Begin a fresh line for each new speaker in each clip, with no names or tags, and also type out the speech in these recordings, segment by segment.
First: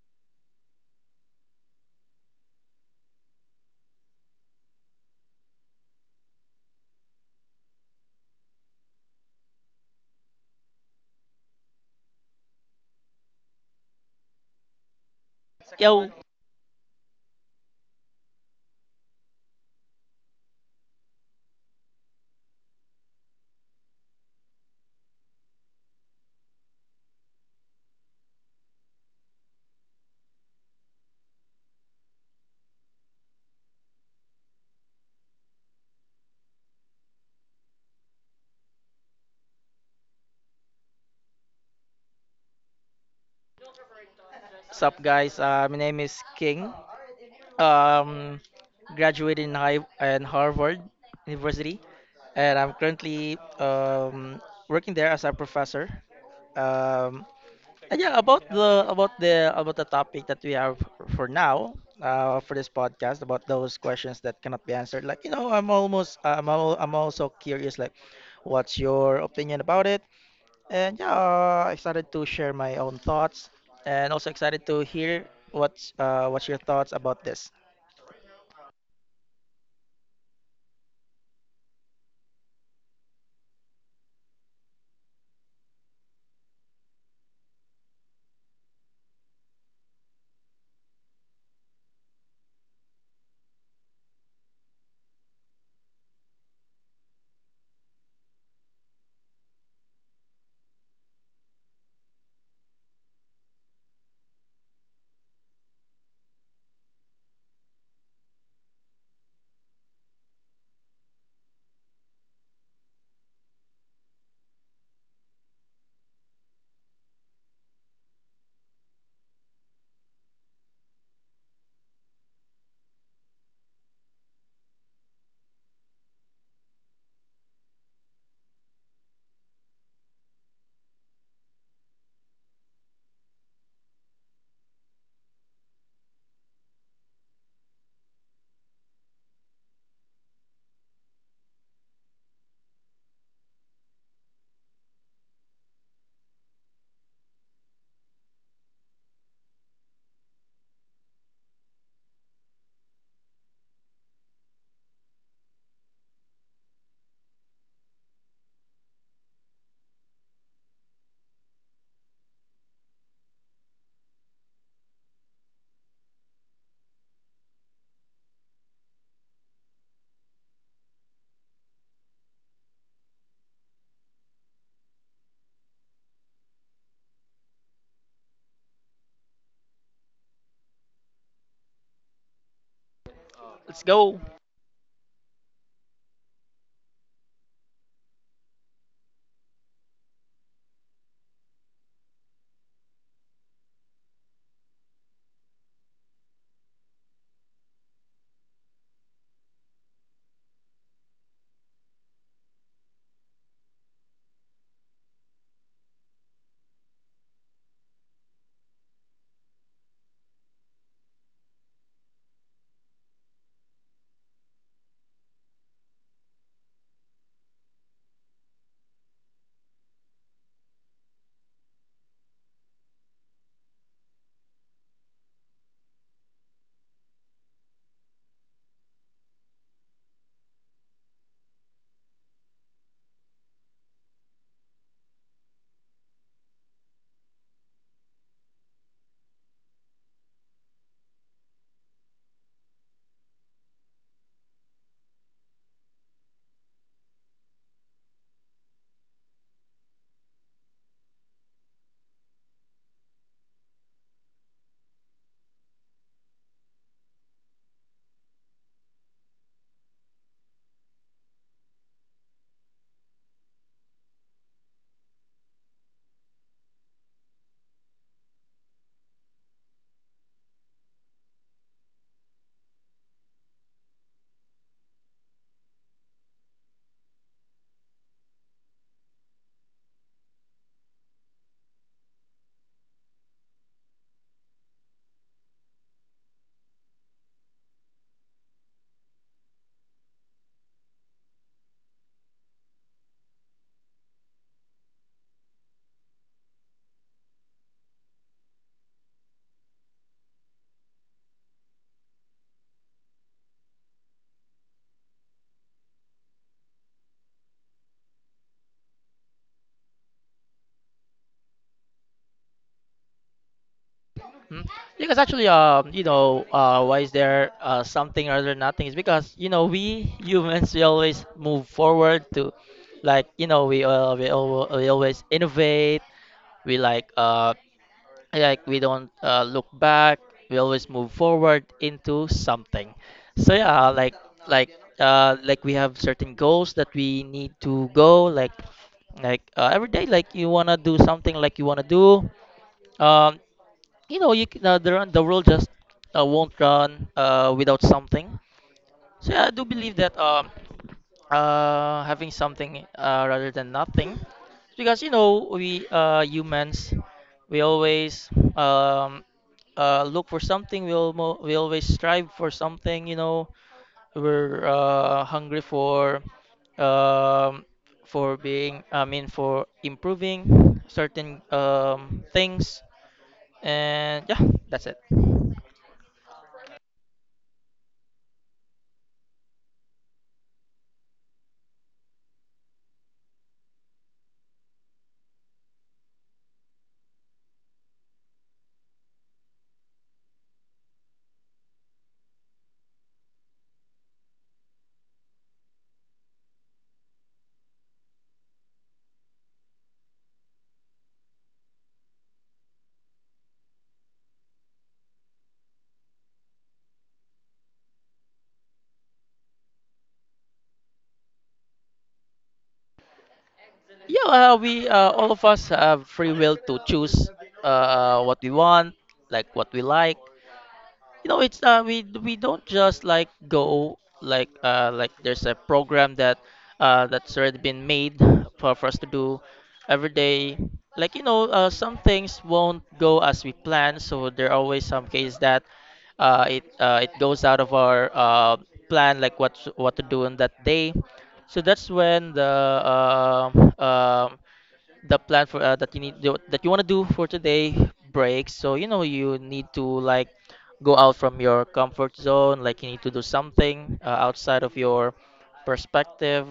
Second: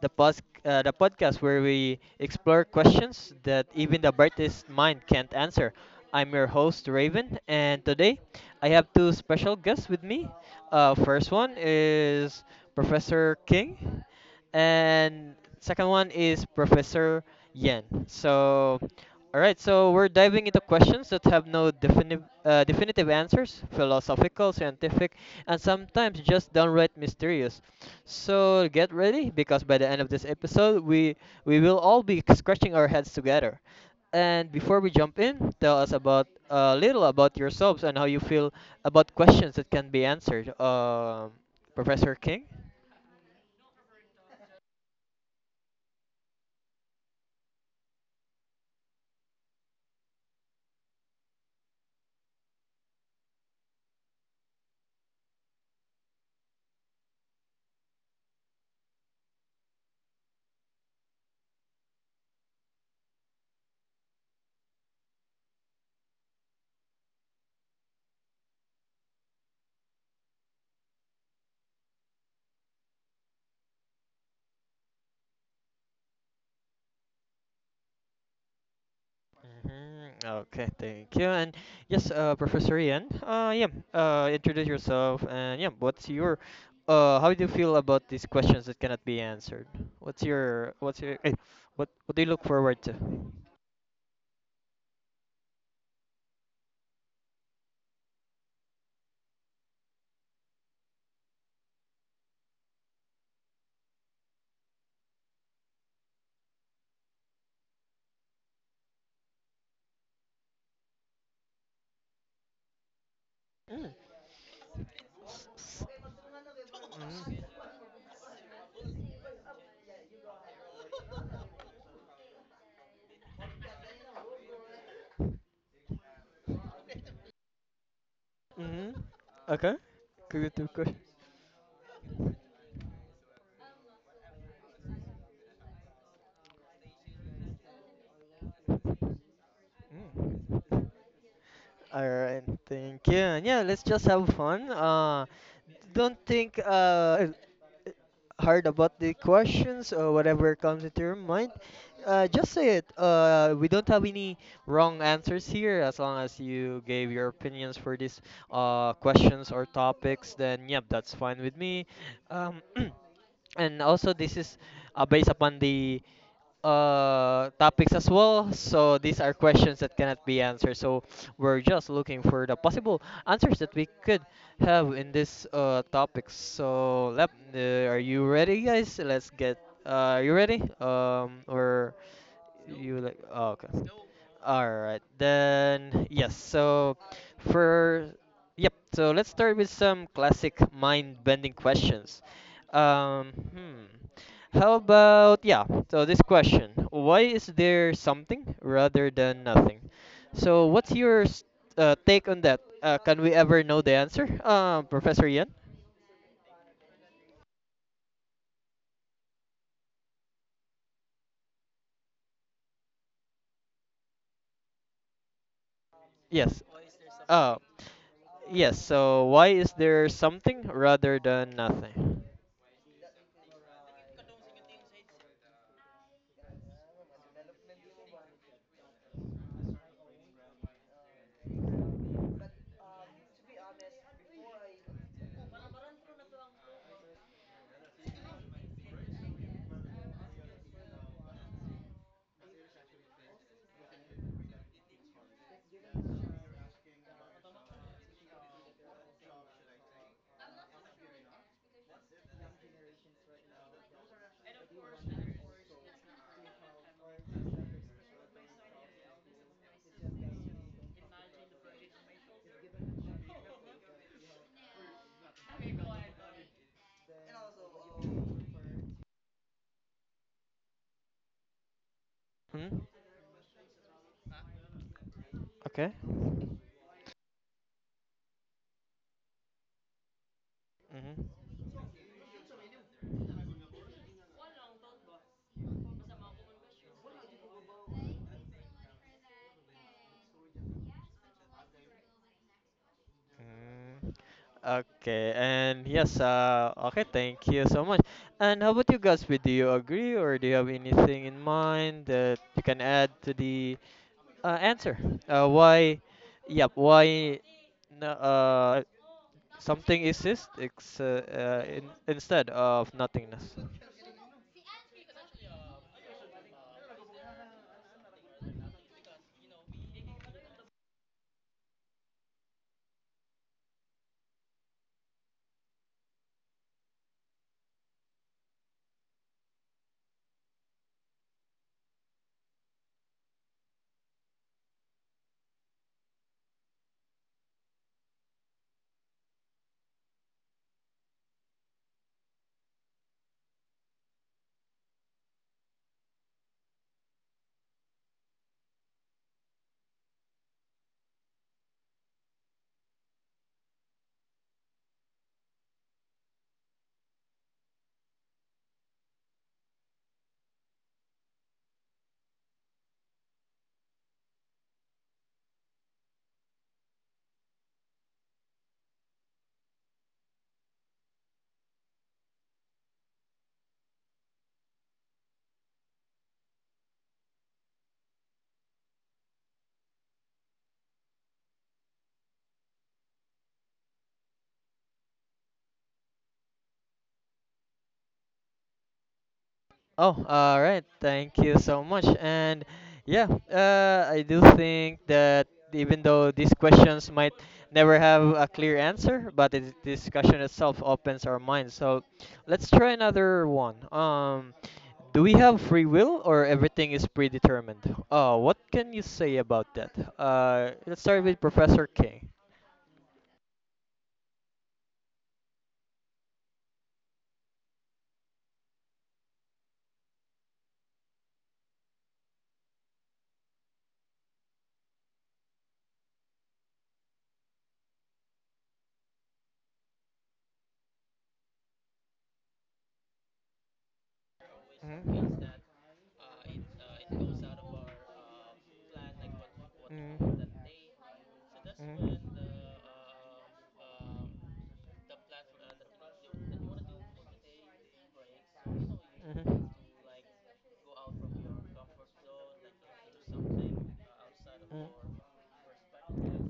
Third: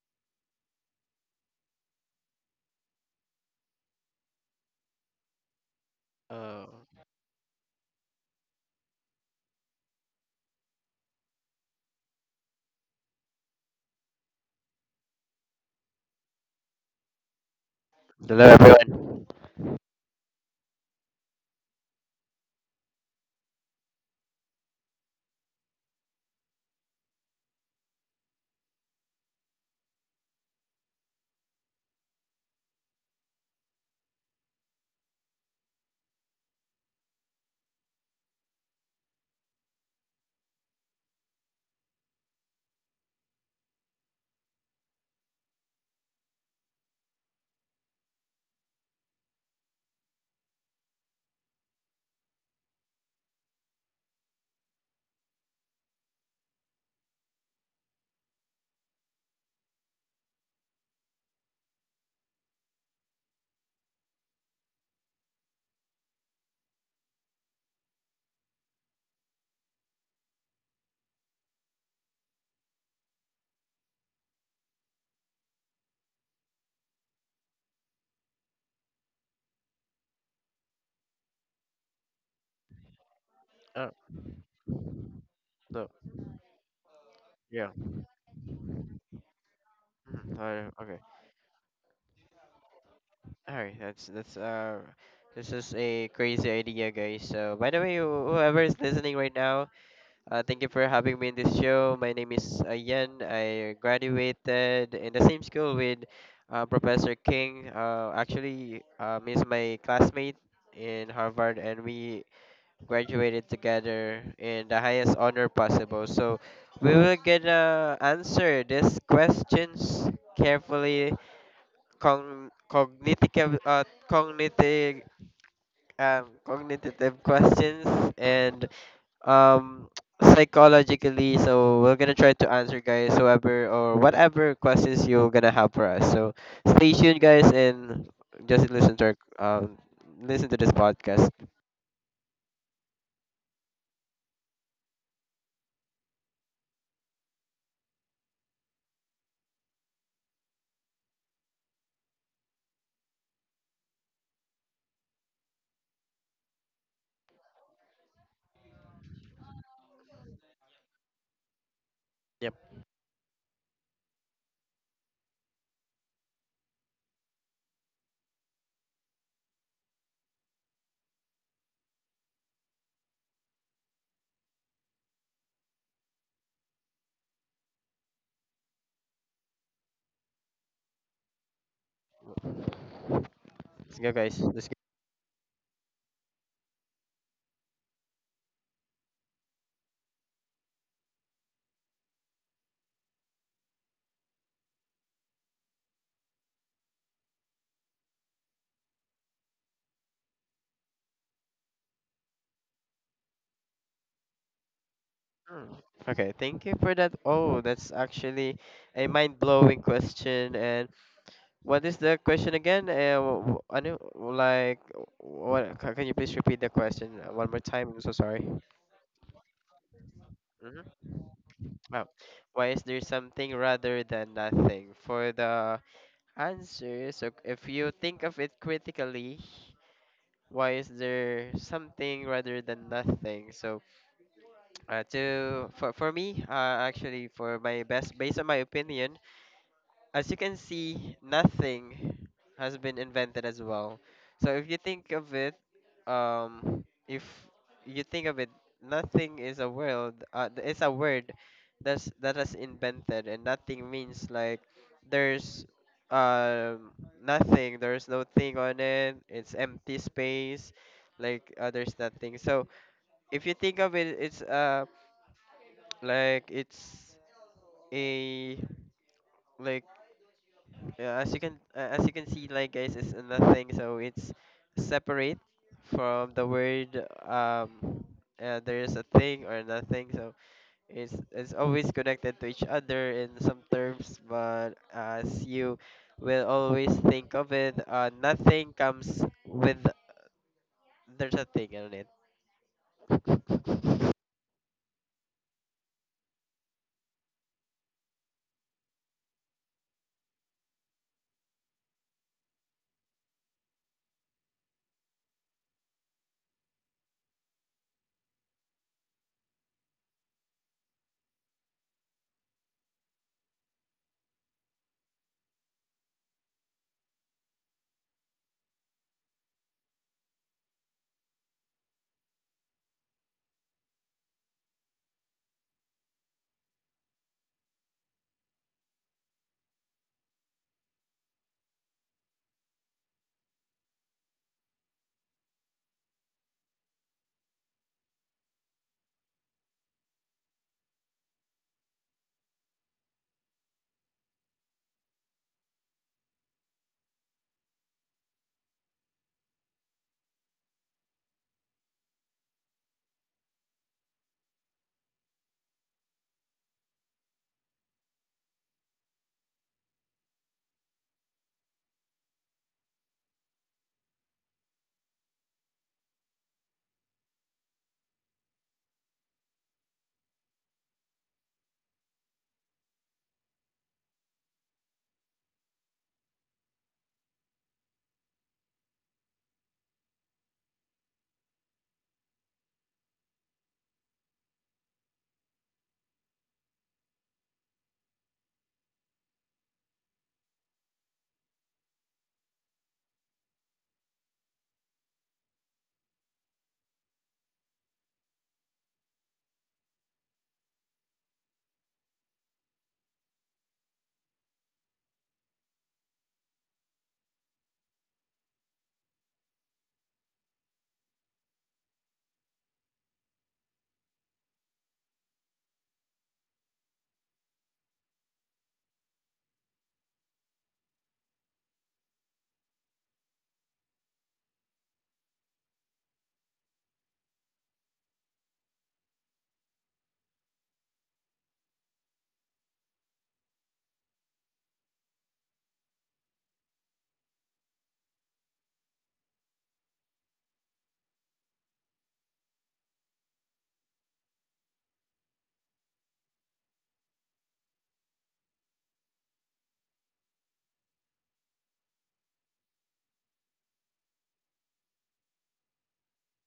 the podcast where we explore questions that even the brightest mind can't answer. I'm your
Uh,
host Raven, and today I have two special guests with me. First one is Professor King, and second
Yo,
one is Professor Yen.
Hello,
So
everyone.
all right, so we're diving into questions that have no definitive answers, philosophical, scientific, and sometimes just downright mysterious. So get ready, because by the end of this episode, we will all be scratching our heads together. And before we jump in, tell us about a little about yourselves and how you feel about questions that can be answered. Professor King.
what's up, guys? My name is King. Um, Graduated in high in Harvard University, and I'm currently working there as a professor. Um, and yeah, about the topic that we have for now, for this podcast, about those questions that cannot be answered. Like you know, I'm almost I'm al- I'm also curious. Like, what's your opinion about it? And yeah, excited to share my own thoughts, and also excited to hear what's your thoughts about this.
Mm-hmm. Okay, thank you. And yes, Professor Ian,
uh,
introduce yourself. And yeah,
so
how do you
yeah.
feel about these questions that cannot be answered? What's your, what's
Okay.
your, eh, what do you look forward to?
All right. That's This is a crazy idea, guys. So, by the way, whoever is listening right now, thank you for having me in this show. My name is Yen. I graduated in the same school with Professor King. Actually, he's my classmate in Harvard, and we graduated
Mm.
together in the highest honor possible. So we will gonna answer these questions carefully, con- cognitive, uh, cognitive, cognitive questions, and
Mm-hmm. Okay.
um,
Good, good question.
psychologically. So we're gonna try to answer, guys, whoever or whatever questions you're gonna have for us. So stay tuned, guys, and just um, listen to this
Mm.
podcast.
Alright, thank you. And yeah, let's just have fun. Don't think hard about the questions or whatever comes into your mind. Just say it. We don't have any wrong answers here. As long as you gave your opinions for these questions or topics, then yep, that's fine with me. Um,
Yep,
and also, this is based upon the topics as well. So these are questions that cannot be answered. So we're just looking for the possible answers that we could have in this topics. So, are you ready, guys? Let's get. Are you ready? Or you like oh, okay.
Let's
let's go,
go.
guys. Let's
All
go.
right. Then yes. So for yep. So let's start with some classic mind-bending questions. Hmm. How about yeah? So this question: why is there something rather than nothing? So take on that? Can we ever know the answer, Professor Ian?
Mm. Okay, thank you for that. Oh, that's actually a mind-blowing question. And what is the question again? I know, like, Can you please
Yes.
repeat the question one
Uh,
more time? I'm so sorry.
yes. So why is there something
Hmm.
rather than
Wow.
nothing?
Why is there something rather than nothing? For the answer, so if you think of it critically, why is there something rather than nothing? So, to for me, actually, for my best, based on my opinion. As you can see, nothing has been invented as well. So if you think of it, if you think of it, nothing is a world. It's a word that has invented, and nothing means like there's nothing. There's no thing on it. It's empty space. Like, there's nothing. So if you think of it, it's like it's a like yeah, as you can see, like,
Hmm?
guys, it's nothing. So it's separate
Okay.
from the word. There is a thing or nothing. So
Hmm.
it's always connected to each other in some terms. But as you will always think of it, nothing comes with there's a thing on it.
Mm. Okay, and yes, okay, thank you so much. And how about you guys? Would Do you agree, or do you have anything in mind that you can add to the answer? Uh, why, yep, why, no, something instead of nothingness?
Hmm? Because actually, you know, why is there something rather than nothing? Is because you know we humans we always move forward to, like you know we always innovate. We like Like we don't look back, we always move forward into something. So yeah, like like we have certain goals that we need to go, like, every day, like you want to do something, like you want to do, um, you know, you can, the world just won't run without something. So yeah, I do believe that, having something rather than nothing, because you know we humans, we always, um, look for something. We always strive for something, you know. We're hungry for, um, for being I mean for improving certain things. And yeah, that's it.
Oh, all right. Thank you so much. And yeah, I do think that even though these questions might never have a clear answer, but the discussion itself opens our minds. So let's try another one. Do we have free will or everything is predetermined? What can you say about that? Let's start with Professor King.
Yeah, we all of us have free will to choose what we want, like what we like. You know, it's we don't just like go, like, like there's a program that that's already been made for us to do every day. Like you know, some things won't go as we plan, so there are always
Mhm.
some
Mhm.
cases
Mhm.
that it goes out of our plan, like what to do on
Mhm.
that day. So that's when uh, uh, the plan for, that you want to do for today breaks. So you know, you need to like go out from your comfort zone, like you need to do something outside of your perspective,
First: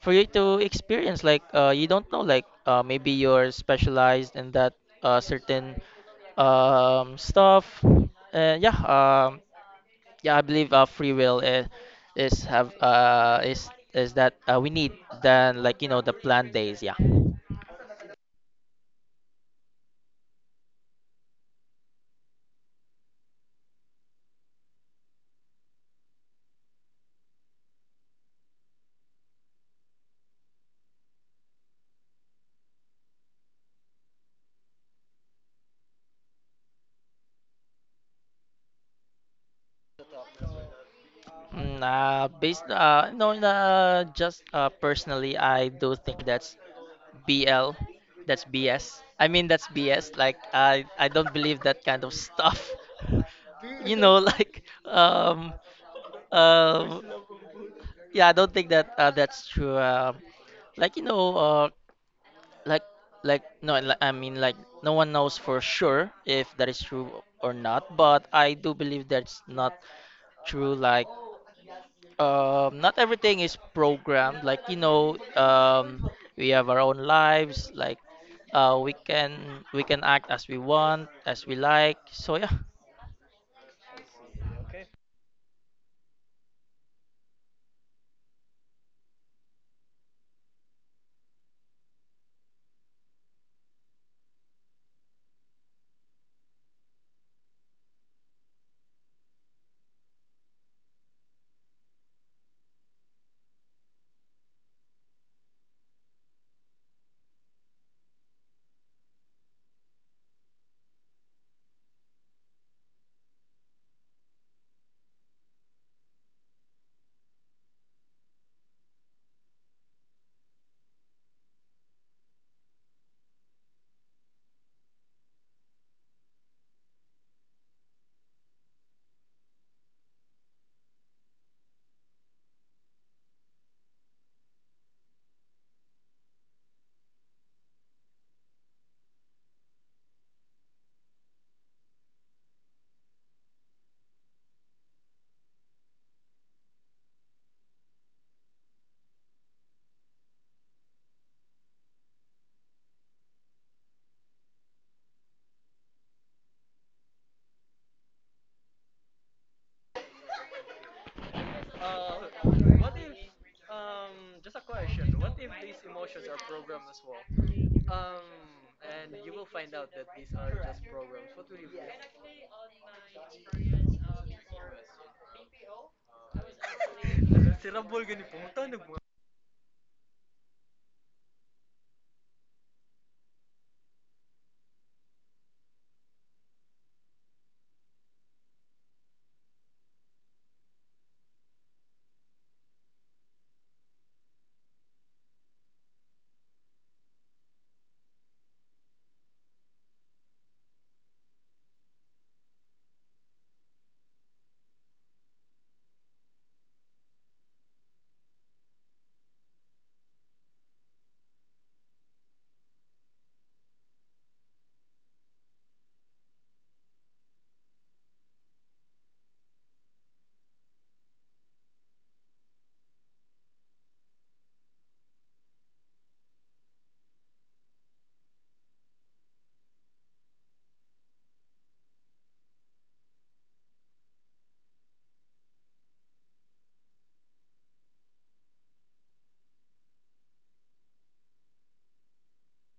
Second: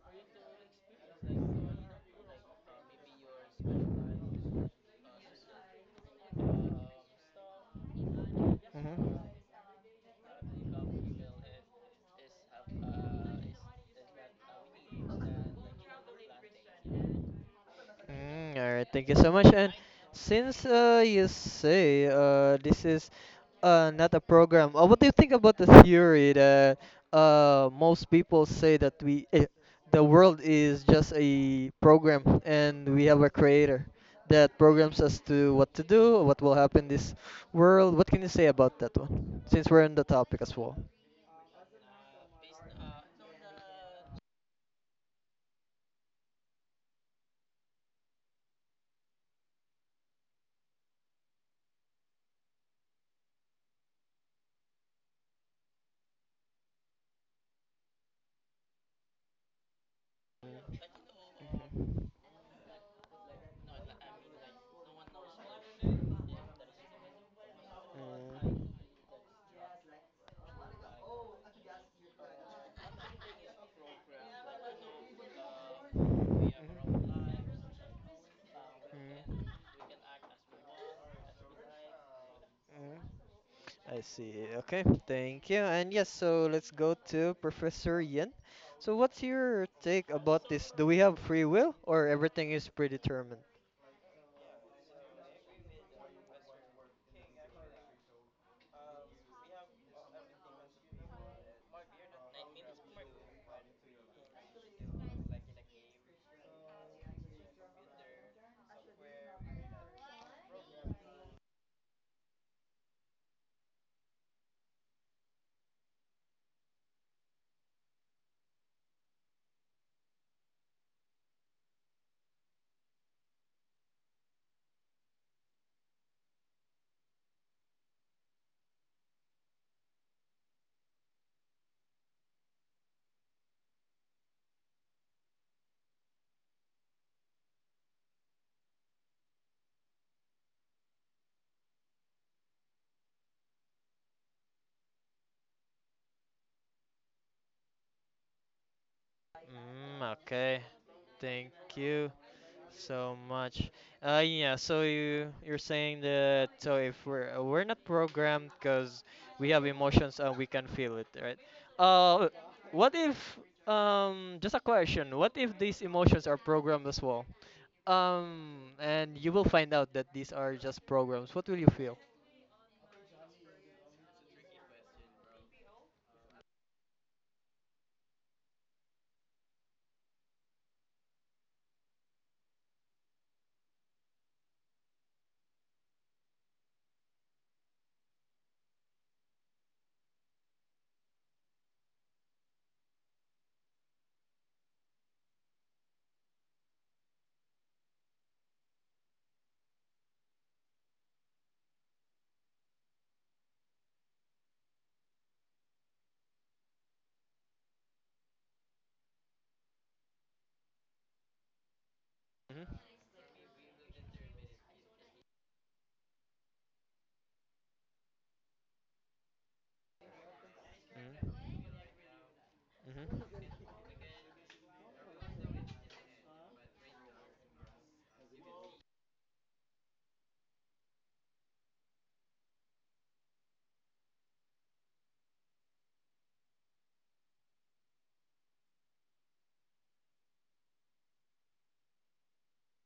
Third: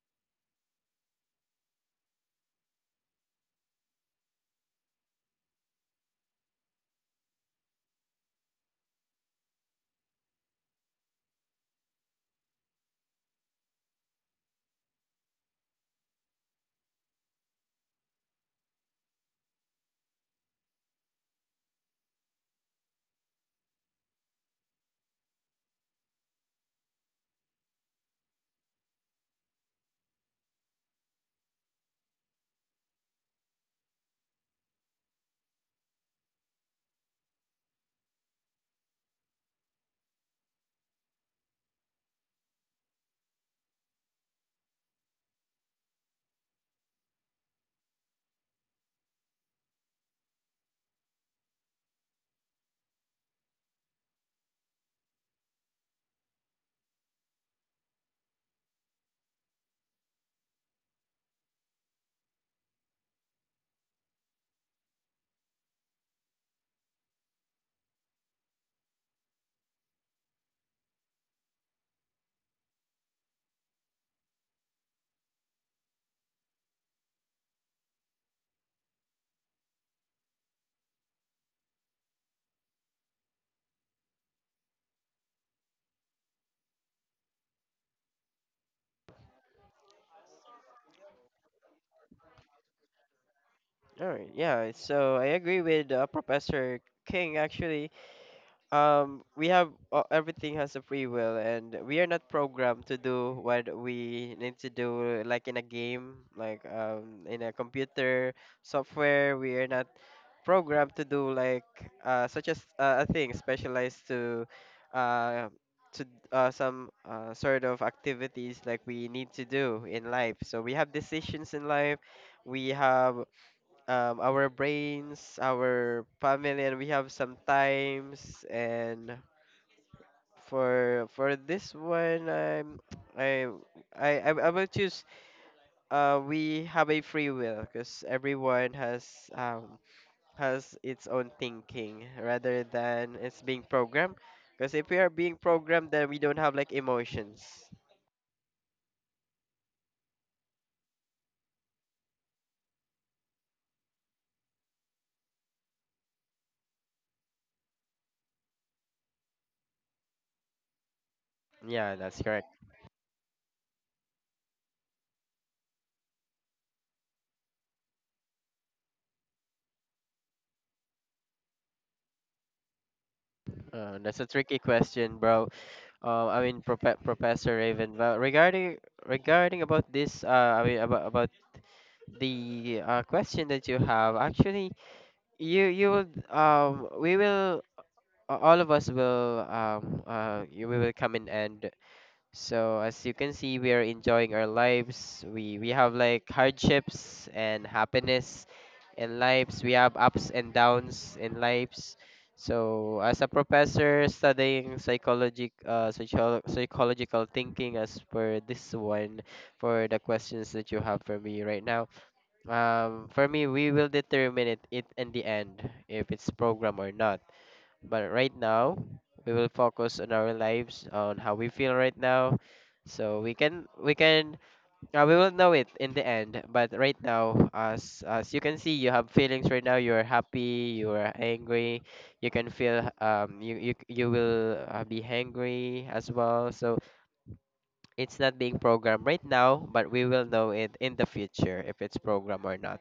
for you to experience, you don't know, maybe you're specialized in that certain stuff. and yeah
Mhm. Mhm.
um, yeah, I believe free will is have is that, we need, than, like you know, the planned days. Yeah.
Mm, all right, thank you so much. And since you say this is not a program, what do you think about the theory that most people say that the world is just a program and we have a creator that programs us to what to do, what will happen in this world? What can you say about that one? Since we're on the topic as well.
Mm, based no Just personally, I do think BL that's B S. I mean, that's BS, like I don't believe that kind of stuff. You know, like, um yeah, I don't think that's true, like you know,
Mhm.
like like no li- I mean, like, no one knows for sure if that is true or not, but I do believe that's not true, like, not everything is programmed, like you know, we have our own
Mm.
lives, like we can act as we want, as we like, so yeah.
Mhm. I see. Okay, thank you. And yes, so let's go to Professor Yin. So, what's your take about this? Do we have free will or everything is predetermined?
All right. Yeah. So I agree with Professor King, actually. We have Everything has a free will, and we are not programmed to do what we need to do, like in a game, like in a computer software. We are not programmed to do like such as a thing specialized to uh to some sort of activities like we need to do in life. So we have decisions in life. We have our brains, our family, and we have some times. And for this one, I'm I I will choose. We have a free will because everyone um has its own thinking rather than it's being programmed. Because if we are being programmed, then we don't have like emotions.
Mm, okay. Thank you so much. Yeah. So you're saying that so if we're we're not programmed because we have emotions and we can feel it, right?
Yeah, that's
Uh,
correct.
what if just a question: what if these emotions are programmed as well? And you will find out that these are just programs. What will you feel?
That's a tricky question, bro. I mean, Professor Raven. Well, regarding about this, I mean about the question that you have. Actually, you will we will a- all of us will you we will come in, and so as you can see, we are enjoying our lives. We have, like, hardships and happiness in lives. We have ups and downs in lives. So as a professor studying psychological thinking, as per this one, for the questions that you have for me right now,
Hmm.
for me, we will determine it in the end, if it's program or not. But right now, we will focus on our lives, on how
Hmm.
we feel right now. So
Hmm.
we will know it in the end. But right now, as you can see, you have feelings right now. You are happy. You are angry. You can feel. You will be hangry as well. So it's not being programmed right now, but we will know it in the future if it's programmed or not.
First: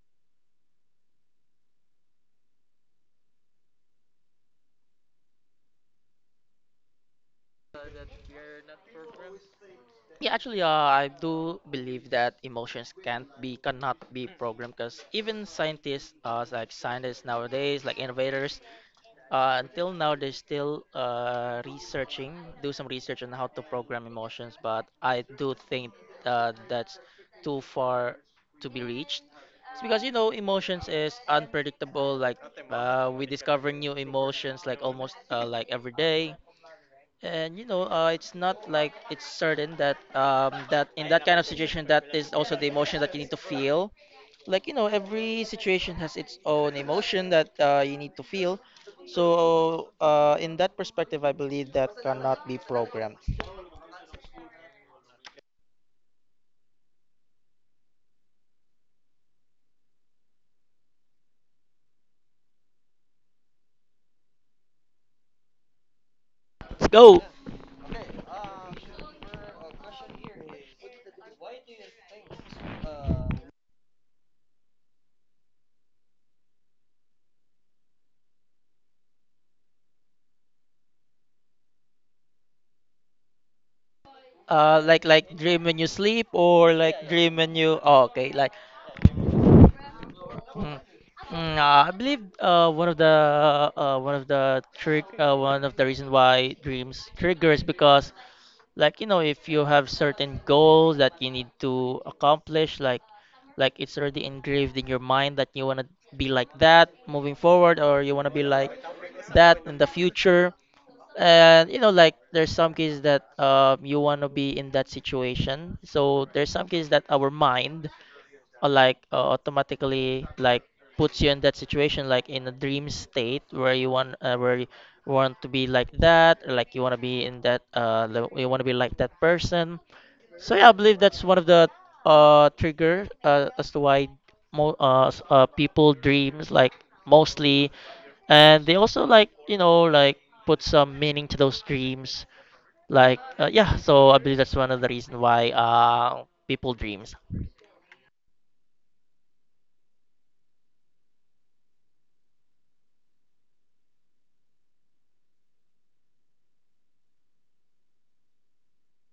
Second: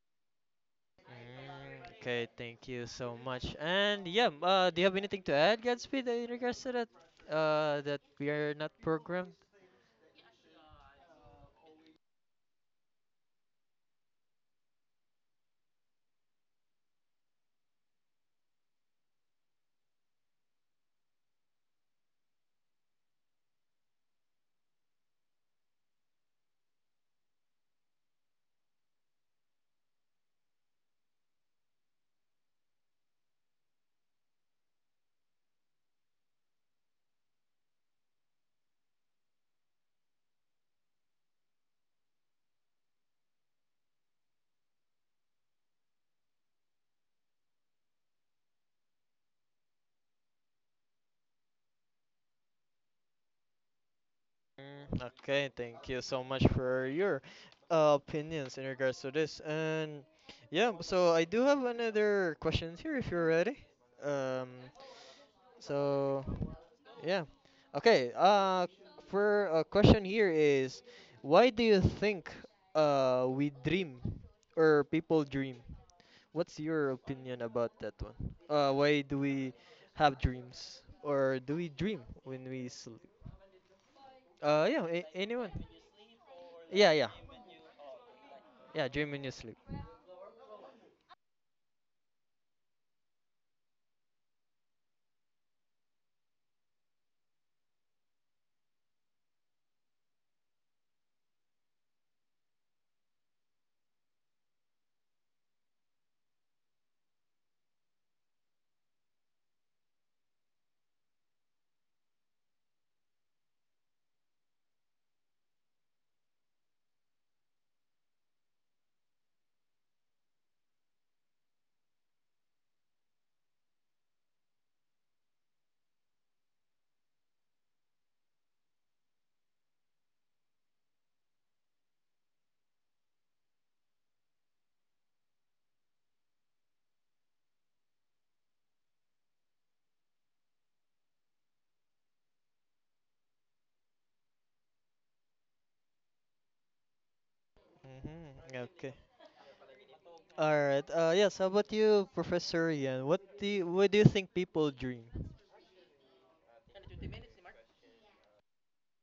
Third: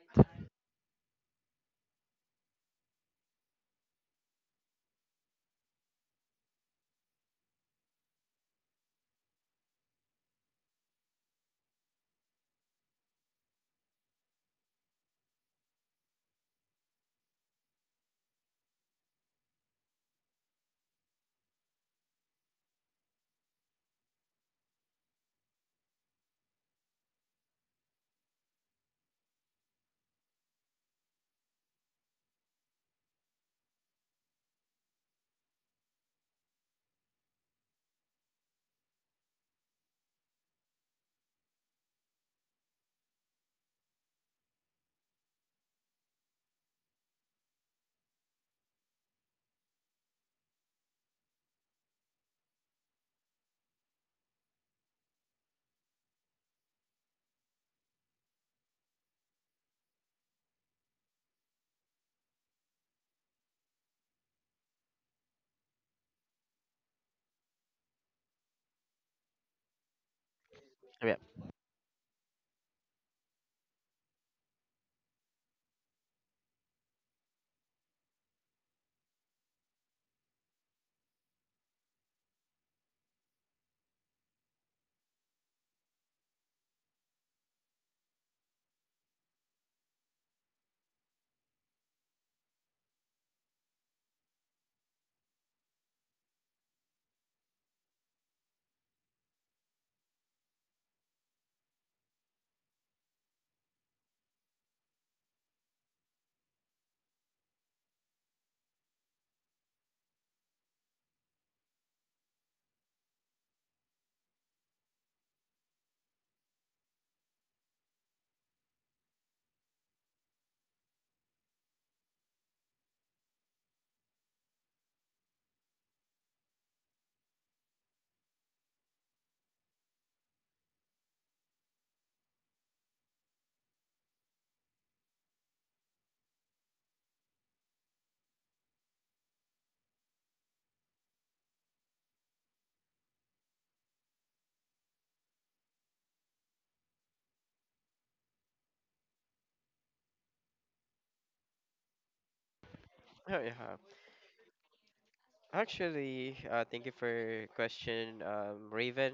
Mm, okay, thank you so much. And yeah, do you have anything to add, Godspeed, in regards to that? That we are not programmed.
Yeah, actually I do believe that emotions can't be cannot be programmed, because even scientists nowadays, like innovators. Until now, they're still researching, do some research on how to program emotions, but I do think that's too far to be reached. It's because you know, emotions is unpredictable. Like, we discover new emotions, like, almost, like every day, and you know, it's not like it's certain that, that in that kind of situation that is also the emotion that you need to feel. Like you know, every situation has its own emotion that you need to feel. So in that perspective, I believe that cannot be programmed.
Mm, okay, thank you so much for your opinions in regards to this. And yeah, so I do have another question here if you're ready. Um, so
Let's go.
yeah. Okay, for a question here is:
Yeah.
why do you think we dream or people dream? What's your opinion about that one? Why do we have dreams or do we dream when we sleep? Yeah,
Like,
anyone?
dream when you sleep, or
Yeah,
like
yeah,
dream when you. Oh, okay, like.
yeah. Dream when you sleep.
Mm, I believe, one of the trick one of the reason why dreams triggers, because like you know, if you have certain goals that you need to accomplish, like it's already engraved in your mind that you want to be like that moving forward, or you want to be like that in the future. And you know, like, there's some cases that, you want to be in that situation. So there's some cases that our mind, automatically, like, puts you in that situation, like in a dream state where you want to be like that, or like you want to be in you want to be like that person. So yeah, I believe that's one of the trigger, as to why people dreams, like, mostly, and they also, like you know, like put some meaning to those dreams. Like, yeah, so I believe that's one of the reason why people dreams.
Mm-hmm. Okay. All right. Yes. How about you, Professor Ian? What
Oh, yeah.
do you, what do you think people dream?
Actually, thank you for your question, Raven.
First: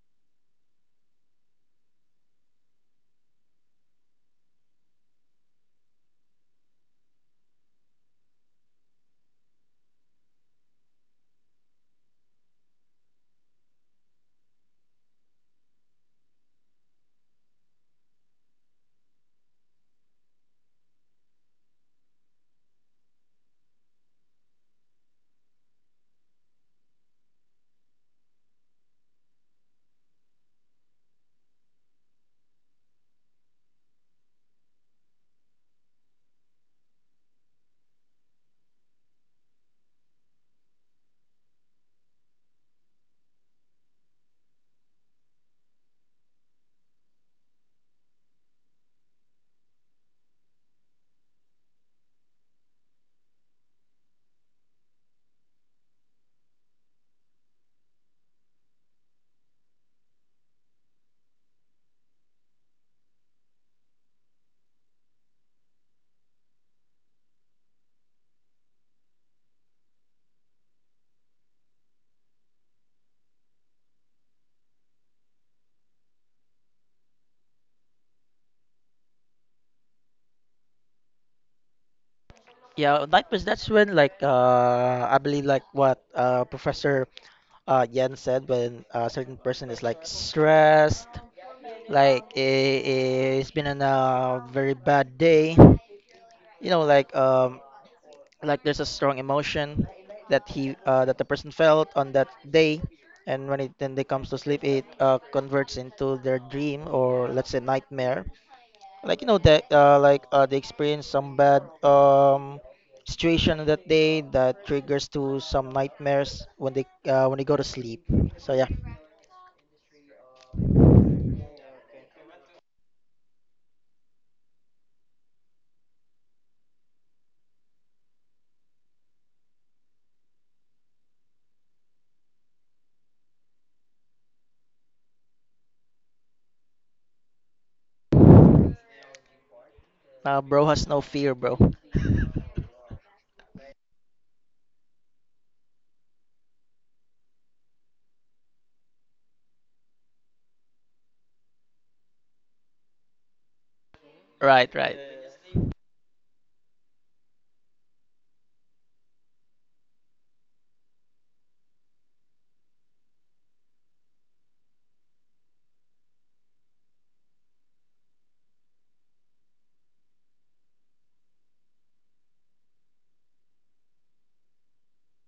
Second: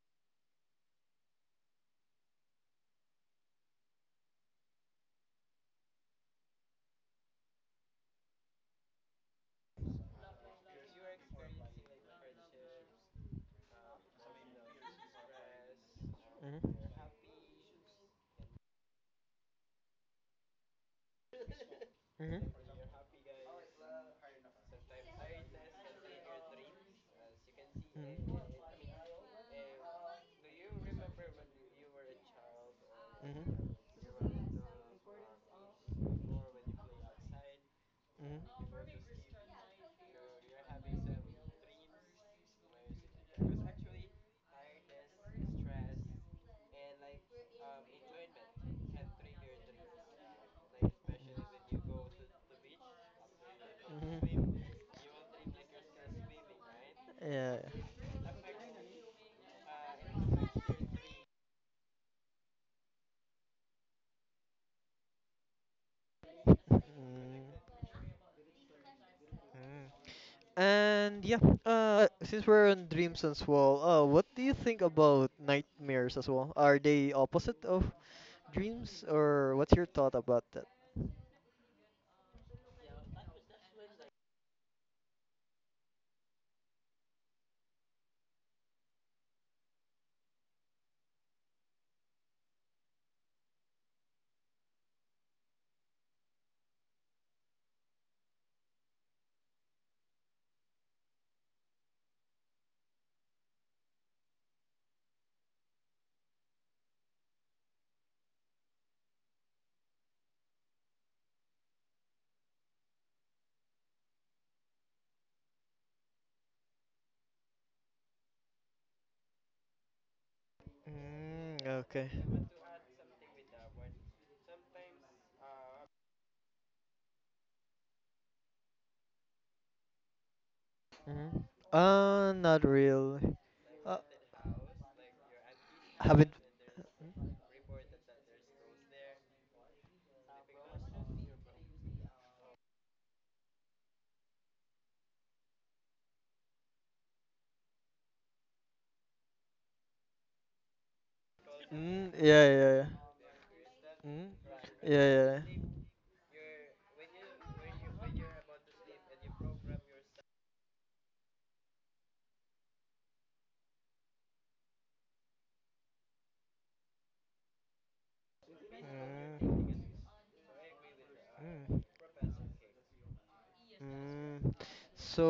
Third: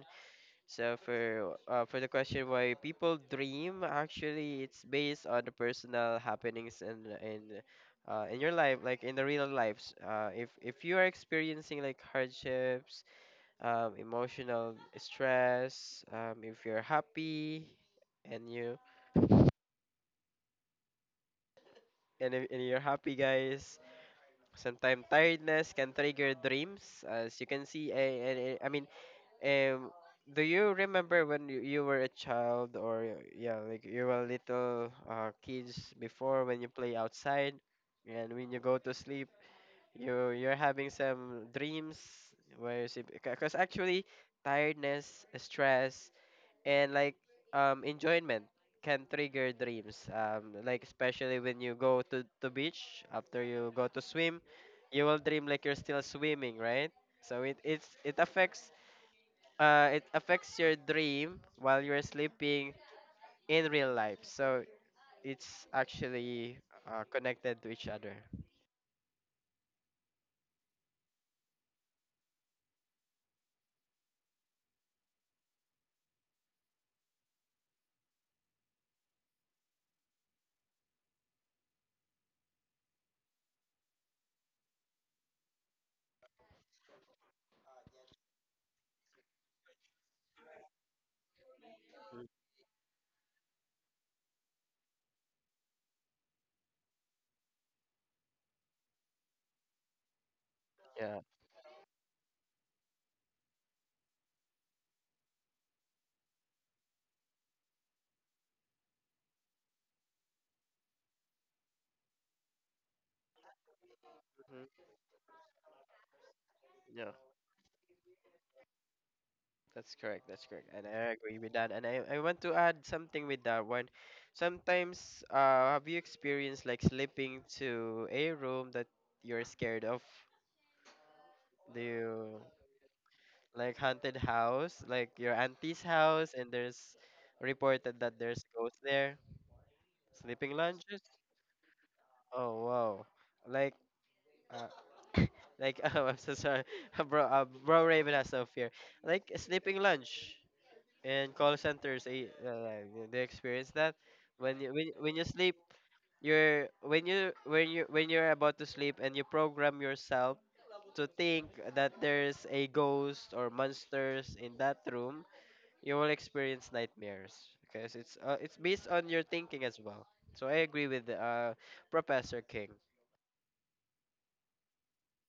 So for the question why people dream, actually, it's based on the personal happenings and in your life, like in the real lives. If you are experiencing, like, hardships, emotional stress, if you're
Mm-hmm.
happy, and you and,
Mm-hmm.
if, and you're happy, guys. Sometimes, tiredness can trigger dreams, as you can see. I,
Mm-hmm.
I, I mean. Um, do you remember when you were a child, or yeah, like you were
Mm-hmm.
little kids before, when you play outside and when you
Mm-hmm.
go to sleep, you're having some dreams where you see? Because actually, tiredness, stress, and like enjoyment can trigger dreams. Like, especially when you go to beach after you go to swim,
Mm-hmm.
you will dream, like, you're still swimming, right? So
Yeah.
it affects your dream while you're sleeping in real life. So it's actually connected to each other.
Mm-hmm. And yeah, since we're on dreams as well, what do you think about nightmares as well? Are they opposite of dreams, or what's your thought about that?
Yeah, likewise, that's when, like, I believe, like what Professor Yen said, when a certain person is like stressed,
Mm.
it's been on a very bad day. You know, like, like there's a strong emotion that
Yeah,
the person felt on that day. And when it then they comes to sleep, it converts into their dream, or let's say nightmare, like you know, that, they experience some bad situation on that day that
mhm,
triggers to some nightmares when they go to sleep. So yeah.
that's correct. That's correct. And I agree with
Mm,
that. And
okay.
I want to add something with that one. Sometimes, have you experienced, like, sleeping to a room that you're scared of?
Mm.
Do you
Not really.
like
Uh,
haunted house, like your auntie's
haven't.
house, and there's reported that there's ghosts there? Sleeping
Bro has no
lounges?
fear, bro.
Oh, wow. Like uh, oh, I'm so sorry. Bro Raven has no fear. Like, sleeping lunch in call centers,
Mm, yeah, yeah, yeah.
like, do you experience that?
Mm, yeah,
Right, right.
When you
yeah, yeah.
sleep you're when you when you when you're about to sleep, and you program yourself to think that there's a ghost or monsters in that room, you will experience nightmares because it's based on your thinking as
Mm.
well. So I agree with Professor King.
Mm, so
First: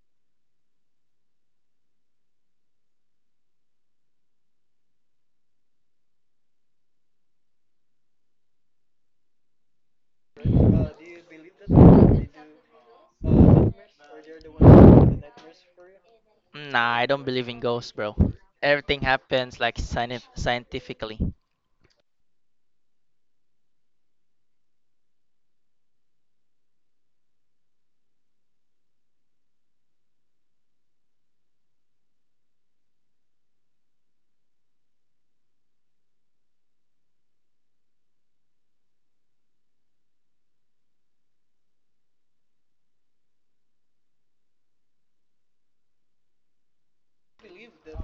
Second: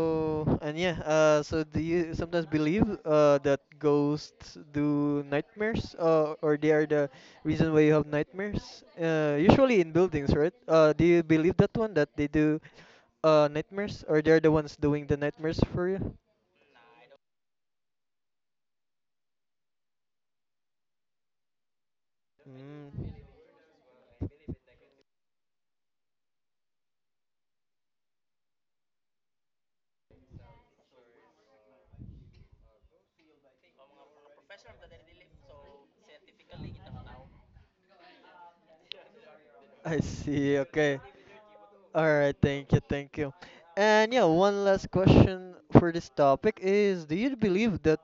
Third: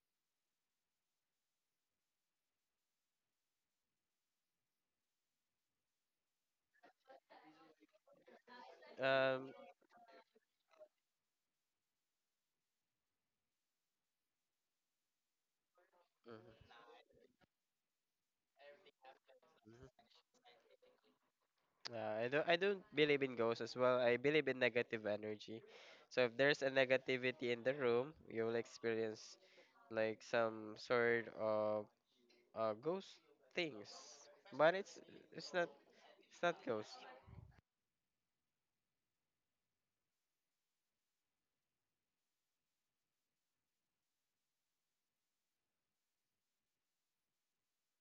and yeah, so do you sometimes believe that ghosts do nightmares, or they are the reason why you have nightmares?
Um.
Usually in buildings, right? Do you believe that one, that they do nightmares, or they're the ones doing the nightmares for you?
Nah, I don't believe in ghosts, bro. Everything happens like scientifically.
I don't
Mm,
believe in ghosts as well. I believe in negative energy. So if there's a negativity in the room, you will experience like some sort of ghost things. But it's not it's not ghost.
I see. Okay. All right. Thank you. Thank you. And yeah, one last question for this topic is: do you believe that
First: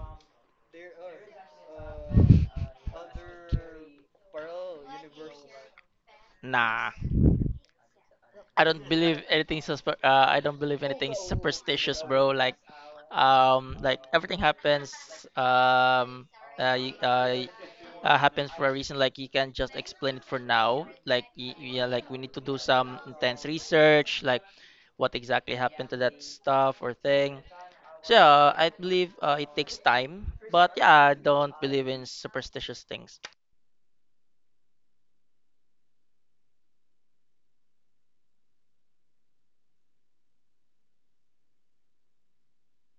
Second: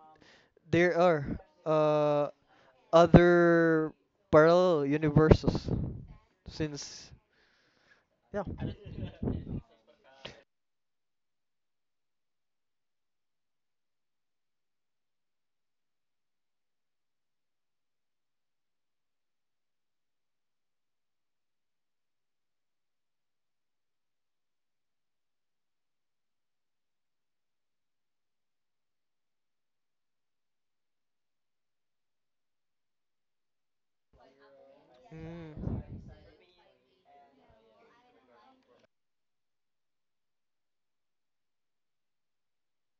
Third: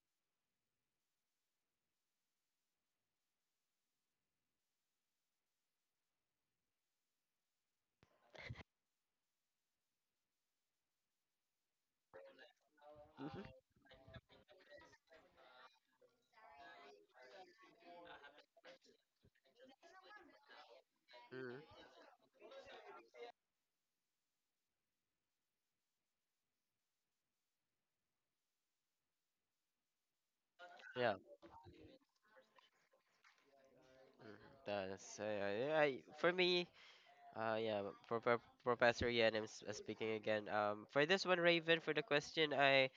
there are uh, other parallel universes,
Nah.
since yeah.
I don't believe anything superstitious, bro.
hmm
Like everything um, uh, y- uh, y- happens for a reason. Like, you can't just explain it for now. Like,
hmm
yeah, like we need to do some intense research, like, what exactly happened to that stuff or thing. So yeah, I believe it takes time. But yeah, I
Yeah,
don't believe in superstitious things.
that's
Mm.
I for me. Yeah, for Professor Yan, I'm speaking again. For this one, Raven, for the question, I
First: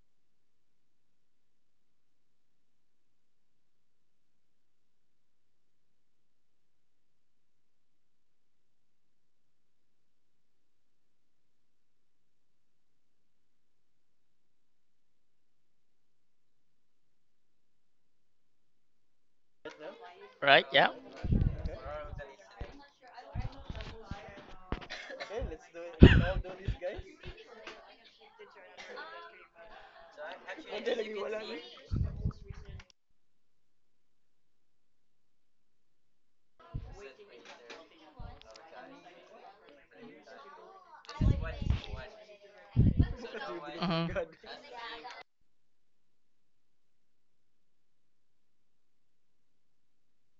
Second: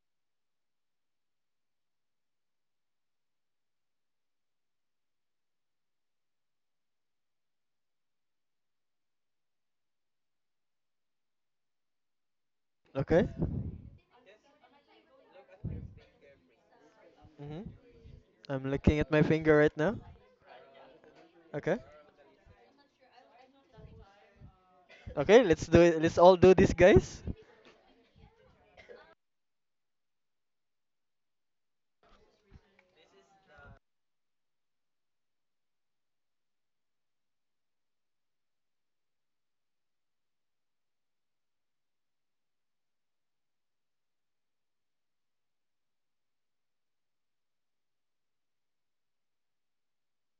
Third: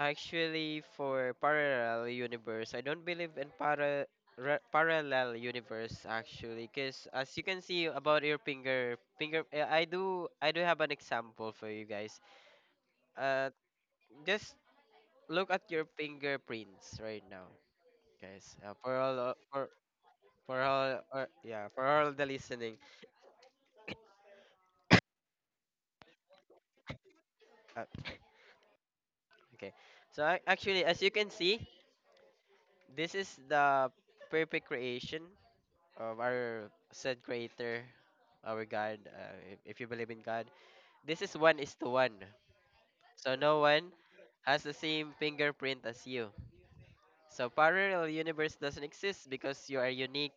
actually, for parallel universe, I don't believe in parallel universe, actually, because as you can see about your finger, I do have an example for you guys.
Okay.
Uh, just look at your fingerprints right now,
Hmm.
guys.
I'm looking at my finger right now.
For
Right? Yeah.
all, or yeah,
Okay.
for all the listening.
Okay, let's do it. Let's all do this, guys.
Uh, okay, so actually, as you can see, this is the perfect creation of our said creator, our God, if you believe in God, this is one is to one. So no one
Mm-hmm.
has the same fingerprint as you. So parallel universe doesn't exist because you are unique,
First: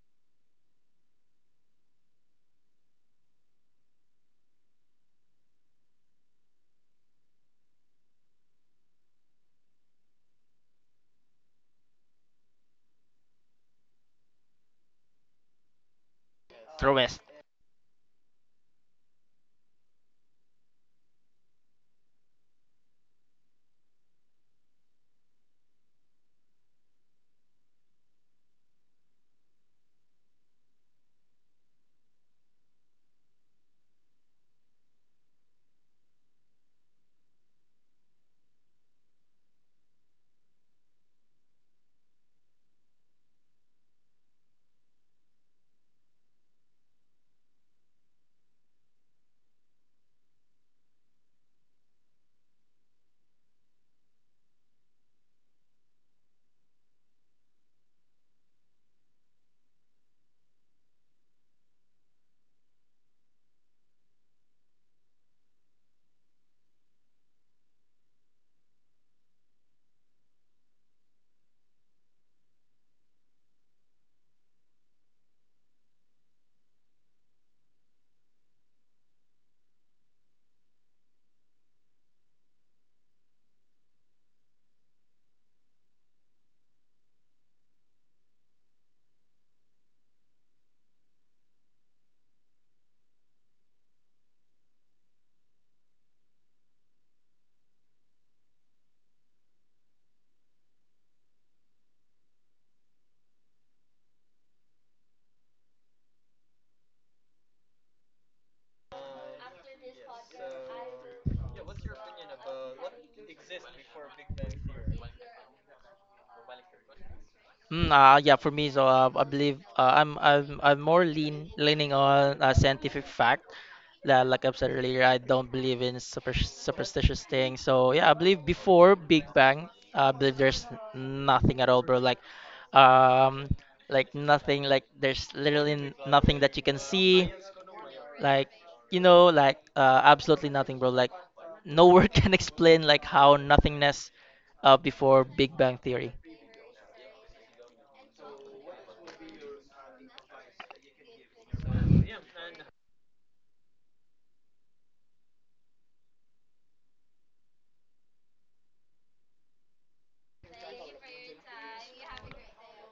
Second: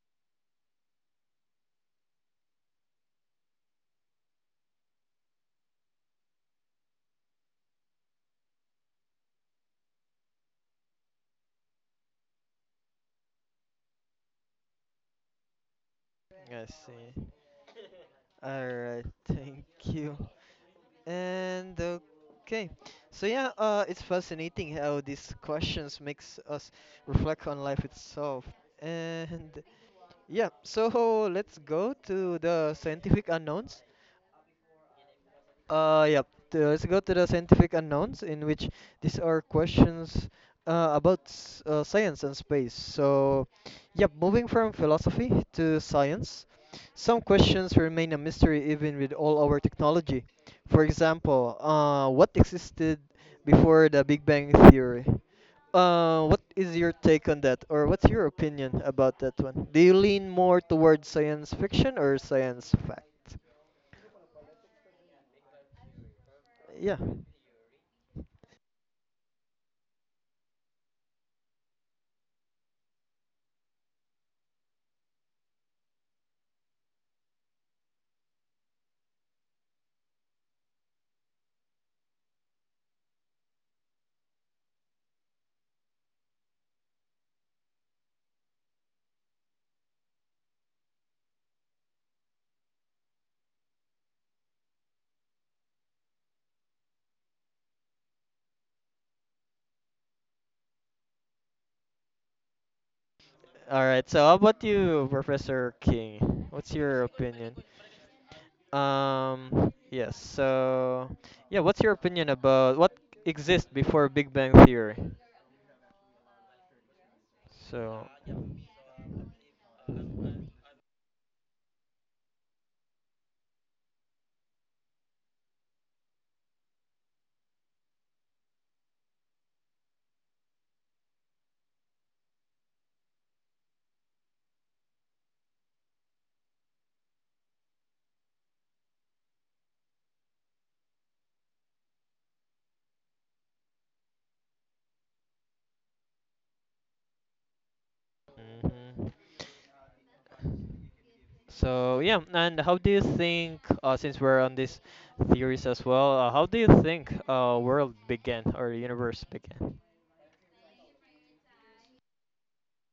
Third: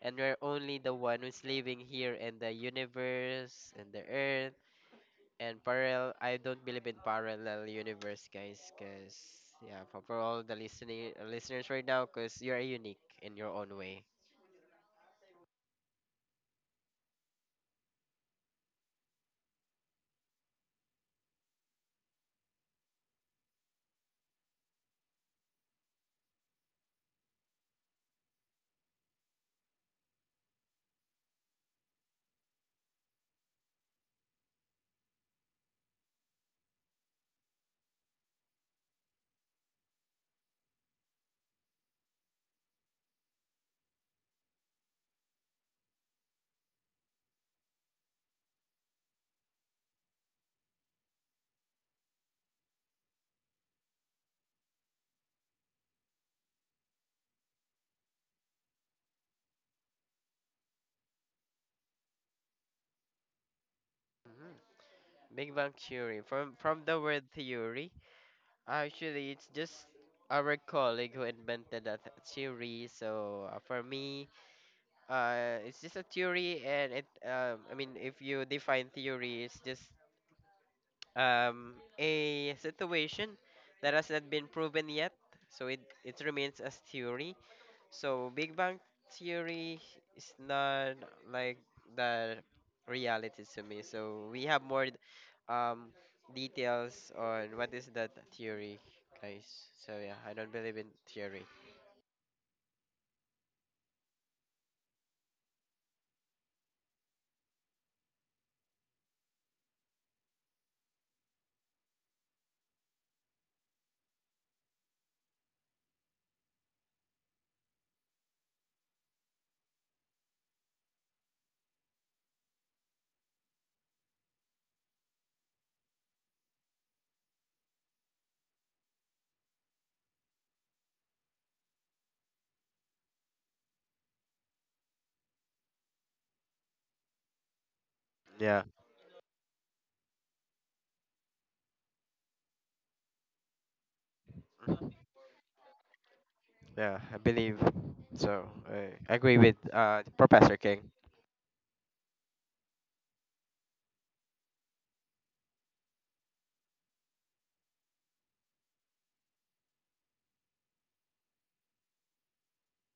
and you're only the one who's living here in the universe and the earth. And parallel I don't believe in parallel universe, guys, cuz yeah, for all the listening listeners right now, cuz you are unique in your own way.
I see. All right. Thank you. And okay, so yeah, it's fascinating how these questions makes us reflect on life itself. And yeah, so let's go to the scientific unknowns. Yep. Let's go to the scientific unknowns, in which these are questions science and space. So, yep, moving from philosophy to science, some questions remain a mystery even with all our technology. For example, what existed before the Big Bang Theory? What is your take on that, or what's your opinion about that one? Do you lean more towards science fiction or science fact?
Mm-hmm. Big Bang Theory. From
Yeah.
the word "theory", actually, it's just our colleague who invented that theory. So for me, it's just a theory, and it. I mean, if you define theory, it's just a situation that has not been proven yet. So it remains as theory. So Big Bang Theory is not like the reality to me. So we have more um details on what is that theory, guys. So yeah, I don't believe in theory.
All right. So how about you, Professor King? What's your opinion? Yes. So, yeah. What's your opinion about what exists before Big Bang Theory? So.
Yeah, for me, so I believe, I'm more leaning on scientific fact. That, like I've said earlier, I don't believe in superstitious things. So yeah, I believe before Big Bang, I believe there's nothing at all, bro. Um, like nothing. Like, there's literally nothing that you can see. Like,
Yeah,
you know, like, absolutely nothing, bro. Like, no word can explain like how nothingness, before Big Bang Theory.
yeah, I believe so. I
Hmm.
agree with Professor King.
So yeah. And how do you think? Since we're on these theories as well, how do you think world began or universe began?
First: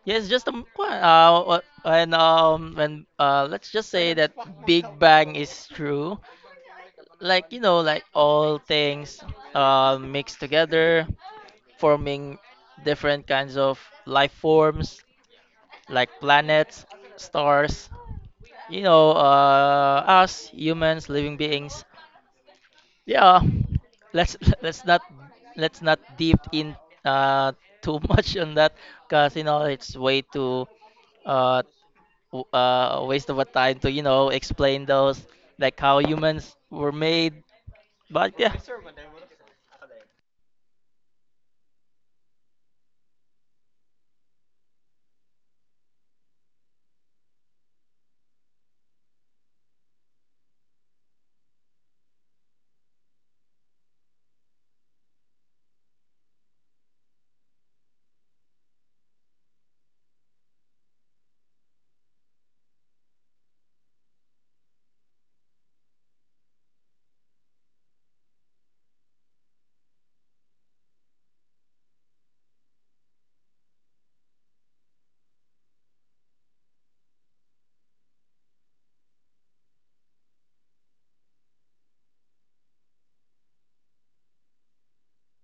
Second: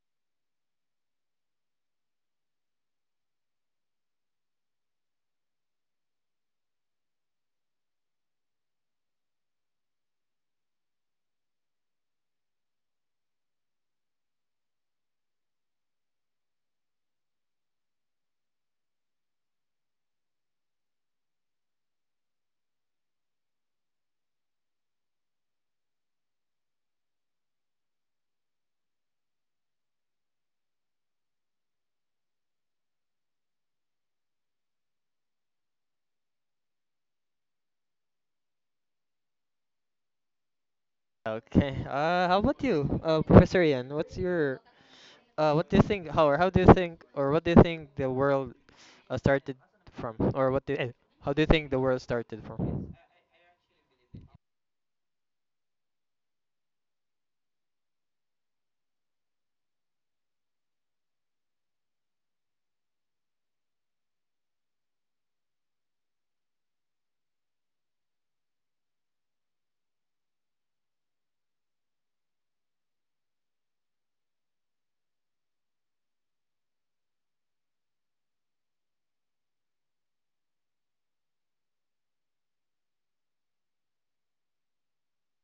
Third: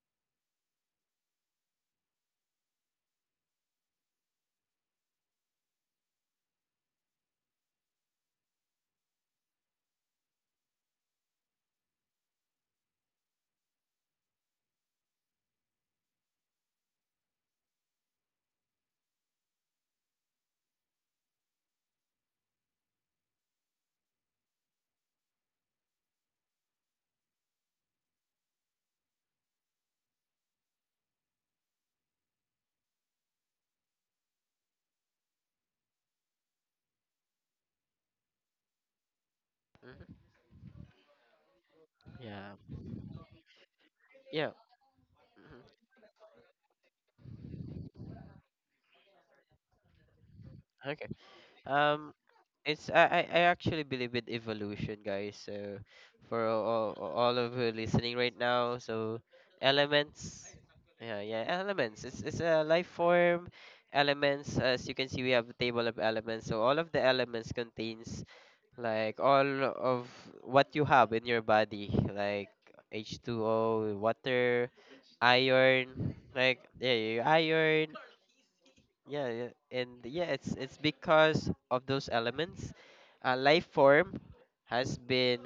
Yes, just kwa- wha- when let's just say that Big Bang is true. Like you know, like all things mixed together, forming different kinds of life forms, like planets, stars. You know, us humans, living beings. Yeah, let's let's not let's not deep in uh too much on that, 'cause you know, it's way uh waste of a time to, you know, explain those, like, how humans were made. But yeah,
Hmm.
Okay. How about
Yeah.
you, Professor Ian?
Yeah. Mhm.
What do you think, Howard? How do you think, or what do you think the world started from, or what do, eh,
Okay.
how do you think the world
Um
started
It's
from?
I actually believe in evolution, guys. So for all of you listening right now, so elements, yeah, yeah, elements. It's a life form. Elements, as you can see, we have a table of elements. So all of the elements contains, like, all of what you have in your body, like H2O, water, iron, like yeah, yeah iron, yeah, yeah, and yeah, it's because of those elements. Life form has been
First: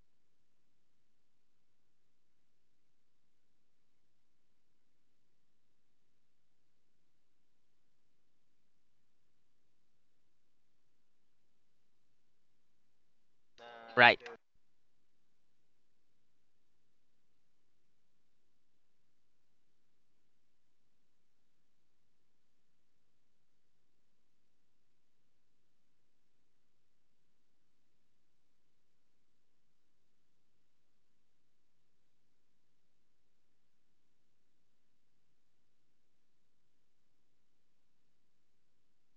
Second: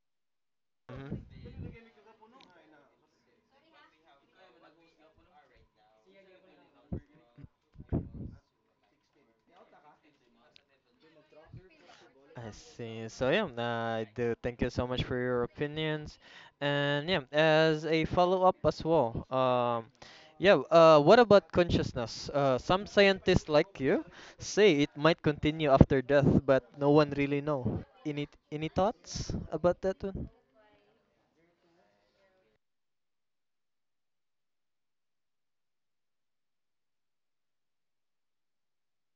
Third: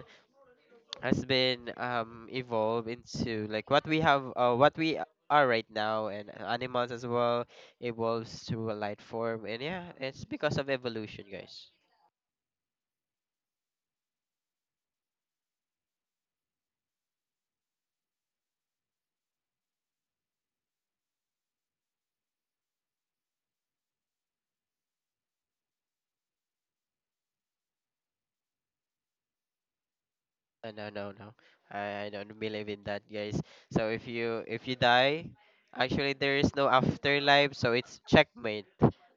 Hmm.
has been evolved into what we are right now, and animals as well evolves to a light form, and yeah, it's because of evolution, guys.
I see. So yeah, I
right.
do. Thank you so much for your opinions, and yeah, as a follow up as well. Yeah. What about consciousness? Some scientists like you say it might continue after death, but no one really know. Any thoughts about that one?
No, no, no, I don't believe in that, guys. So if you die, actually there is no afterlife, so it's checkmate.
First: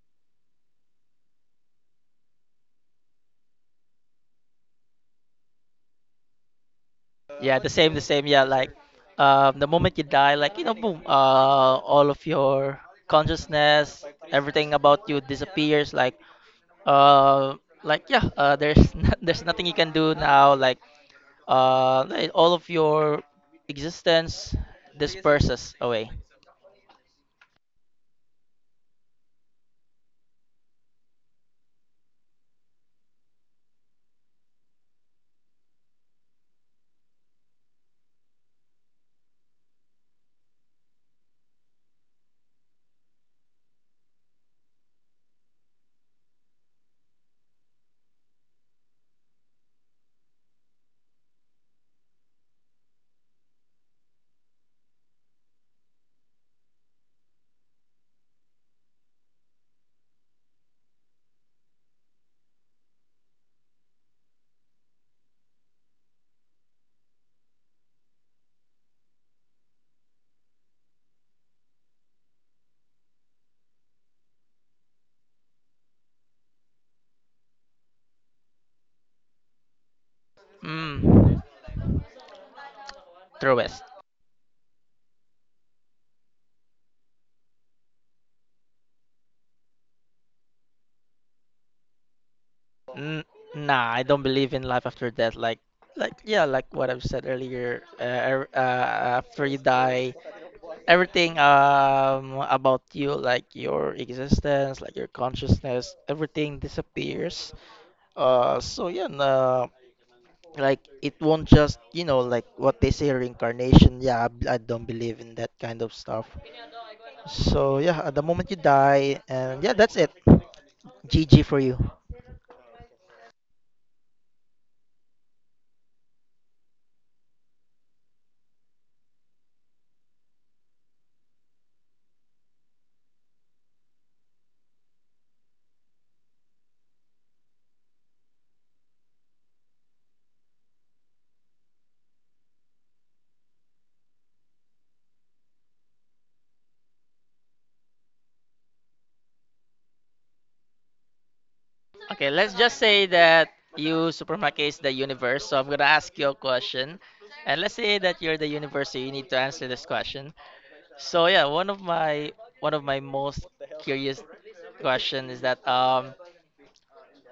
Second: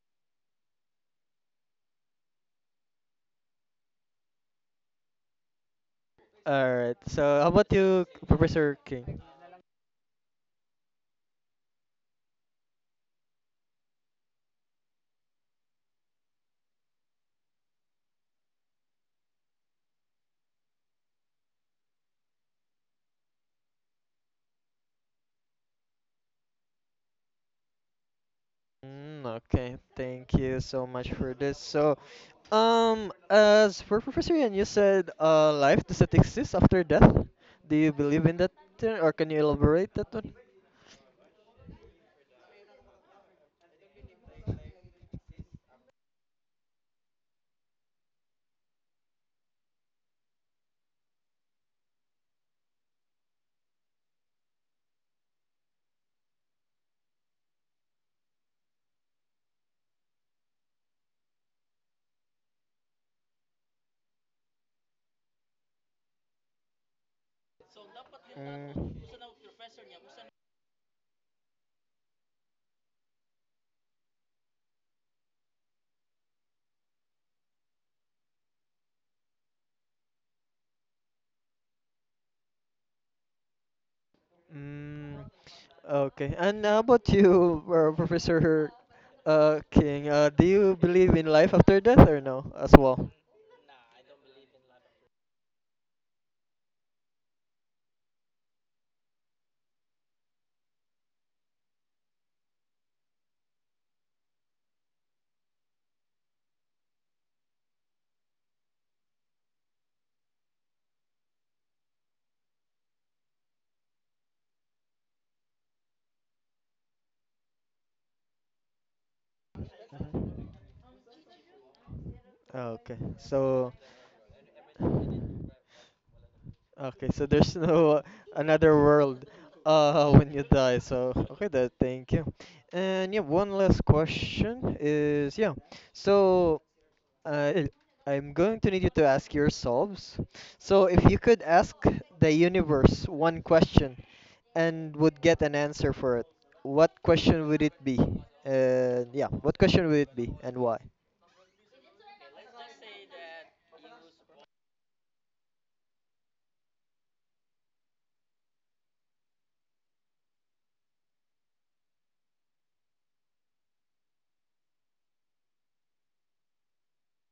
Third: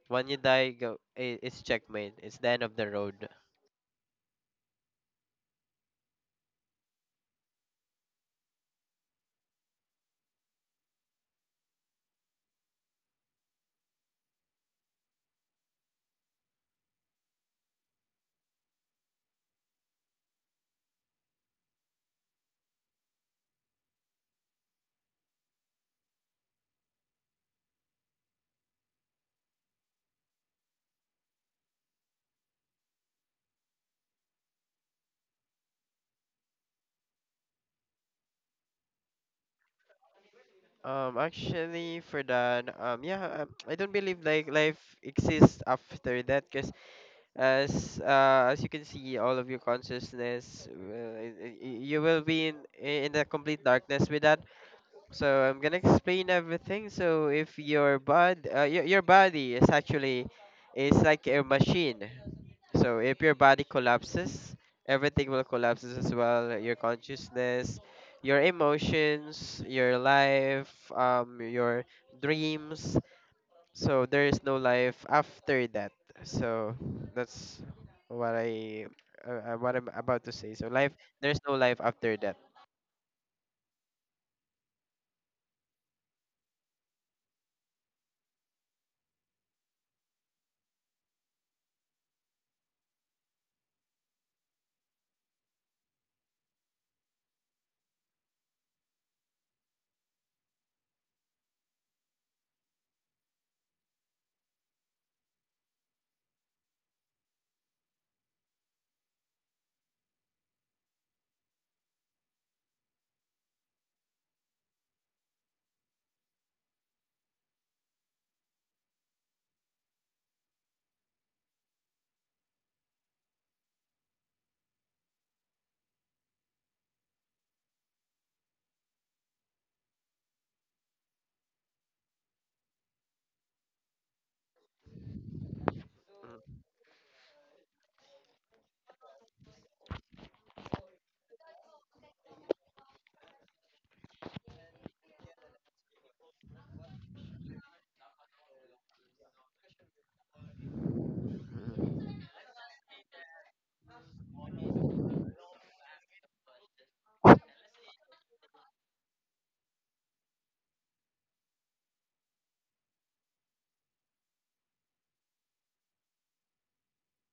When you die, it's checkmate. It's the end of the road.
All right. So how
Yeah, the
about
same, the
you,
same. Yeah, like,
Professor King?
the moment you die, like you know, boom, all of your consciousness, everything about you disappears. Like uh, like yeah, there's No- there's nothing you can do now. Like, like, all of your existence disperses away.
Mm, okay, thank you so much for this. So, as for Professor Ian, you said life does not exist after death. Do you believe in that, or can you elaborate that one?
Actually, for that, yeah, I don't believe like life exists after that, because as you can see, all of your consciousness, you will be in the complete darkness with that. So I'm gonna explain everything. So if your body is like a machine. So if your body collapses, everything will collapse as well. Your consciousness, your
Mm,
emotions, your life, your dreams. So there is no life after that. So that's what I, what I'm about to say. So life, there's
Mm,
no life after that.
truest.
mm, okay. And how about you, Professor King? Do you believe in life after death or no as well?
N Nah, I don't believe in life after death. Like, yeah, like what I've said earlier. After you die, everything, about you, like your existence, like your consciousness, everything disappears. So yeah, nah, like, it won't just, you know, like what they say, reincarnation. Yeah, I don't believe in that kind of stuff. So yeah, at the moment you die, and yeah, that's it.
Mhm.
G for you.
Okay. Okay, so there's no another world when you die. So okay, that thank you. And yeah, one last question is, yeah. So uh, I'm going to need you to ask yourselves. So if you could ask the universe one question and would get an answer for it, what question would it be? And yeah, what question would it be and why?
Okay, let's just say that you supermarket is the universe. So I'm gonna ask you a question, and let's say that you're the universe, so you need to answer this question. So yeah, one of my most curious question is that,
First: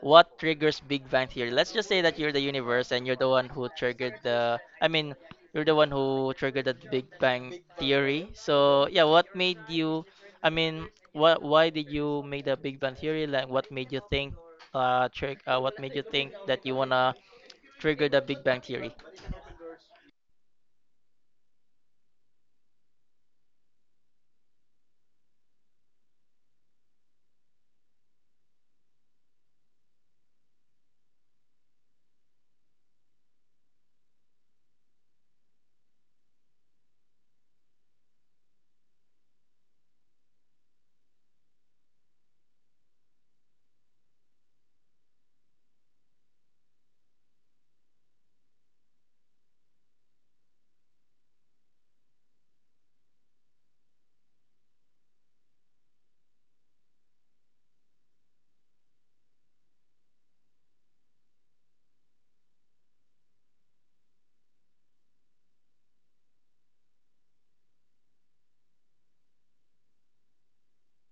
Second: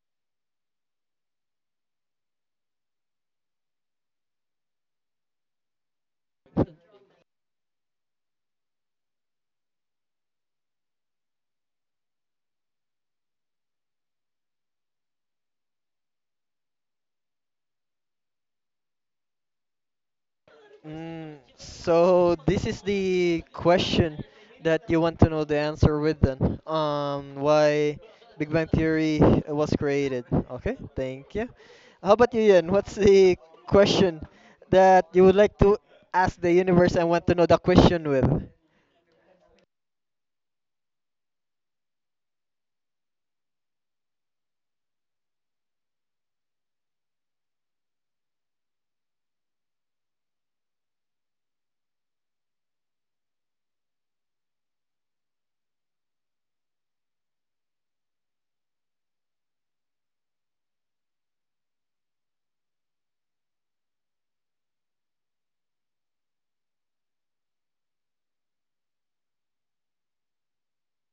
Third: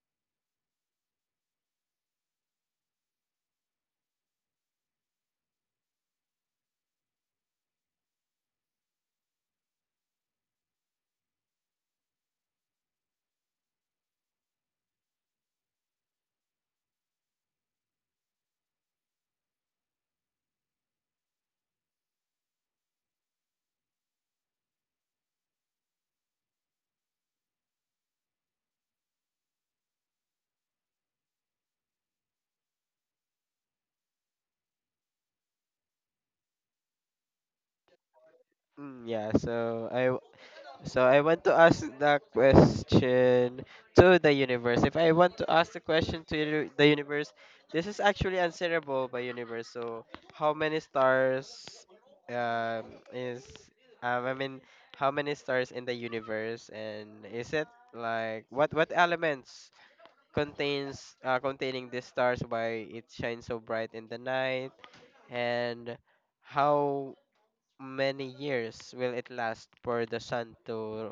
what triggers Big Bang Theory? Let's just say that you're the universe, and you're the one who triggered the Big Bang Theory. So yeah, what made you? I mean, what? Why did you make the Big Bang Theory? Like, what made you think? Trick. What made you think that you wanna trigger the Big Bang Theory?
Mm, so this is the question that you want to know the answer with then. Why Big Bang Theory was created. Okay, thank you. How about you, Ian? What's the question that you would like to ask the universe and want to know the question with?
Mm, yeah. So I want to ask the question to the universe. If I want to ask the question to the universe, this is actually answerable by universe. So how many stars um, is um, I mean how many stars in the universe, and is it like what elements contains containing these stars, why it shines so bright in the night, and how many years will it last for the sun to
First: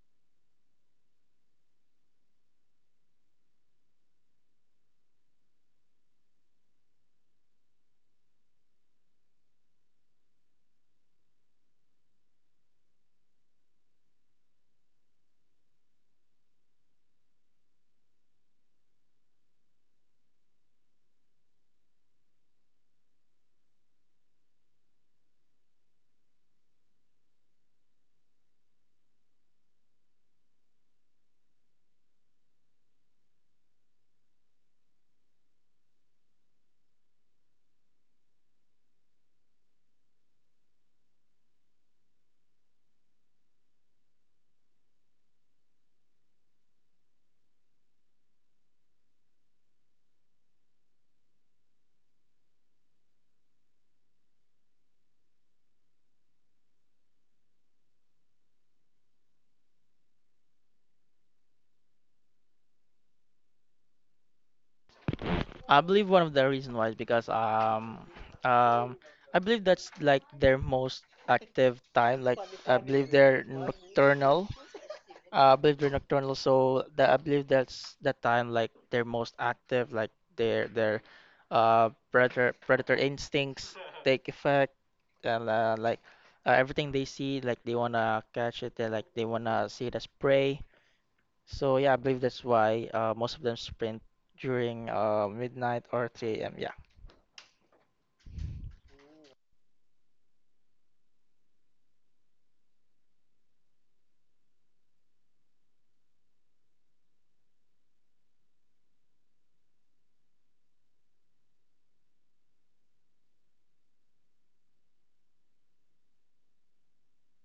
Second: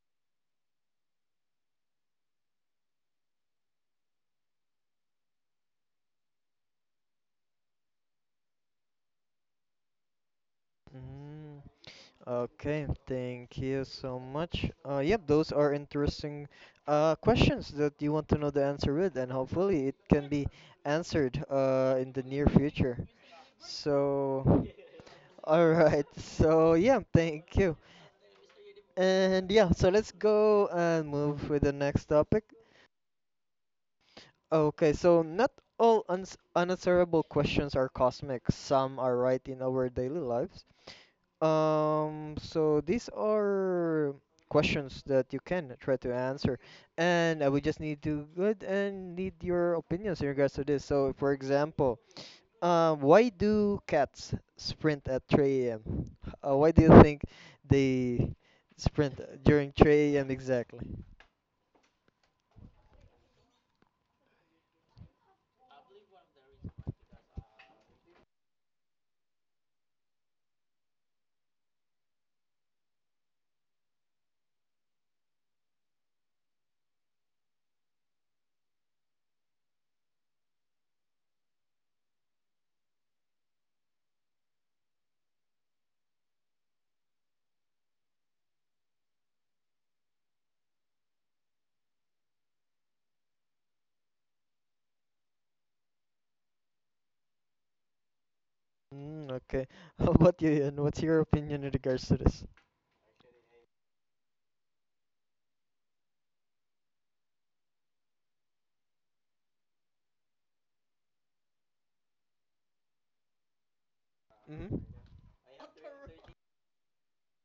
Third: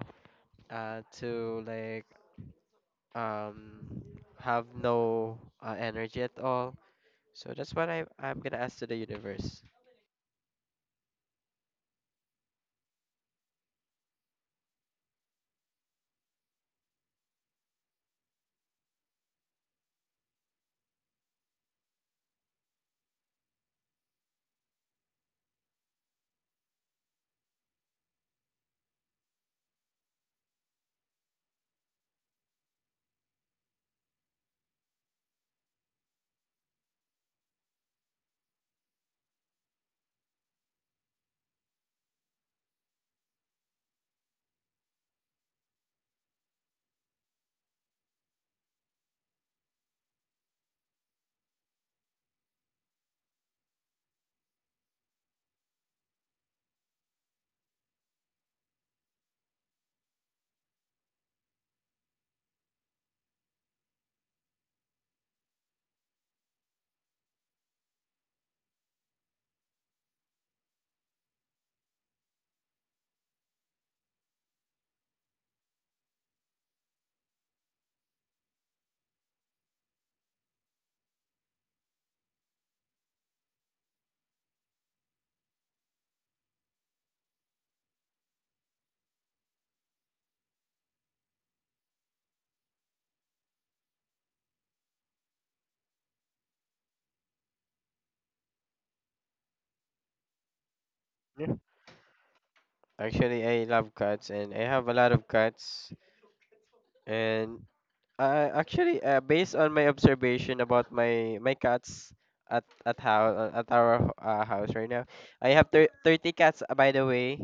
uh, to like um, have no energy at all. So that's what I'm gonna ask to the universe.
Mm. Okay, thank you so much. Yep, those are interesting questions that you want to know the answer with, and hopefully it can be answered in the near future. So, all right. So, yeah, thank you. And yeah, so let's go and move with the next topic. Okay, so not all uns unanswerable questions are cosmic. Some are right in our daily lives. So these are questions that you can try to answer, and I would just need your opinions in regards to this. So, for example, why do cats sprint at 3 a.m.? Why do you think they sprint during 3 a.m. exactly?
I believe one of the reason why is because, um I believe that's like their most active time. Like, I believe they're nocturnal. I believe they're nocturnal, so that I believe that's that time, like they're most active, like their predator instincts take effect, and like everything they see, like they wanna catch it, they like they wanna see it as prey. So yeah, I believe that's why most of them sprint during midnight or 3 a.m. Yeah,
Mm, okay. How about you, Ian? What's your
Yeah.
opinion in regards to this?
Actually, I love cats and I have a lot of cats. And based on my observation about my cats at our house
Mm-hmm.
right now, I have 30 cats, by the way.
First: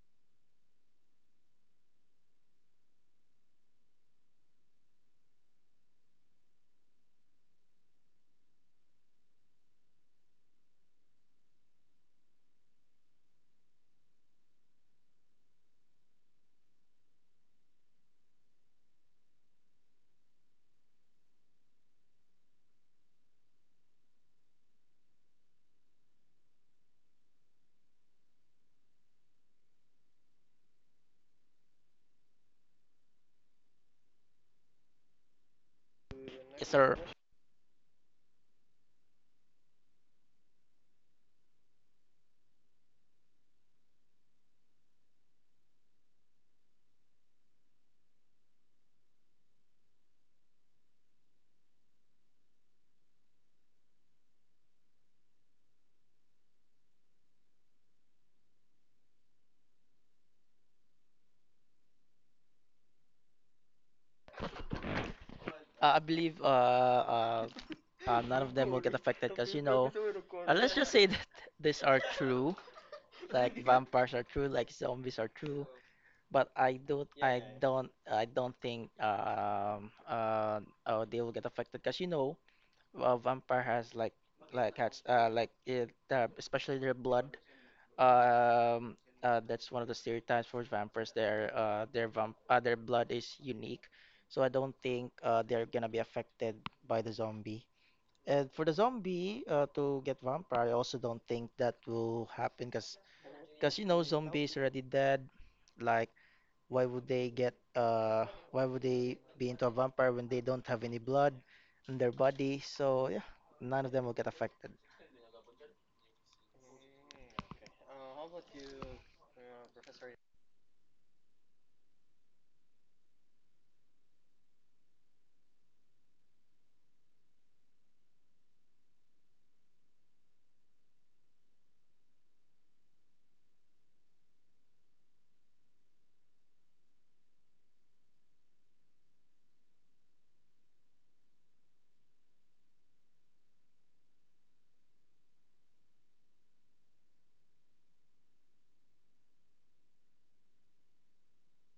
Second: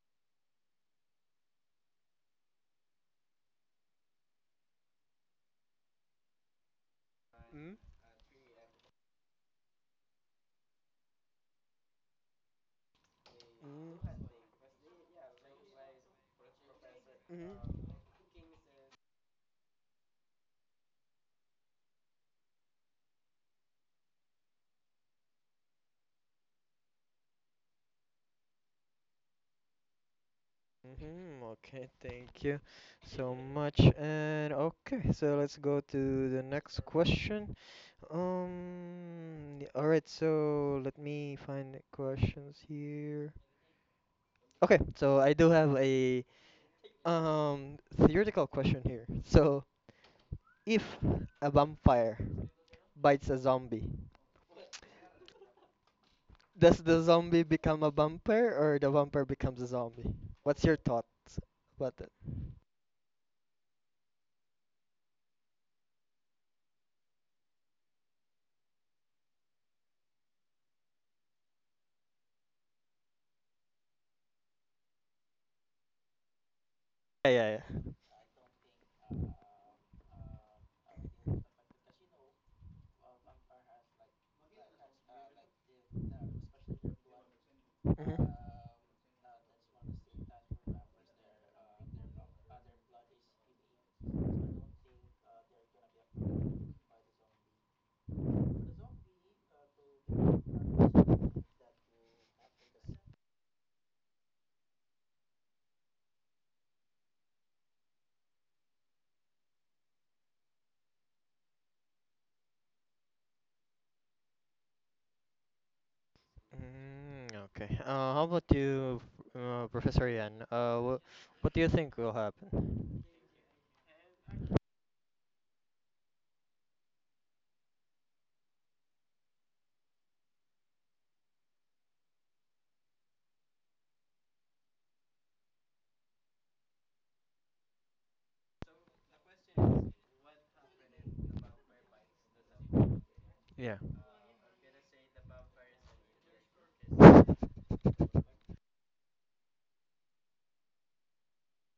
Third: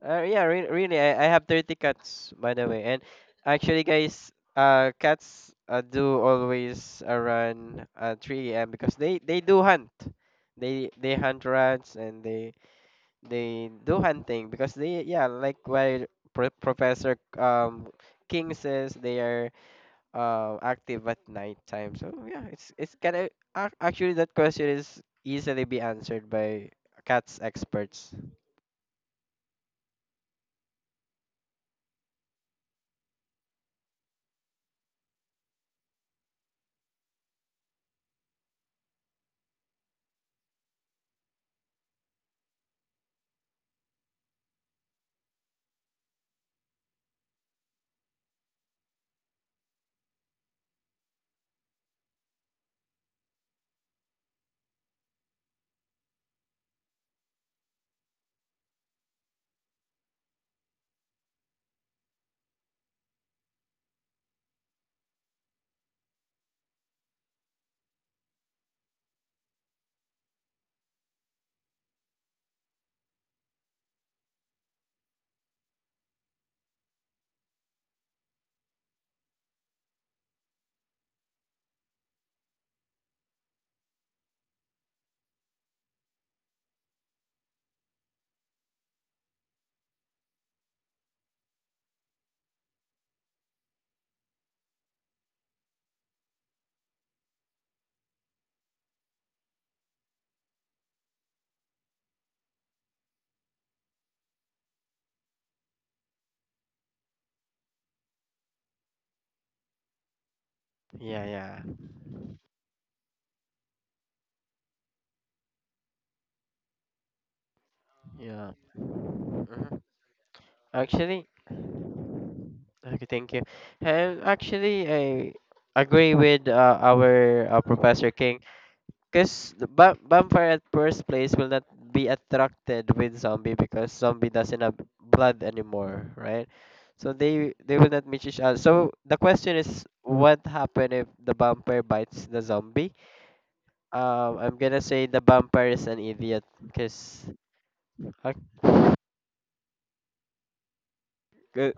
Yeah, re really, I have 30 cats, by the way. And actually, guys, cats do always
Mm-hmm.
run at 3 a.m. because they do hunt. They hunt rats, and they do hunting because they, yeah, like what Professor
Mm-hmm.
King says, they are active at night time. So yeah, it's kind of, actually, that question is easily be answered by cats experts.
Hmm. Okay, thank you so much. And okay, so let's go to the
yes
next
sir.
question. Yeah, all right, so let me find the questions here. Okay, so I do have a um theoretical question here. So, if a vampire bites a zombie, does the zombie become a vampire or the vampire becomes a zombie? What's your thoughts about that?
I believe none of them will get affected because you know, let's just say that these are true. Like vampires are true, like zombies are true. But
Yeah, yeah,
I don't think oh they will get affected because you know a vampire has like has like it, especially their blood.
yeah.
um that's one of the stereotypes for vampires, their blood is unique. So I don't think they're gonna be affected by the zombie. And for the zombie to get vampire, I also don't think that will happen because you know zombies already dead. Like, why would they get why would they be into a vampire when they don't have any
Yeah,
blood
yeah.
in their body? So yeah, none of them will get affected.
Mm, okay. How about
Yeah.
you,
Mhm.
Professor Yan? Uh, what
Actually,
what do you think will happen?
okay, thank you. And actually, I agree with our Professor King, because vampire at first place will not be attracted with zombie because zombie doesn't have blood anymore, right? So they will not meet each other. So the question is, what happen if the vampire bites the zombie?
Yeah.
I'm gonna say the vampire is an idiot because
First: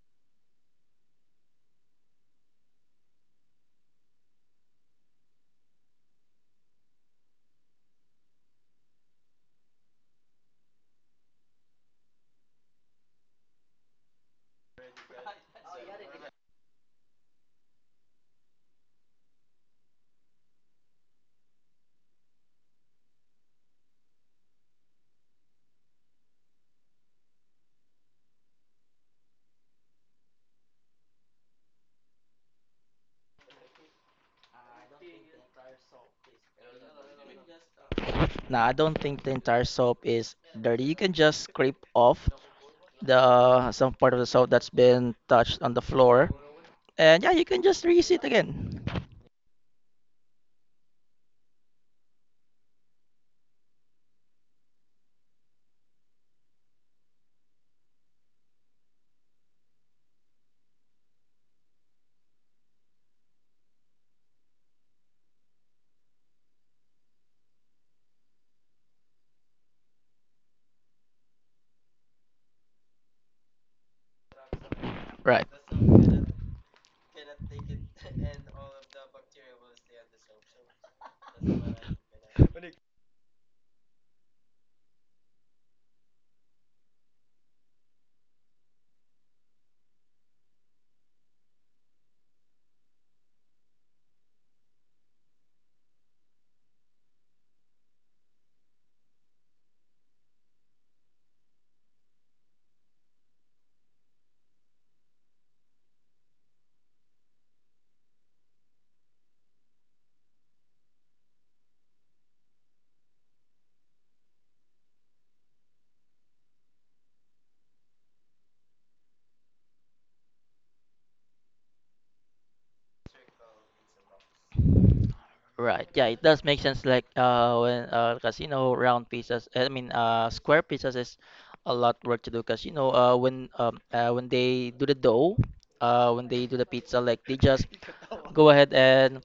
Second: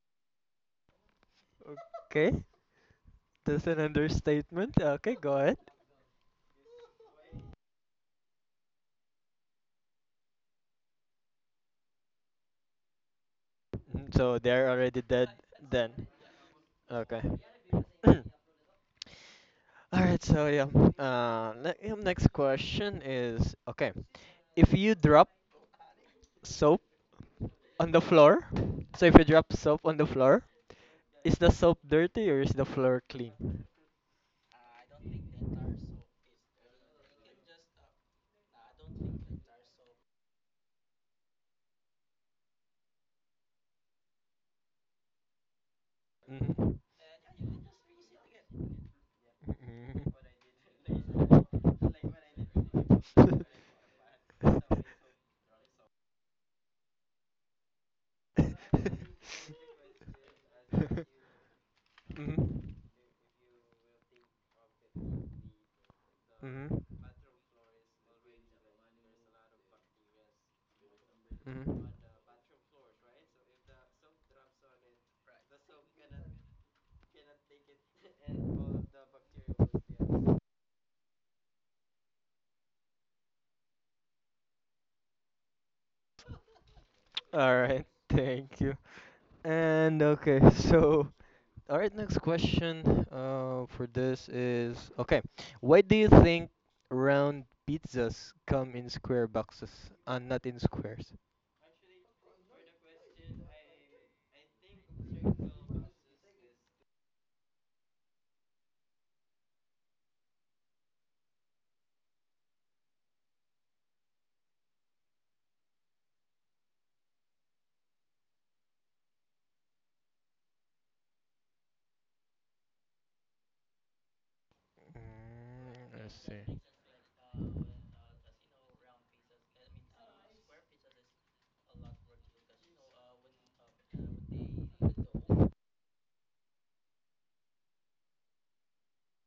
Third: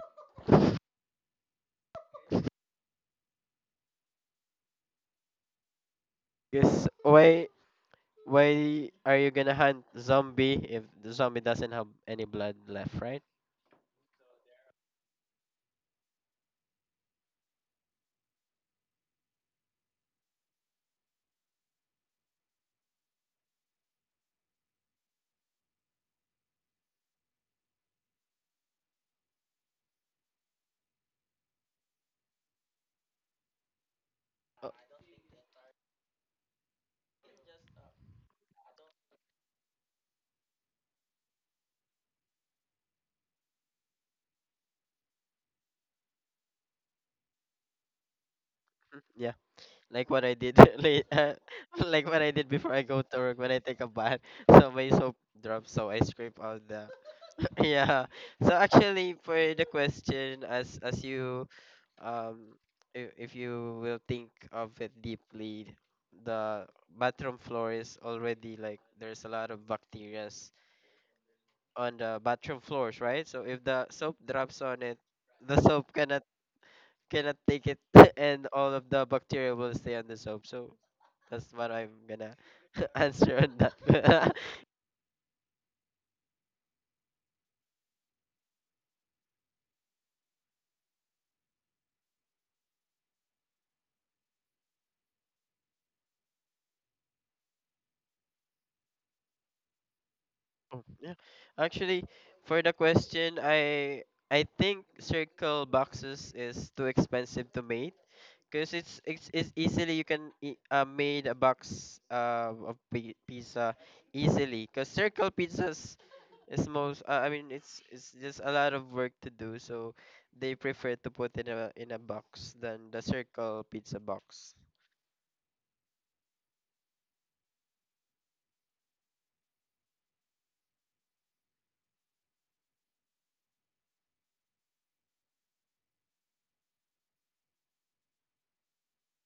Okay, that's an understatement. Okay, go ahead.
why? Why are you gonna hunt zombie if the zombie doesn't have any blood left, right?
Mm, so they're already dead then. Okay. All right. So yeah. Next question is okay. If you drop soap on the floor, so if you drop soap on the floor, is the soap dirty or is the floor clean?
Oh,
Now I don't think the entire soap is dirty. You can just scrape off the some part of the soap that's been touched on the floor. And yeah, you can just reuse it again.
yeah, like
Mm-hmm.
what I did like what I did before I go to work when I take a bath. So my soap drops, so I scrape out the. Yeah. So
Mhm.
actually, for the question, as you, um, if you will think of it deeply, the
Mhm.
bathroom floor is already like there's a lot of bacteria
Mhm.
on the bathroom floors, right? So if the soap drops on it,
Right.
the soap cannot take it, and all of the bacteria will stay on the soap. So that's what I'm gonna answer on that.
All right. Thank you. And okay, so all right, next question for this is okay, why do you think round pizzas come in square boxes and not in
Oh,
squares?
yeah. Actually, for the question, I think circle boxes is too expensive to make because it's easily you can e- made a box of pizza easily, because circle pizzas is most it's just a lot of work to do, so they prefer to put in a box than the circle pizza box.
Right.
Mm,
Yeah,
I
it does
see.
make sense. Like when, casino round pizzas, I mean, square pizzas is a lot work to do. Cause you know, when they do the dough, when they do the pizza, like they just go ahead and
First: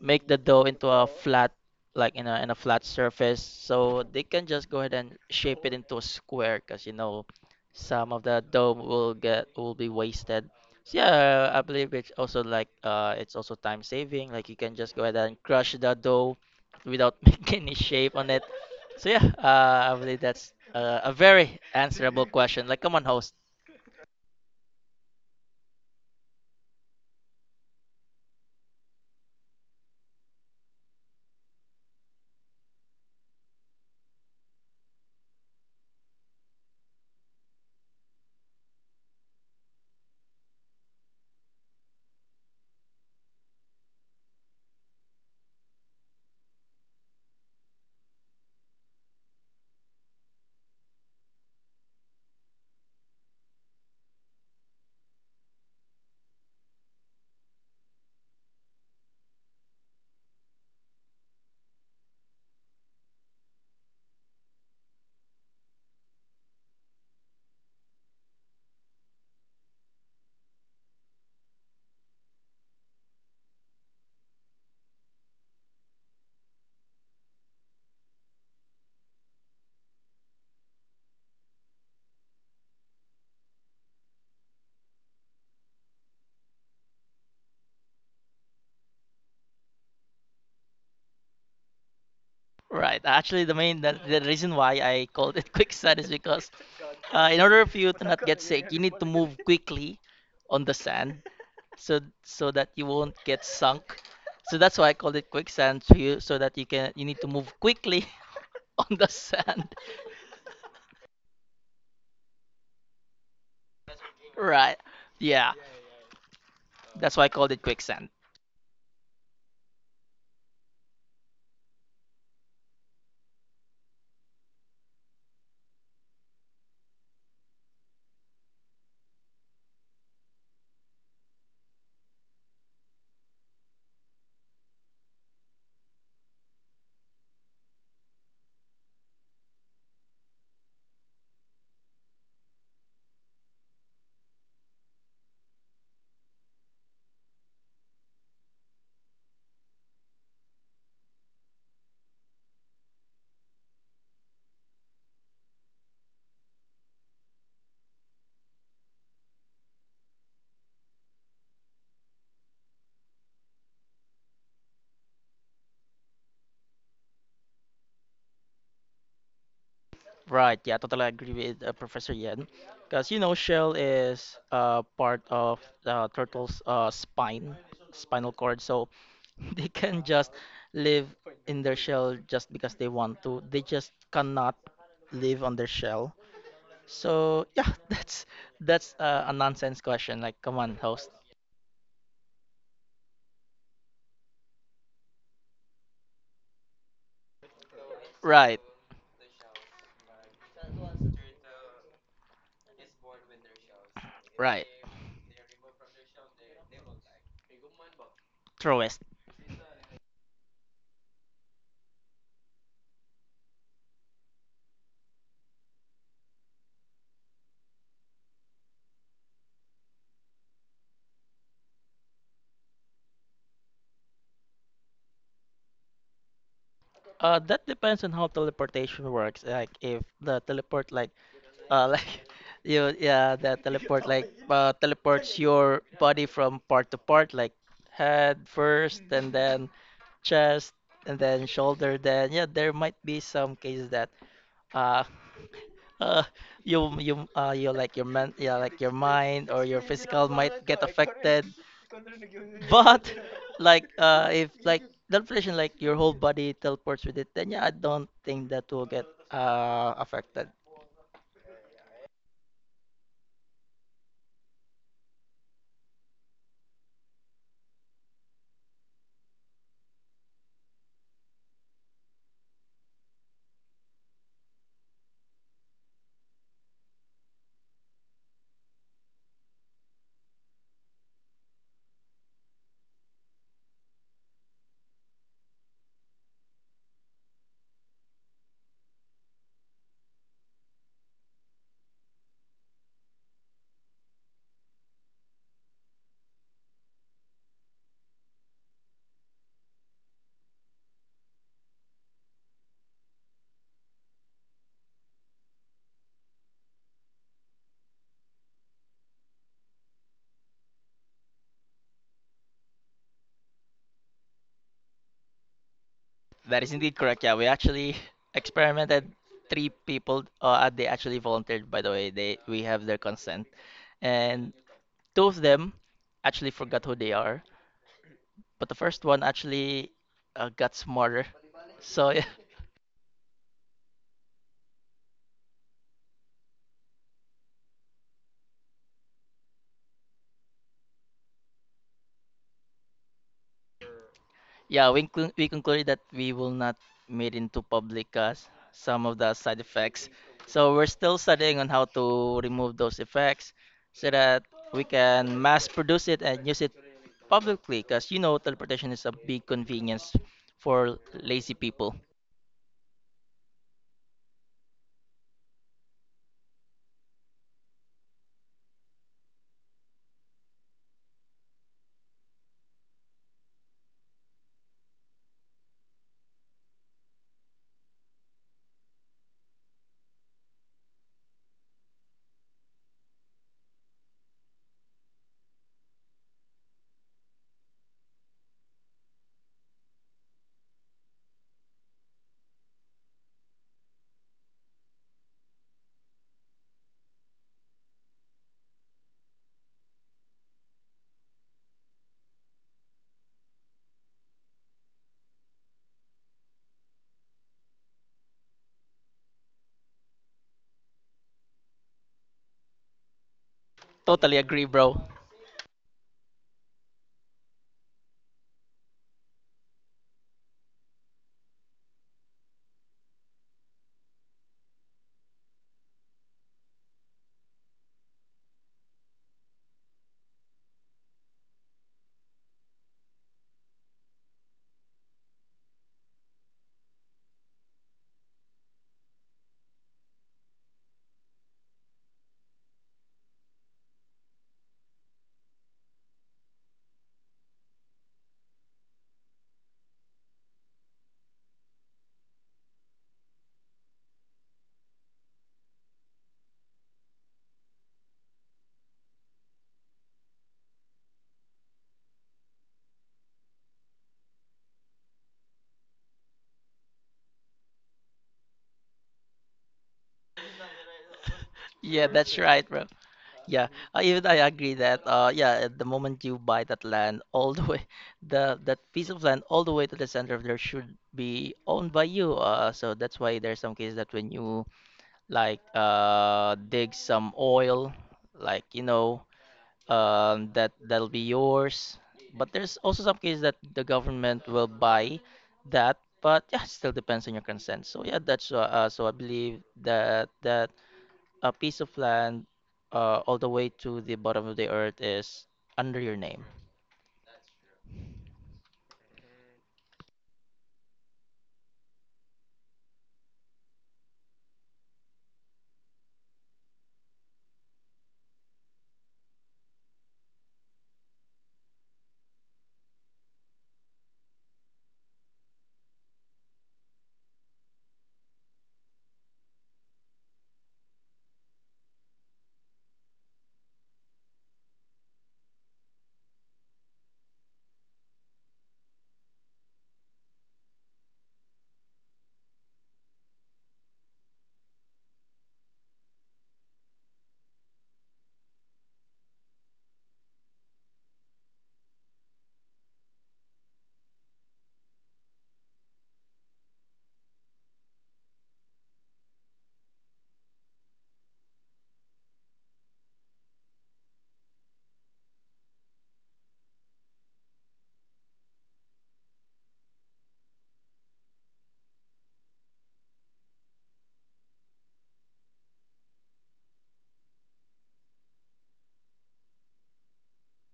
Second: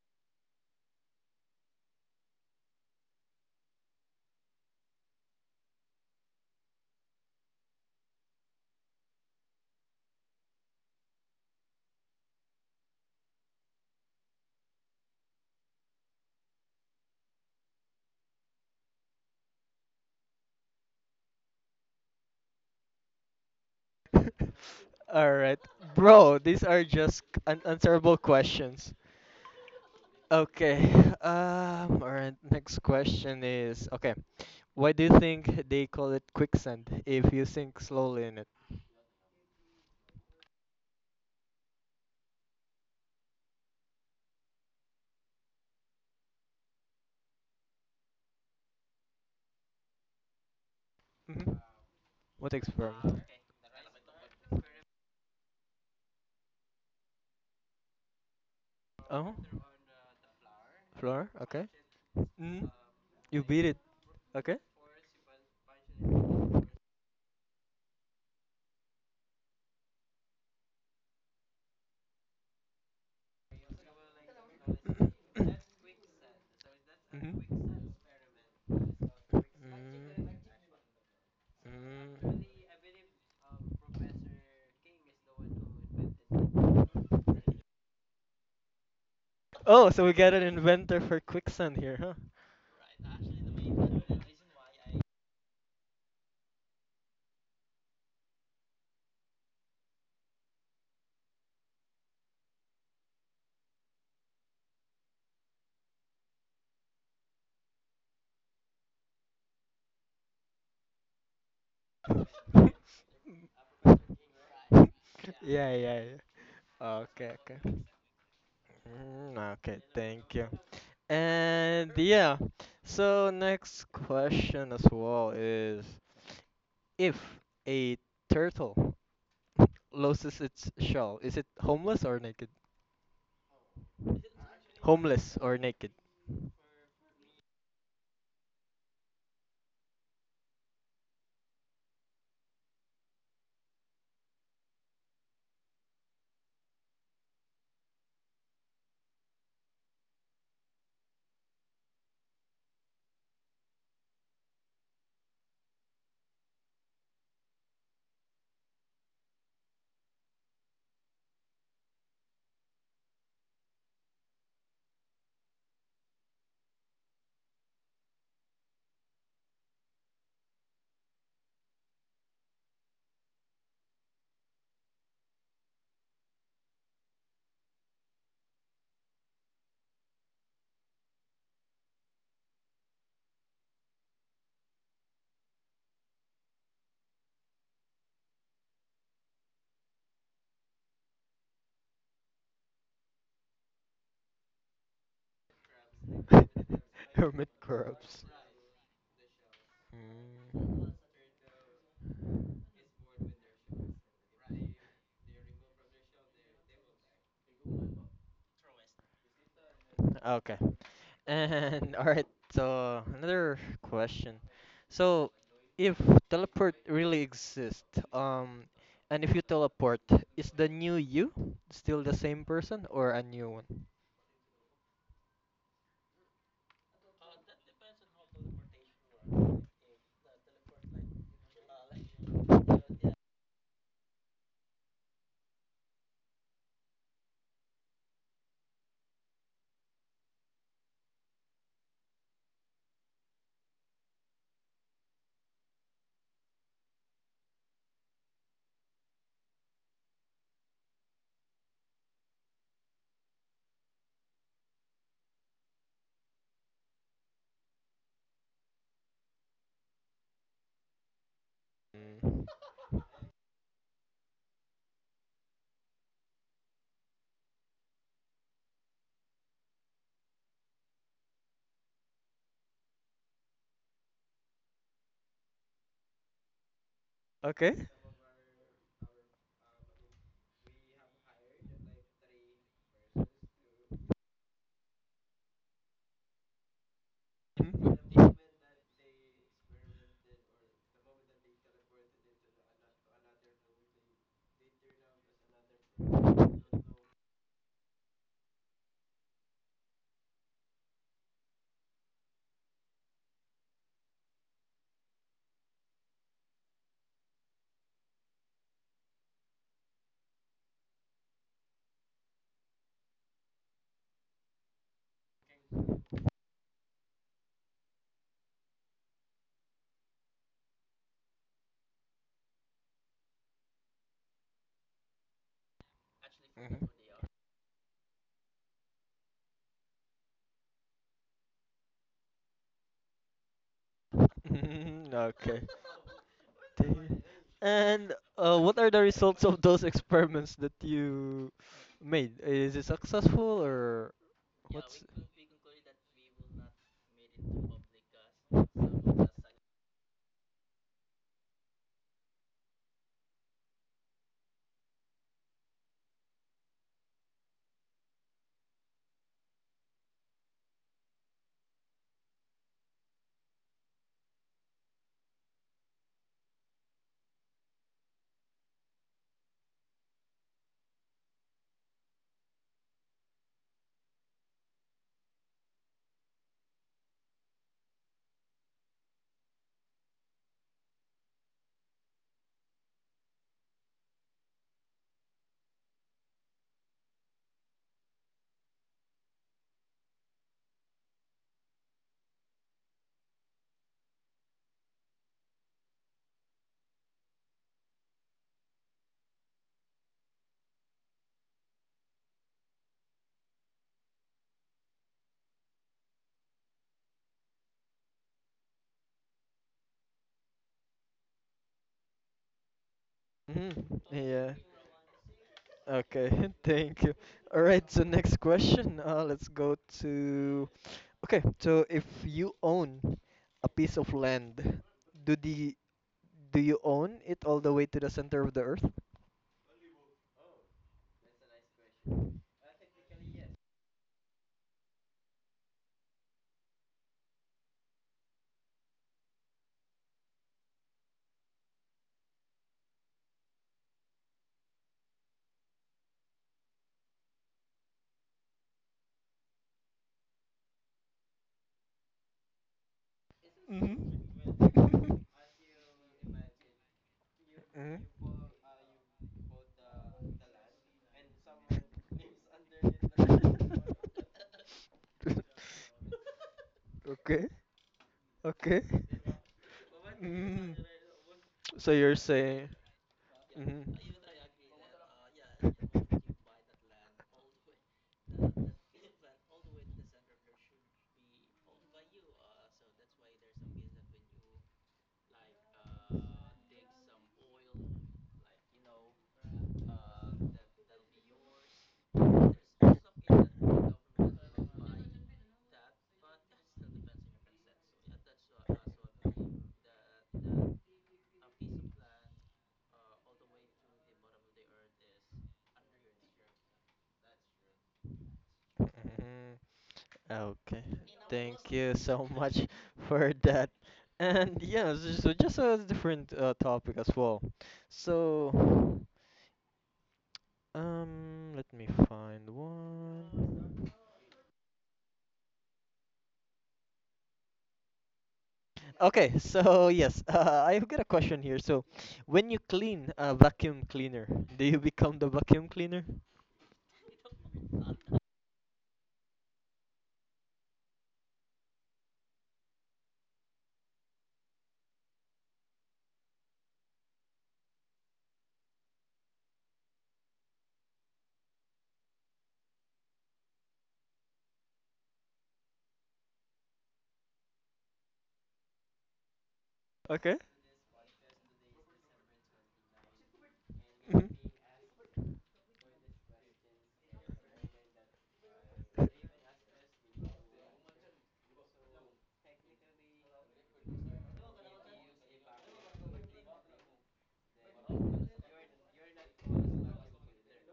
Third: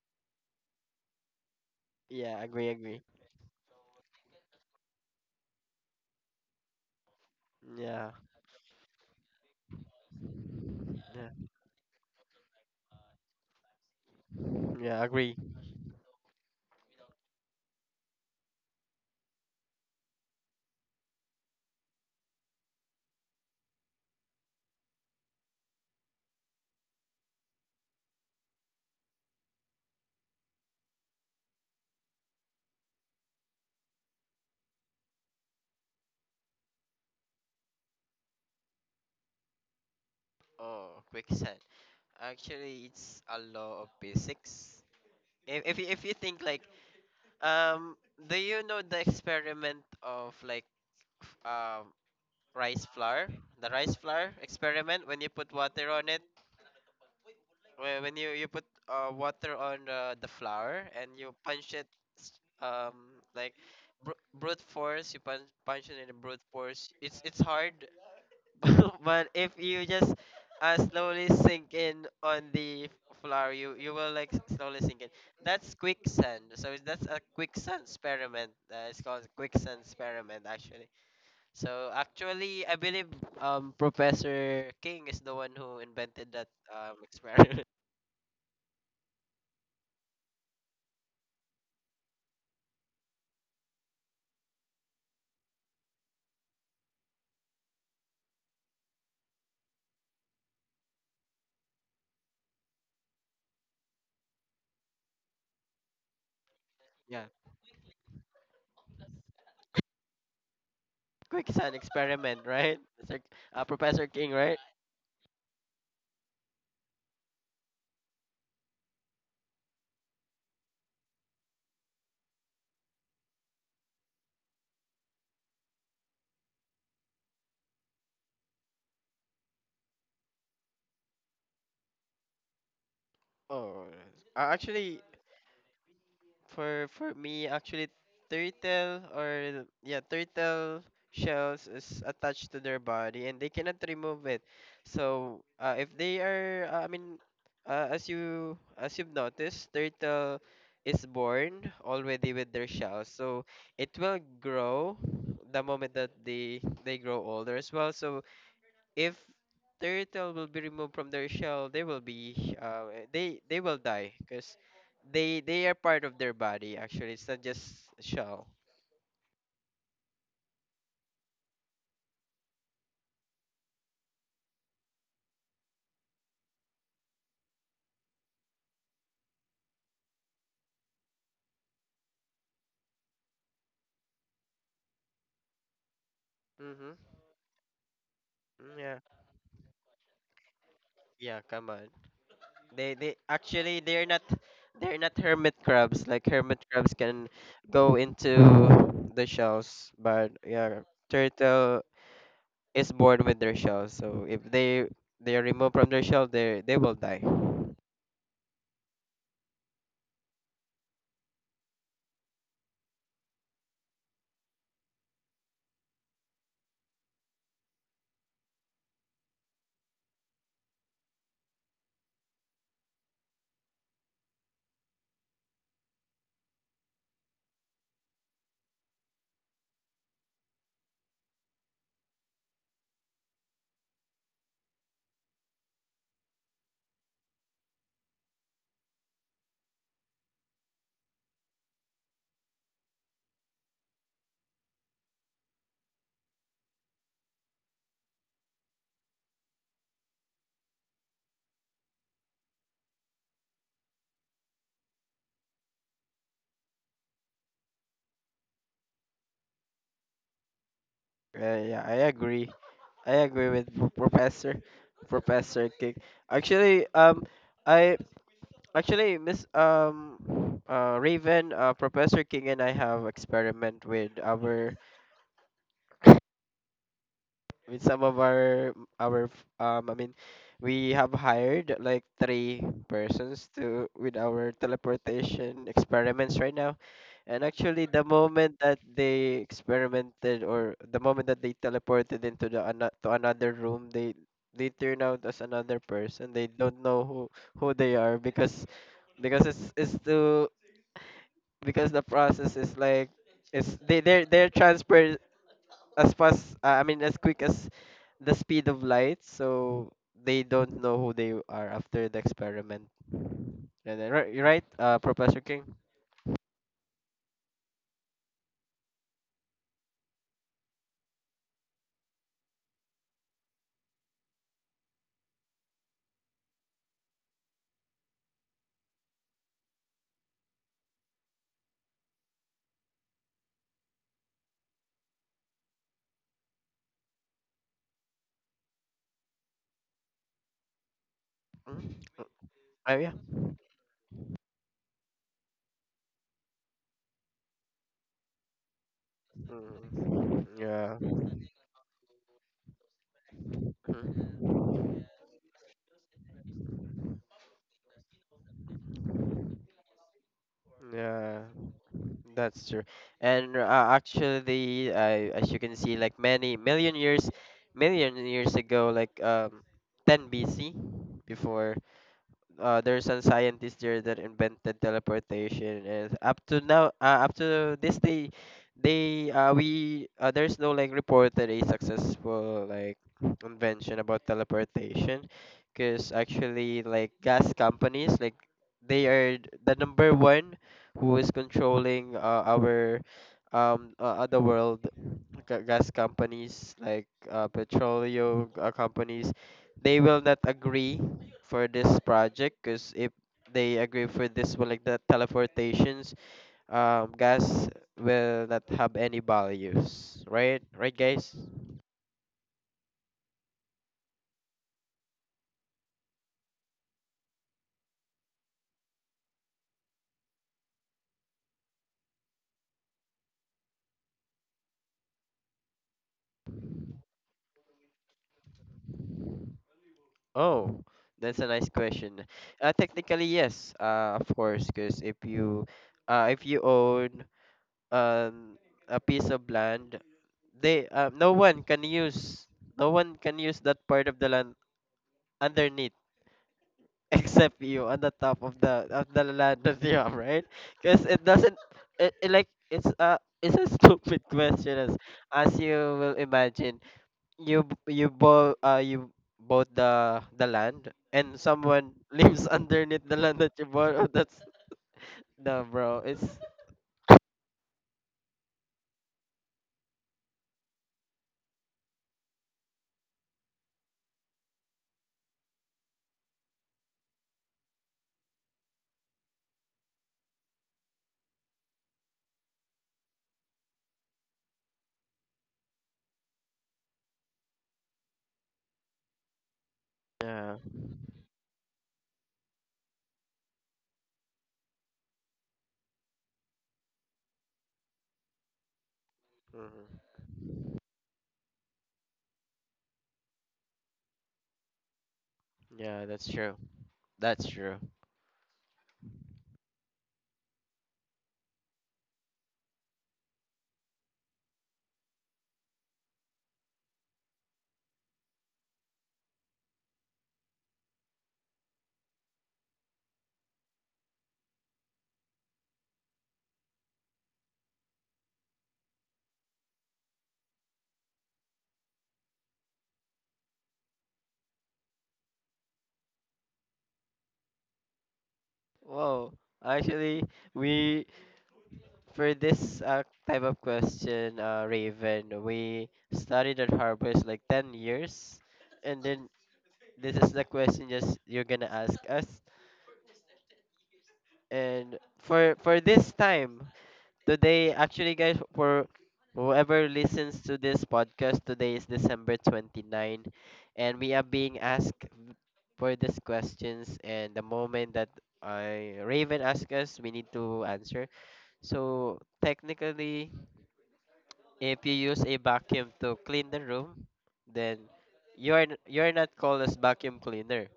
make the dough into a flat, like in a
Yeah, agree,
flat
agree.
surface, so they can just go ahead and shape it into a square. Cause you know
Yeah,
some of the dough will get will be wasted.
yeah,
Yeah, I believe it's also like it's also time saving. Like you can just go
yeah,
ahead
agree.
and crush the dough without making any shape on it. So yeah, I believe that's a very answerable question. Like, come on, host.
All right, bro, these are just unanswerable questions. Okay. Um. All right. Next question is okay. Why do you think they call it quicksand if you sink slowly in it?
Oh, quicksand. Actually, it's a law of physics. If you think like um, do you know the experiment of like f-
Hmm.
um
What
rice
experiment?
flour, the rice flour experiment, when you put water on it, when you you put
Oh,
water on the flour and
floor.
you
Okay.
punch it s-
Hmm.
um
You
like
beat it. Okay.
brute force, you punch it in a brute force. It's hard, but if you just slowly sink in on the floor, you will like slowly sink in.
Hmm.
That's quicksand. So that's a quicksand experiment. It's called quicksand
Mm,
experiment actually. So
mm.
actually, I believe Professor King is the one who invented that experiment.
Oh, so we got an inventor for quicksand here, huh?
Right. Actually, the reason why I called it quicksand is because in order for you to not get sick, you need to move quickly on the sand, so that you won't get sunk. So that's why I called it quicksand, so you, so that you can, you need
Yeah,
to move quickly on the sand.
quicksand experiment, right? It's like, Professor King, right?
Right. Yeah.
Yeah, yeah, yeah.
That's why I
Okay,
called
okay.
it quicksand.
Mm, okay, thank you. And yeah, so next question as well is if a turtle loses its shell, is it homeless or naked?
Oh, actually,
Homeless or naked?
For me, actually, turtle or, yeah, turtle shells is attached to their body and they cannot remove it. So if they are, I mean, as you've noticed, turtle is born already with their shells. So it will grow the moment that they grow older as well. So if turtle will be removed from their shell, they will be they will die because they are part of their body. Actually, it's not just shell.
Right. Yeah, totally agree with Professor Yen. Because, you know, shell is part of the turtle's spine, spinal cord. So they can just live in their shell just because they want to. They just cannot live on their shell.
Mm-hmm.
So yeah, that's
Yeah,
a nonsense question. Like, come on, host.
yeah. Come on. They they actually they're not they're not hermit crabs. Like hermit crabs can
Hermit
go
crabs.
into
Right.
the shells, but yeah,
Mm,
turtle is born with their shell. So if
Right.
they are removed from their shell, they will die.
Truest.
okay. And alright, so another question. So if teleport really exists, and if you teleport, is the new you still the same person or a new one?
That depends on how teleportation works. Like, if the teleport, like, like you, yeah, that teleport like, teleports your body from part to part, like head first, and then chest, and then shoulder. Then yeah, there might be some cases that uh uh, you you like your men, yeah, like your mind or your physical might get affected. But like, if like teleportation, like your whole body teleports with it, then yeah, I don't think that will get affected.
Yeah, yeah, I
Mm.
agree. I agree with Professor King. Actually, I actually Miss Raven, Professor King and I have experiment with our with
Okay.
some of our um I mean we have hired like three persons to with our teleportation experiments right now. And actually the
Mhm.
moment that they experimented, or the moment that they teleported into the ano to another room, they turn out as another person. They don't know who they are because it's to because the process is like it's they they're transfer as fast I mean as quick as the speed of light, so they don't know who they are after the experiment. And then, right, you're right, Professor King.
That is indeed correct. Yeah, we actually experimented. Three people, they actually volunteered. By the way, they we have their consent, and two of them actually forgot who they are, but the first one actually got smarter. So yeah.
Mhm. Okay. Dang. And what are the results of those experiments that you
Mm.
made? Is it
Oh yeah.
successful or
Yeah, we
what's?
inclu- we concluded that we will not made into public, some of the side effects.
Mm.
So we're
Yeah.
still studying on how to remove those effects so
Mm.
that we can mass produce it and use it publicly, because you know teleportation is a big convenience for
Yeah,
lazy people.
that's true. And as you can see, like many million years ago, like 10 BC, before, there's a scientist there that invented teleportation, and up to now, up to this day, they we there's no like reported a successful like invention about teleportation, because actually, like, gas companies, like, they are the number one who is controlling our other world. Gas companies like petroleum companies, they will not agree for this project, because if they agree for this one, like the teleportations gas will not have any values, right, right, guys?
Mhm.
Totally
Yeah.
agree, bro.
Okay. Thank you. All right. So next question. Let's go to. Okay. So if you own a piece of land, do the do you own it all the way to the center of the earth?
Oh, that's a nice question. Uh, technically yes, of course, because if you own um a piece of land, they no one can use, no one can use that part of the land underneath, except you, on the top of the land of the arm, right? Because it doesn't, it's a stupid question. as
Mm-hmm.
as you will imagine, you both you bought the land and someone lives underneath the land that you bought. Oh, that's no, bro. It's
Okay, okay. Mm. So
Yeah,
you're
that's right,
saying.
bro. Yeah,
Mhm.
even I agree that yeah, at the moment
Mhm.
you buy that land all the way, the that piece of land all the way to the center of there should be owned by you. So that's why there's some cases that when you like, dig some oil, like, you know,
yeah,
that that'll be yours. But there's also some cases that the government will buy that, but yeah, it still depends on your consent. So yeah, that's, so I believe
hmm,
that a piece of land, all the way to the bottom of the earth, is under
yeah.
your
That's
name.
true. That's true.
Okay. Thank you so much for that. And yeah, so so just a different topic as well. So, let me find one. Okay, so yes, I've got a question here. So, when you clean a vacuum cleaner, do you become the vacuum cleaner?
Whoa, actually, we for this type of question, Raven, we studied at Harvard like 10 years, and then this is the question just you're gonna ask us. And for this time today, actually, guys, for whoever
Okay.
listens to this podcast, today is December 29, and we are
Hmm.
being asked for these questions. And the moment that, Raven asks us, we need to answer. So technically, if you use a vacuum to clean the room, then you are not called as vacuum cleaner.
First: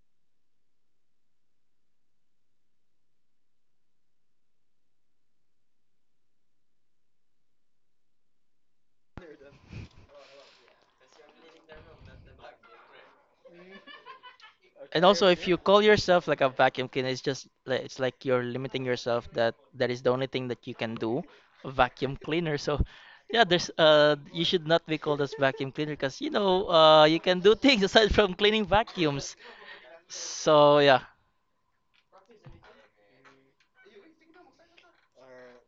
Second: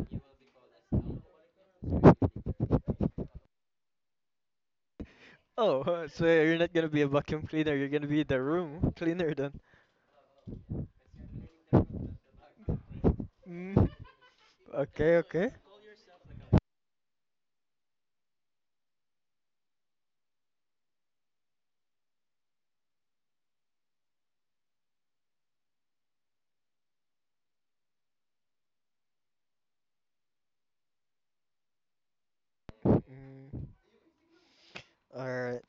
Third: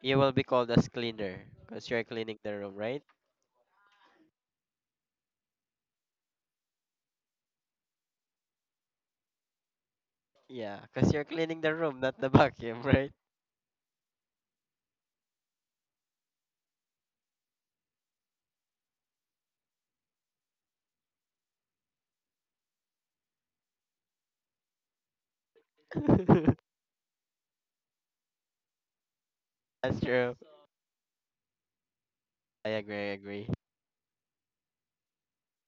You will be called as cleaner, because you're cleaning the room, right?
Oh, so you're not gonna be a vacuum cleaner. You're gonna be the room cleaner then.
Yeah, because you're cleaning the room, not the vacuum, right?
Mm.
And
Okay,
also, if
okay.
you call yourself like a vacuum cleaner, it's just like, it's like you're limiting yourself that that is the only thing that you can do, a vacuum cleaner. So yeah, there's you should not be called as vacuum cleaner because you know, you can do things aside from cleaning vacuums.
That's true.
So yeah.
I agree, I agree.
Mm. All right.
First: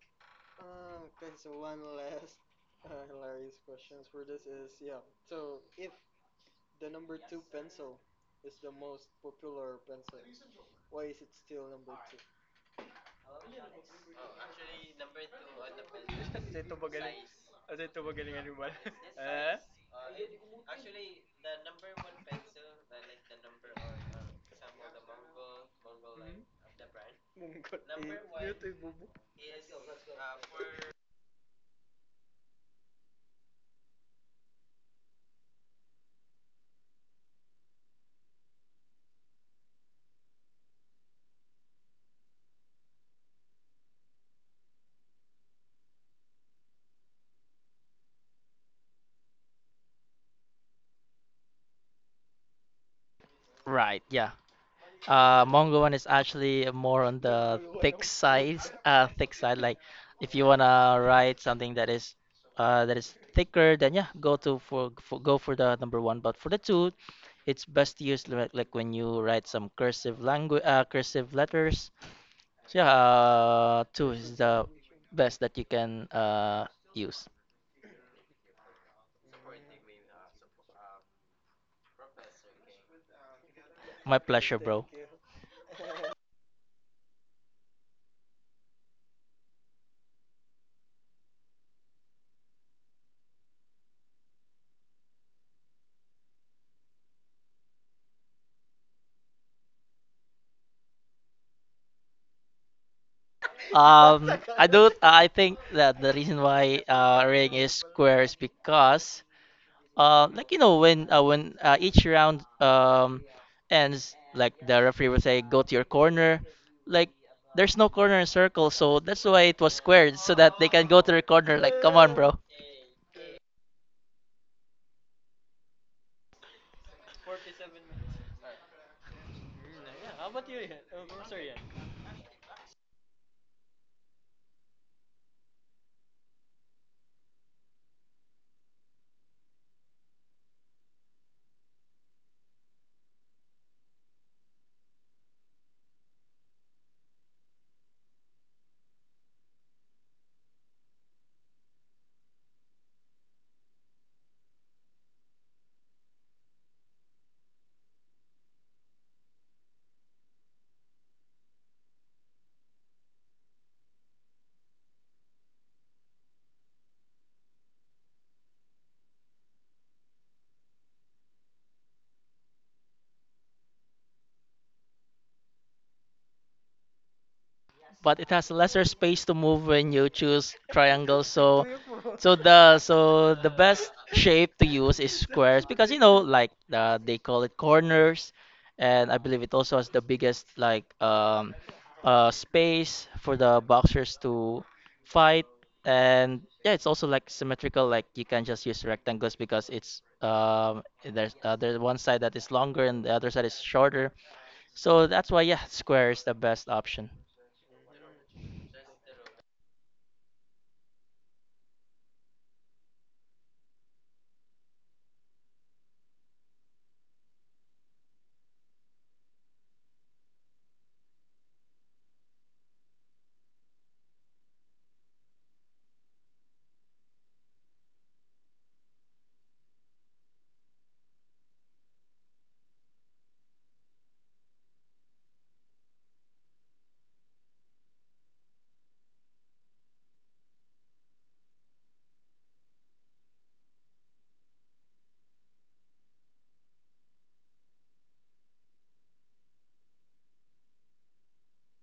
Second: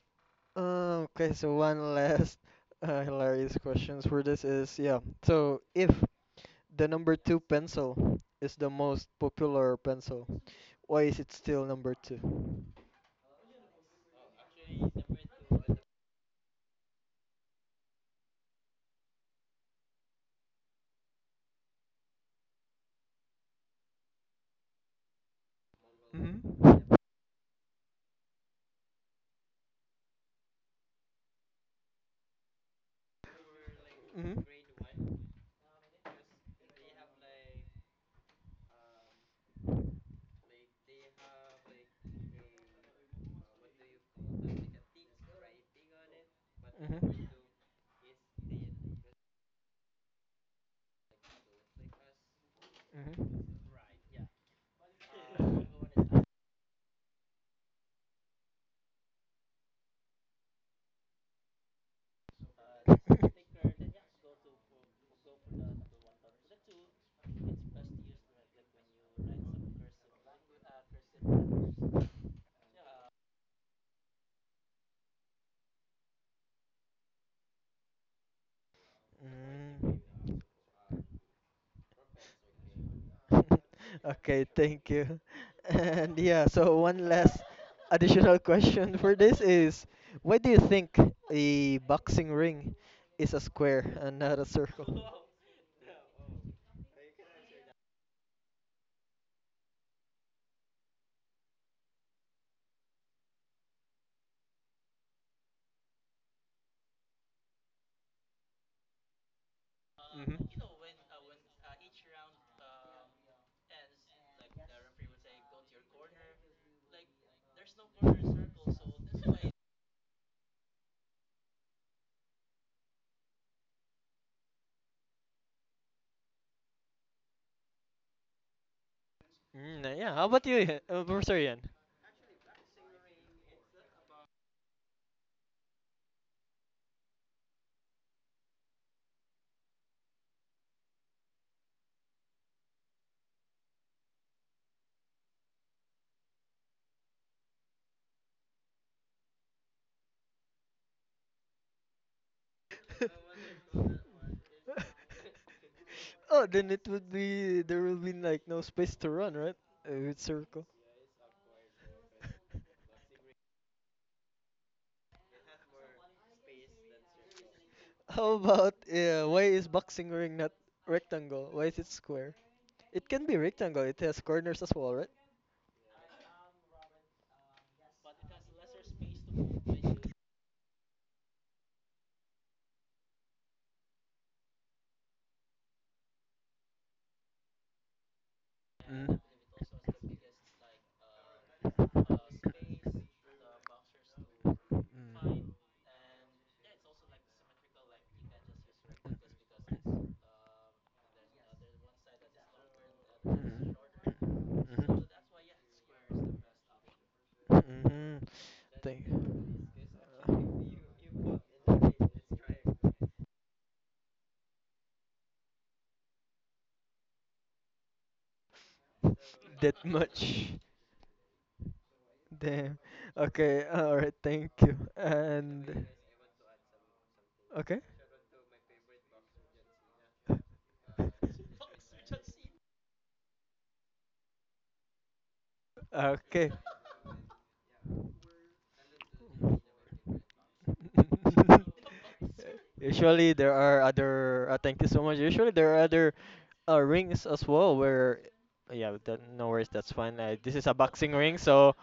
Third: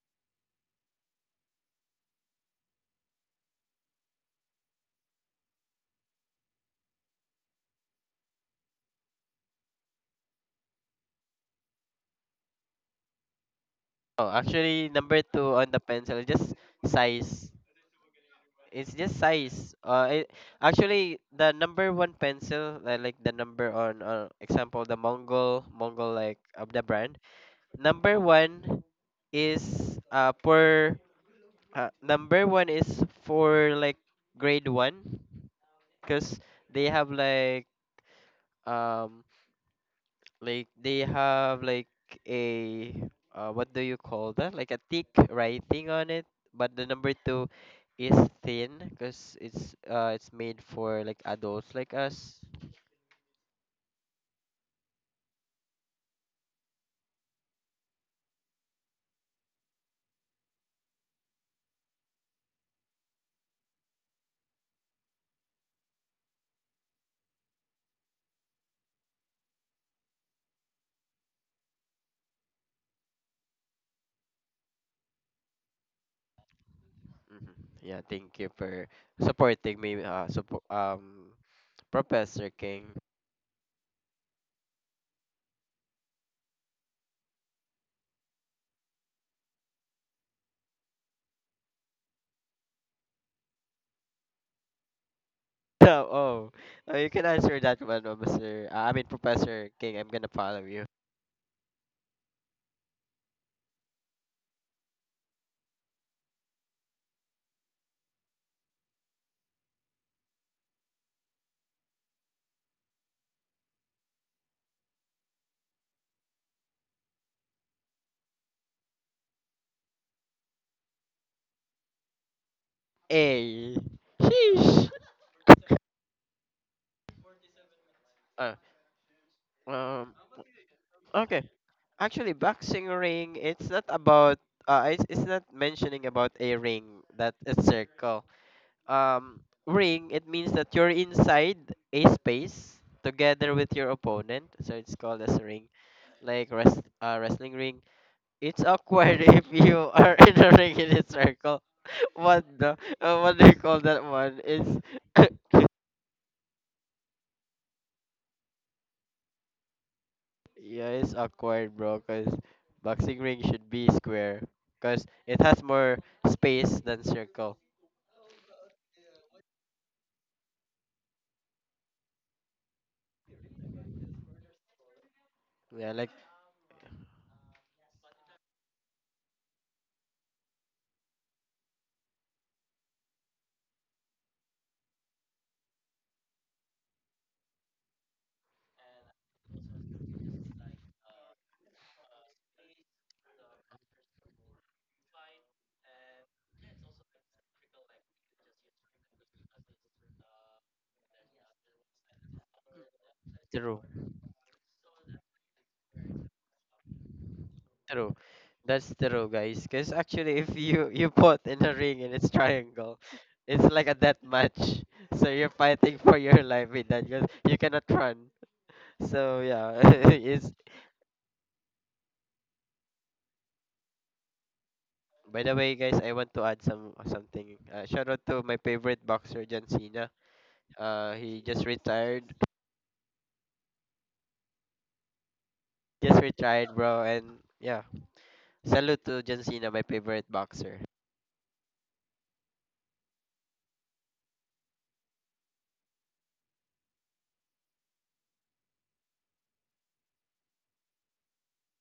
Um, okay, so one last hilarious questions for this is yeah. So if the number two pencil is the most popular pencil, why is it still number two?
Oh, actually, number two on the pencil, just size. It's just
Uh,
size.
Uh,
Actually,
Actually,
the
the number
number one
one pencil,
pencil,
the, like the number or,
example,
example,
the
the Mongol, Mongol
Mongol, like
line of
of the
the
Mm-hmm.
brand.
brand. Number
Number
one
one,
is uh
uh,
for Number one is for like grade one, because they have like um they have like a what do you call that, like a thick writing on it, but the number
Mhm.
two is thin because it's made for like adults like us.
Mhm.
right, yeah. Mongo one is actually more on the thick side, thick side. Like, if you wanna write something that is thicker, then yeah, go to for go for the number one. But for the two, it's best used like when you write some cursive language, cursive letters. So yeah, two is the best that you can use.
Hmm. Yeah, thank you for supporting
Mm.
me, support Professor King.
My
Okay,
pleasure, bro.
thank you. And yeah, so one last additional question for this is why do you think a boxing ring is a square and not a circle?
Oh, oh, you can answer that one, Professor King. I'm gonna follow you.
Um, I do. I think that the reason why Ring is square is because,
Mhm.
like you know, when each round ends, like the referee will say, "Go to your corner." Like, there's no corner in circle, so that's why it was squared, so that they can go to their corner. Like, come on, bro.
A. Sheesh. Uh,
Mm, yeah,
um.
how about you,
Okay.
Ian?
Actually, boxing ring. It's not about. It's not mentioning about a ring that is circle. Um, ring. It means that you're inside a space together with your opponent. So it's called as a ring, like wrestling ring. It's awkward if you are in a ring in a circle. What the? What do you call that one? It's
Oh, then it would be there will be like no space to run, right? With circle.
yeah, it's awkward, bro. Cause boxing ring should be square. Cause it has more space than circle.
How about why is boxing ring not rectangle? Why is it square? It can be rectangle. It has corners as well, right?
Yeah, like
But it has lesser space to move when you choose triangle. So, so the, so the best shape to use is squares because you know, like, they call it corners, and
Mm.
I believe it also has the biggest, like, space for the boxers to fight.
Mm.
And yeah, it's also like symmetrical. Like, you can just use rectangles because it's, there's, there's one side that is longer and the other side is
Mhm.
true,
shorter. So
Mhm.
that's why yeah, square is the best option.
true.
Mhm.
That's
Thank
true, guys. Cause actually, if you put in a ring and it's triangle, it's like a death match. So you're fighting for your life in that. Cause you cannot run. So
that
yeah,
much.
it's
Damn. Okay. All right. Thank you.
By the way,
And
guys, I want to add some something.
okay.
Shout out to my favorite boxer, John Cena. He just retired. Just
Okay.
retired, bro. And yeah, salute to John Cena, my favorite boxer.
Usually there are other. Thank you so much. Usually there are other rings as well. Where, yeah, that, no worries, that's fine. This is a boxing ring, so,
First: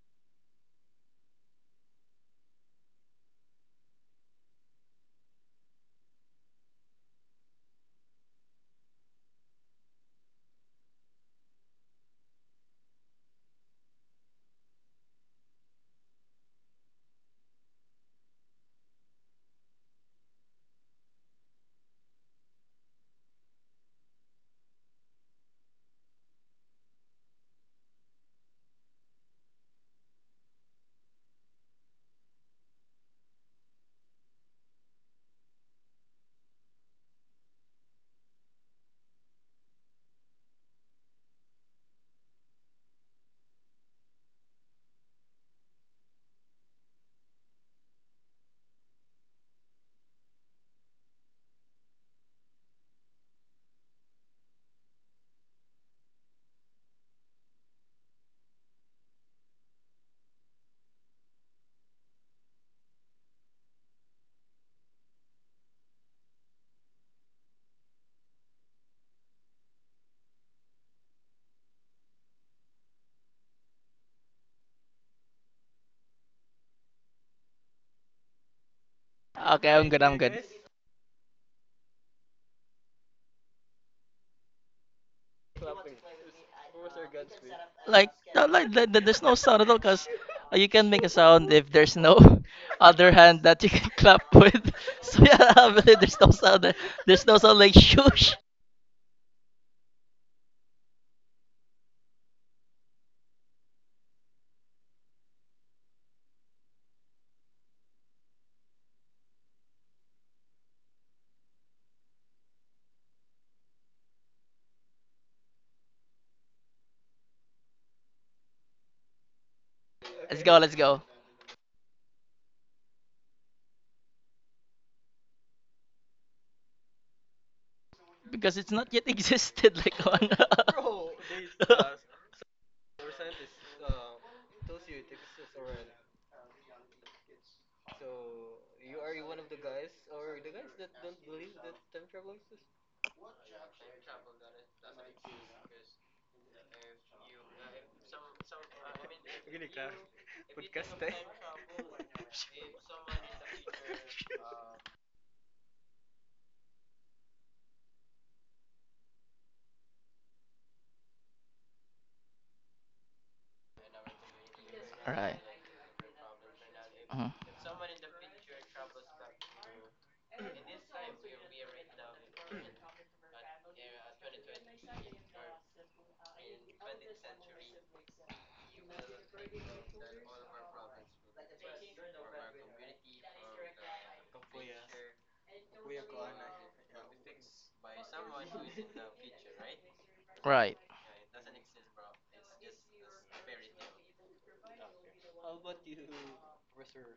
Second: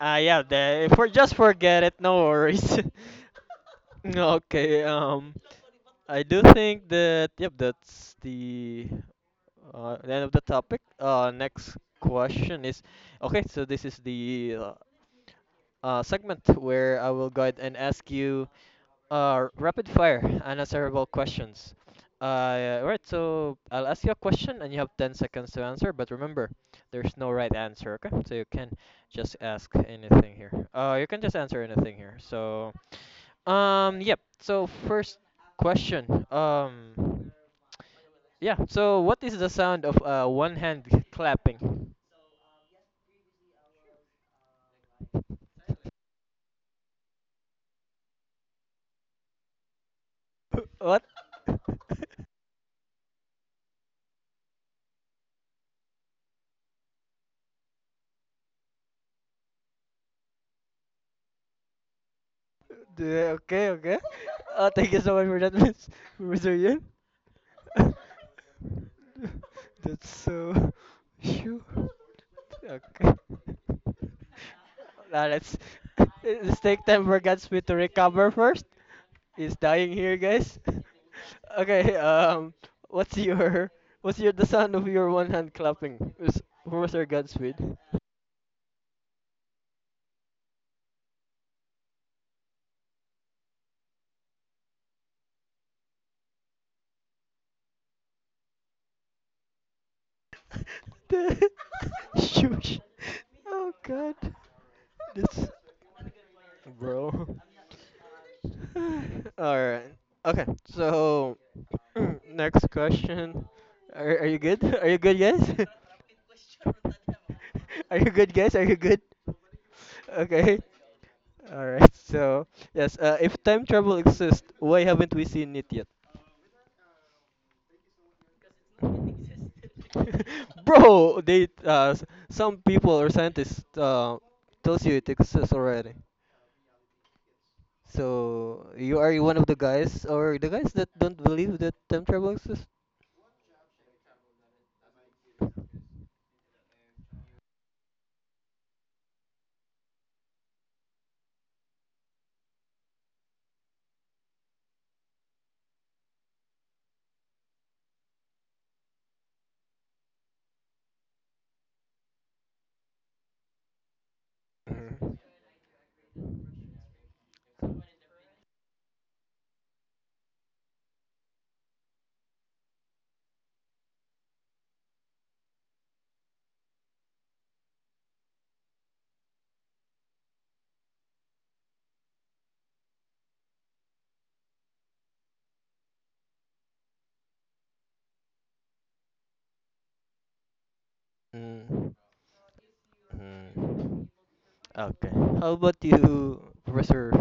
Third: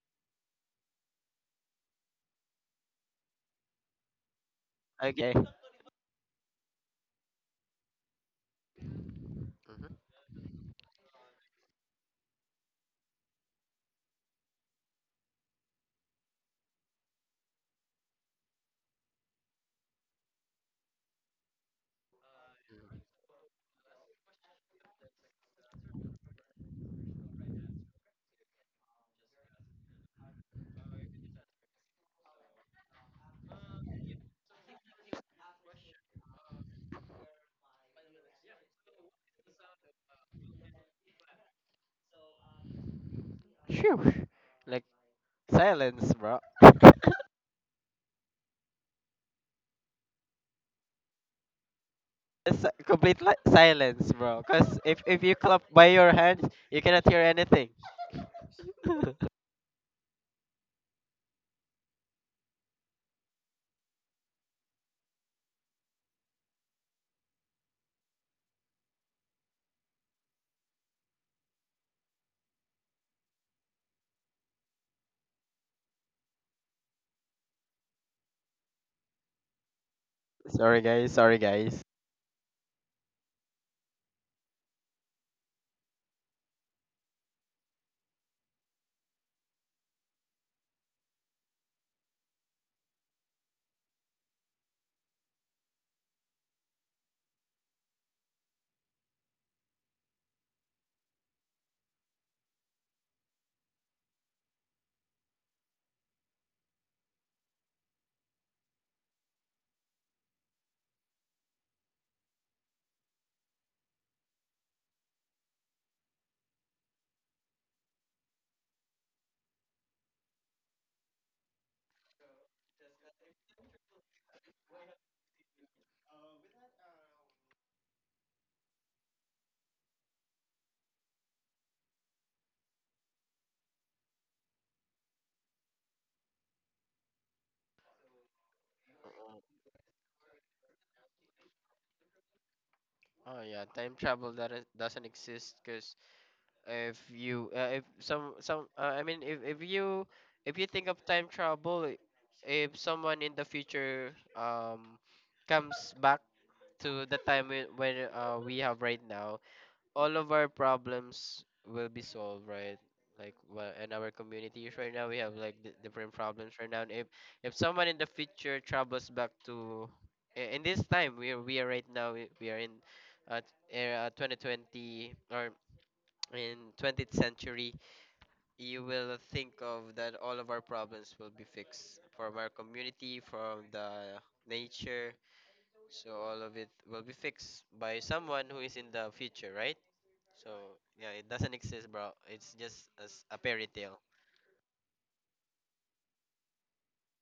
yeah, the, for just forget it. No worries. Okay.
Okay.
I do think that yep, that's
Mm-hmm.
the end of the topic. Next question is, okay, so this is the segment where I will go ahead and ask you rapid fire, unanswerable questions. Right, so I'll ask you a question and you have 10 seconds to answer, but remember, there's no right answer, okay? So you can just ask anything here. You can just answer anything here. So, yep. So first question. Yeah. So what is the sound of one hand clapping?
Shoo. Like silence, bro.
What?
It's a complete silence, bro. Cause if you clap by your hands, you cannot hear anything.
Dude, okay, okay. Thank you so much for that, Miss Mr. Yun. So, shoo. Okay. Now let's take time for Godspeed to recover first. He's
Okay, I'm
dying
good.
here,
I'm good.
guys.
Sorry, guys. Sorry, guys.
Okay. What's your what's your the sound of your one hand clapping? Who was your Godspeed?
Like, no, like, there's no sound at all because you can make a sound if there's no other hand that you can clap with. So yeah, obviously there's no sound. There. There's no sound, like, shush.
The- Shush. Oh God. This bro. All right. Okay. So next question. Are you good? Are you good, guys? Are you good, guys? Are you good?
Let's go.
Okay.
Let's go.
All right. So yes. If time travel exists, why haven't we seen it yet?
Because it's not yet existed. Like on.
Bro, they some people or scientists tells you it exists already. So you are one
Oh,
of the guys or the guys that don't believe that time travel exists?
oh yeah, time travel that doesn't exist because if you if some some if you think of time travel if someone in the future comes back to the time when we have right now, all of our problems will be solved, right? Like, well, in our communities right now we
Mm.
have
Right.
like different problems right now. And
Mhm.
if someone in the future travels back to in this time we are, right now we are in uh, era 2020, or in 20th century, you will think of that all of our problems will be fixed, from our community, from the nature. So all of it will be fixed by someone who is in the future, right? So
Right.
yeah, it doesn't exist,
Mm.
bro. It's just as a fairy tale.
Mm. Okay. How about you, Professor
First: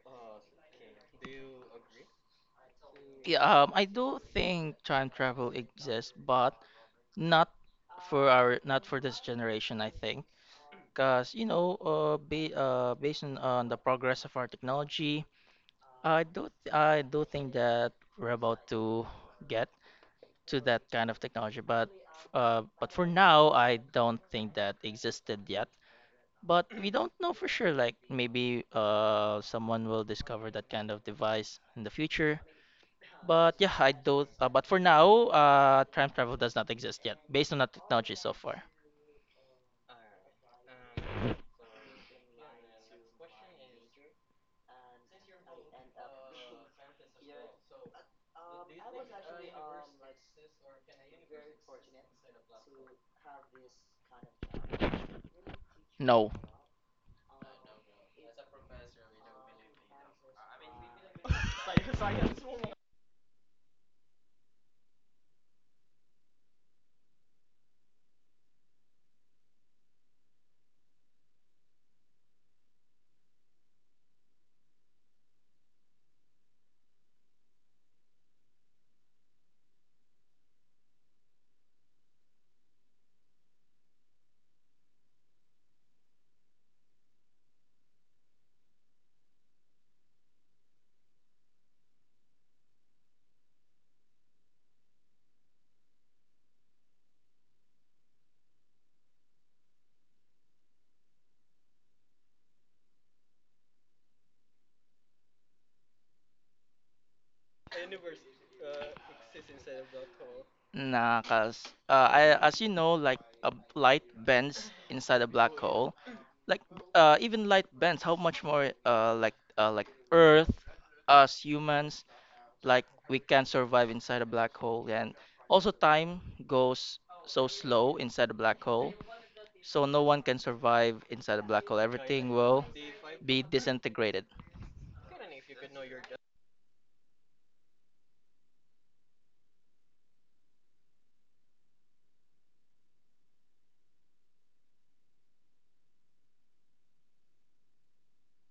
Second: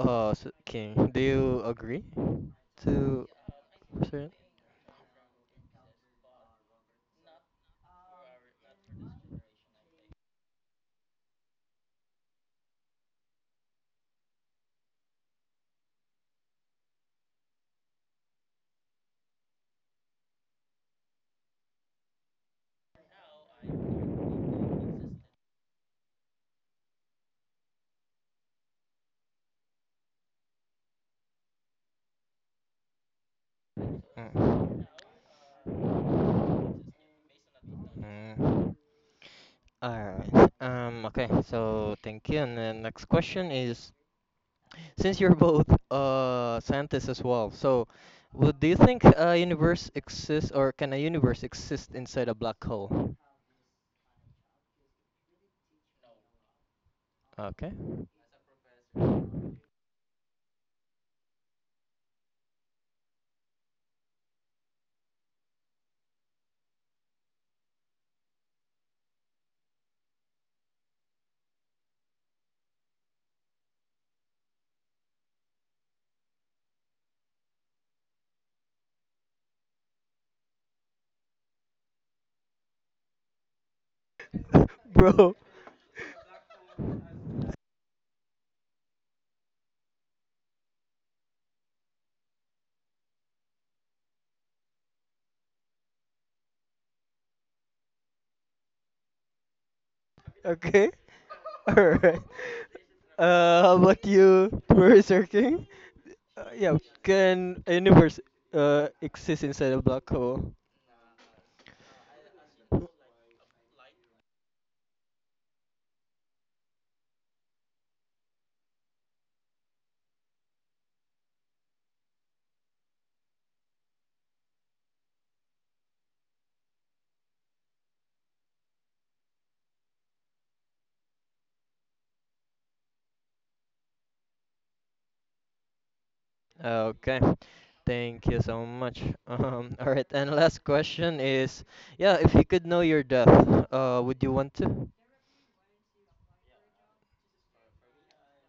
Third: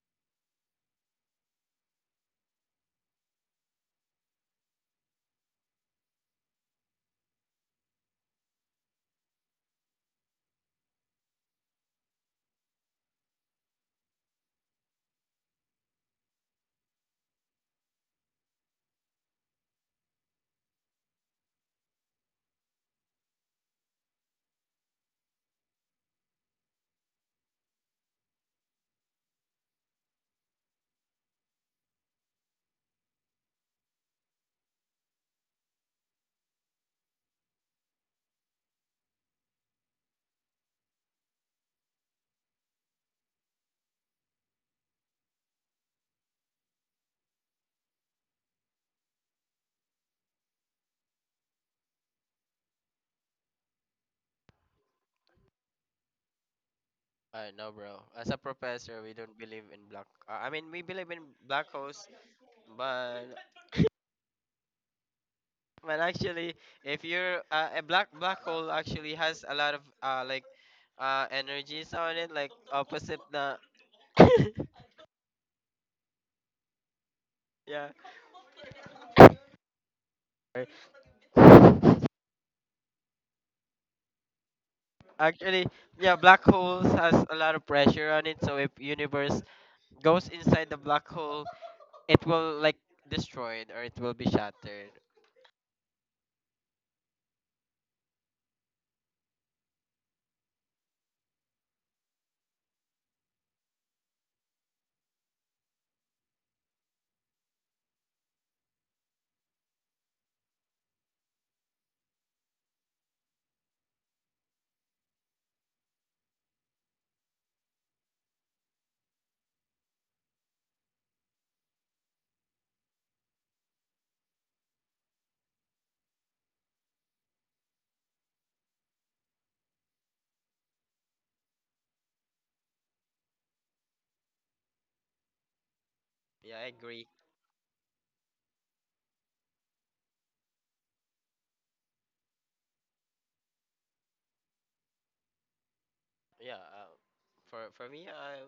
King? Do you agree to
Yeah. I do
Professor?
think time travel exists, but not for our, not for this generation, I think, because you know, ba based on the progress of our technology, I do think that we're about to get to that kind of technology. But for now, I don't think that existed yet. But we don't know for sure. Like, maybe someone will discover that kind of device in the future. But yeah, I don't. But for
Mm.
now, time travel does not exist yet, based on the technology so far.
Mm. Alright. Okay, so thank you. And the next question is, since you're both scientists as well, so would do you think a universe exists or can a universe exist inside a black hole?
No.
I know,
Okay.
bro. As a professor, we don't believe in black. I mean, we believe in black holes, but well, actually, if you're a black hole, actually has a lot of like energies on it, like opposite the yeah. Sorry.
Bro,
Actually, yeah, black holes has a lot of pressure on it. So if universe goes inside the black hole, it will like destroyed, or it will be shattered.
okay. Alright. How about you, Professor King? Yeah, can a universe exist inside a black hole?
Nah, cause I, as you know, like a light bends inside a black hole. Like, even light bends. How much more, like, like Earth, us humans, like, we can survive inside a black hole. And also time goes so slow inside a black hole, so no one can survive inside a black hole. Everything will be disintegrated.
Yeah, I agree.
Okay. Thank you so much. All right, and last question is, yeah, if you could know your death, would you want to?
Yeah, for me,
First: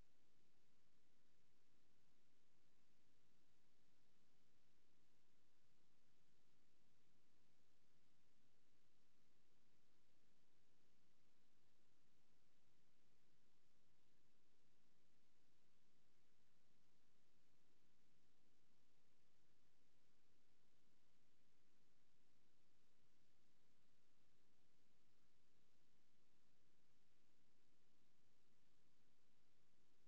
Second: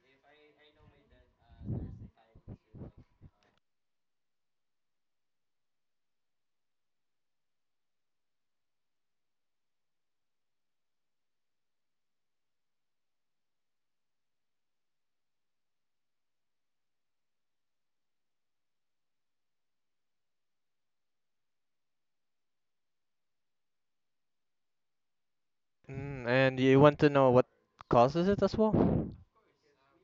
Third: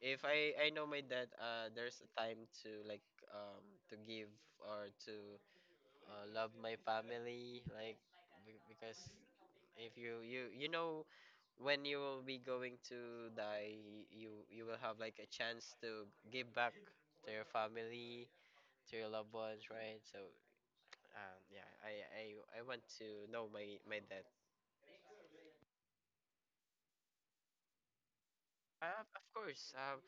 if I know my dad, there's a time to like to give or to love my family, like because if you know when you will be going to die, you will have like a chance to give back to your family, to your loved ones, right? So yeah, i I want to know my dad.
Mm, and you want to know what causes it as
Uh,
well?
of course.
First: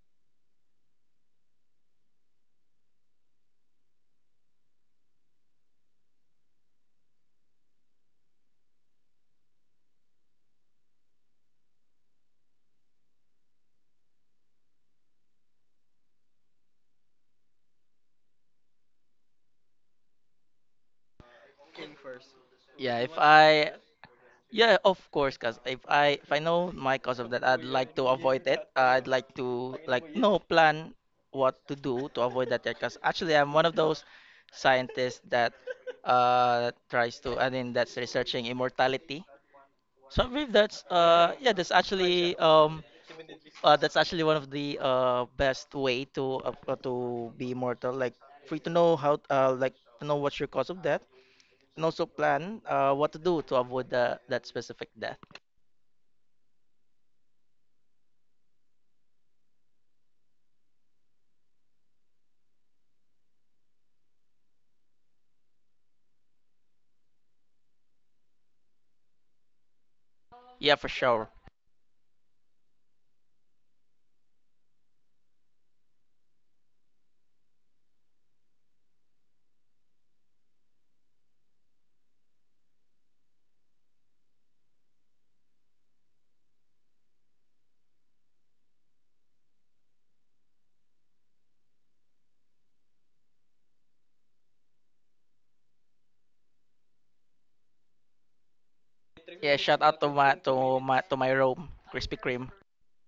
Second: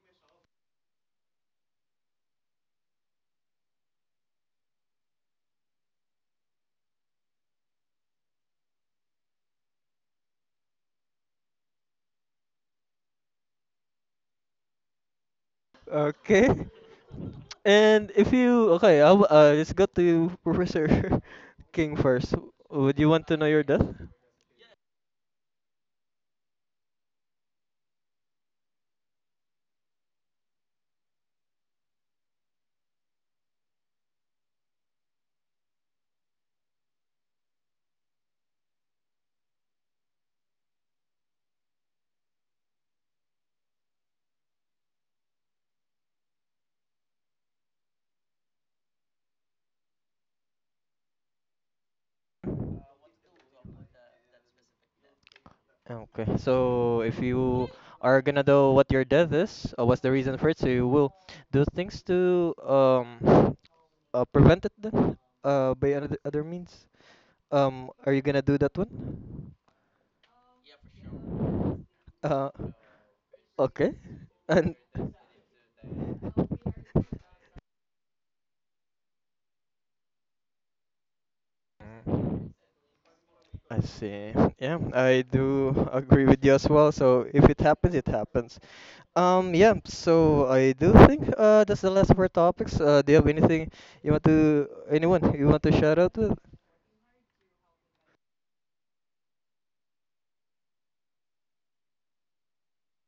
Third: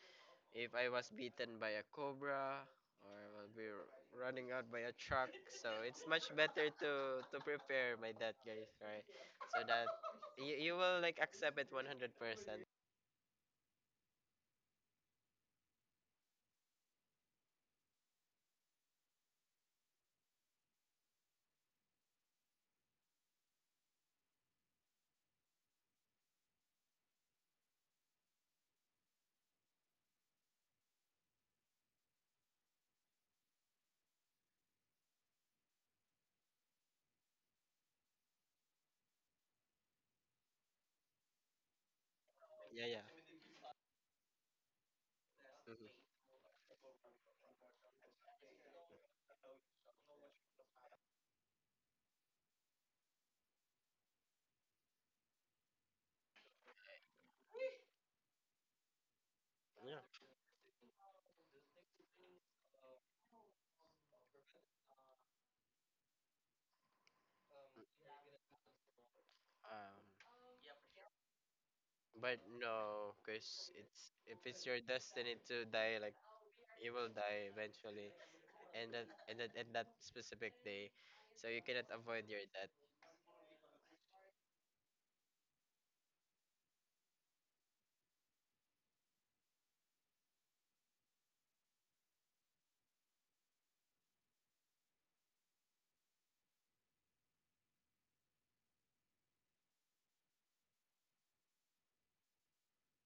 If I was beaten by a cobra, or I will be running out by a truck, so it's much better to prepare by that, guys, right? So that you will like accept it 100%.
Okay. And if you okay, let's go to Professor King first. Would
Yeah,
you
if
want to know your
I,
death?
yeah, of course, cause if I, know my cause of that, I'd like to avoid it. I'd like to like no plan what to do to avoid that. Cause actually, I'm one of those scientists that tries to. I mean, that's researching immortality. So I believe that's yeah, that's actually um
Yeah, yeah.
uh, that's actually one of the best
Mhm.
way to be immortal. Like, free to know how, like, to know what's your cause of death and also plan what to do to avoid the that specific death.
Okay, so if you are gonna know what your death is, or what's the reason for it, so you will do things to prevent it then, by another other means. Are you gonna do that one?
Um,
Yeah, for sure.
but
Uh,
no, because
okay,
it's if it's
and.
your destiny to die, like you will die eventually, and that specific day, so you cannot avoid your
Mm.
death.
I see. Yeah, I do agree with you as well. So if it happens, it happens. Yeah. So I do think that's the last of our topics. Do you have anything you want to anyone you want to shout out to?
Yeah, shout out to my Rome, Krispy Kreme.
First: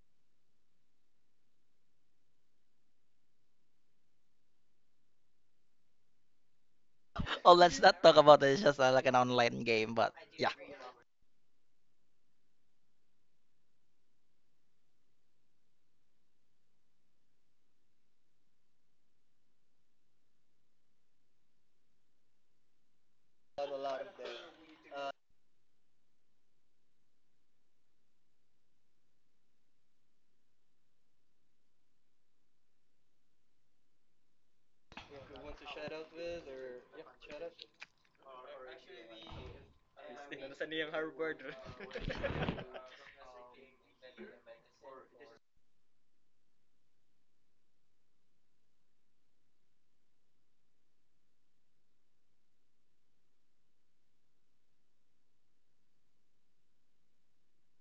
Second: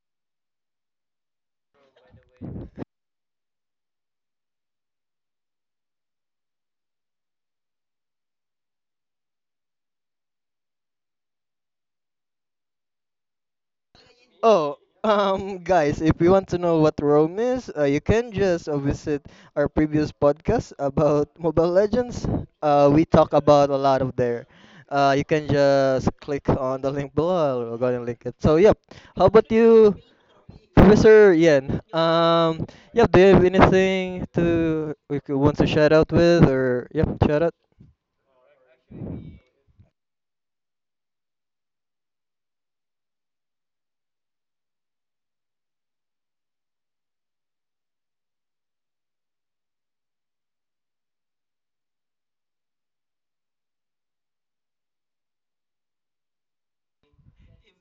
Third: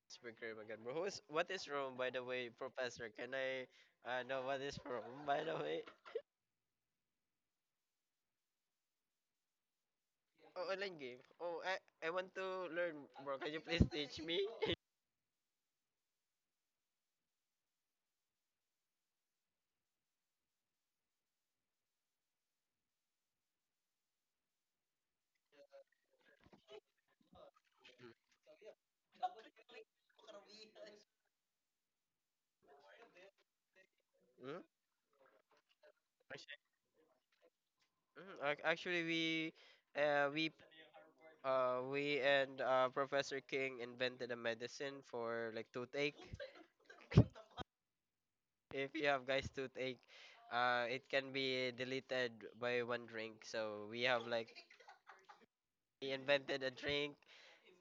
It's Bikram again. Bro, what is Rome, by the way, Professor? Can I know what is Rome, by the way?
Oh, let's not talk about it. It's just like an online game, but yeah,
Oh, online game. I want to learn, bro. Can you please teach me?
Oh, guys, if you want to know what Rome is, you can just visit our previous podcast about Mobile Legends. We talk about a lot of there. You can just click on the link below. We're gonna link it. So yep. How about you? Professor Yen, yeah, do you have anything
Hmm?
to we could want to shout out with
Actu-
or yeah, shout out?
Actually, uh, we p- we and Professor King invented a medicine for like toothache. If you have guys toothache, it can be deleted by one drink. So we have like he invented a drink.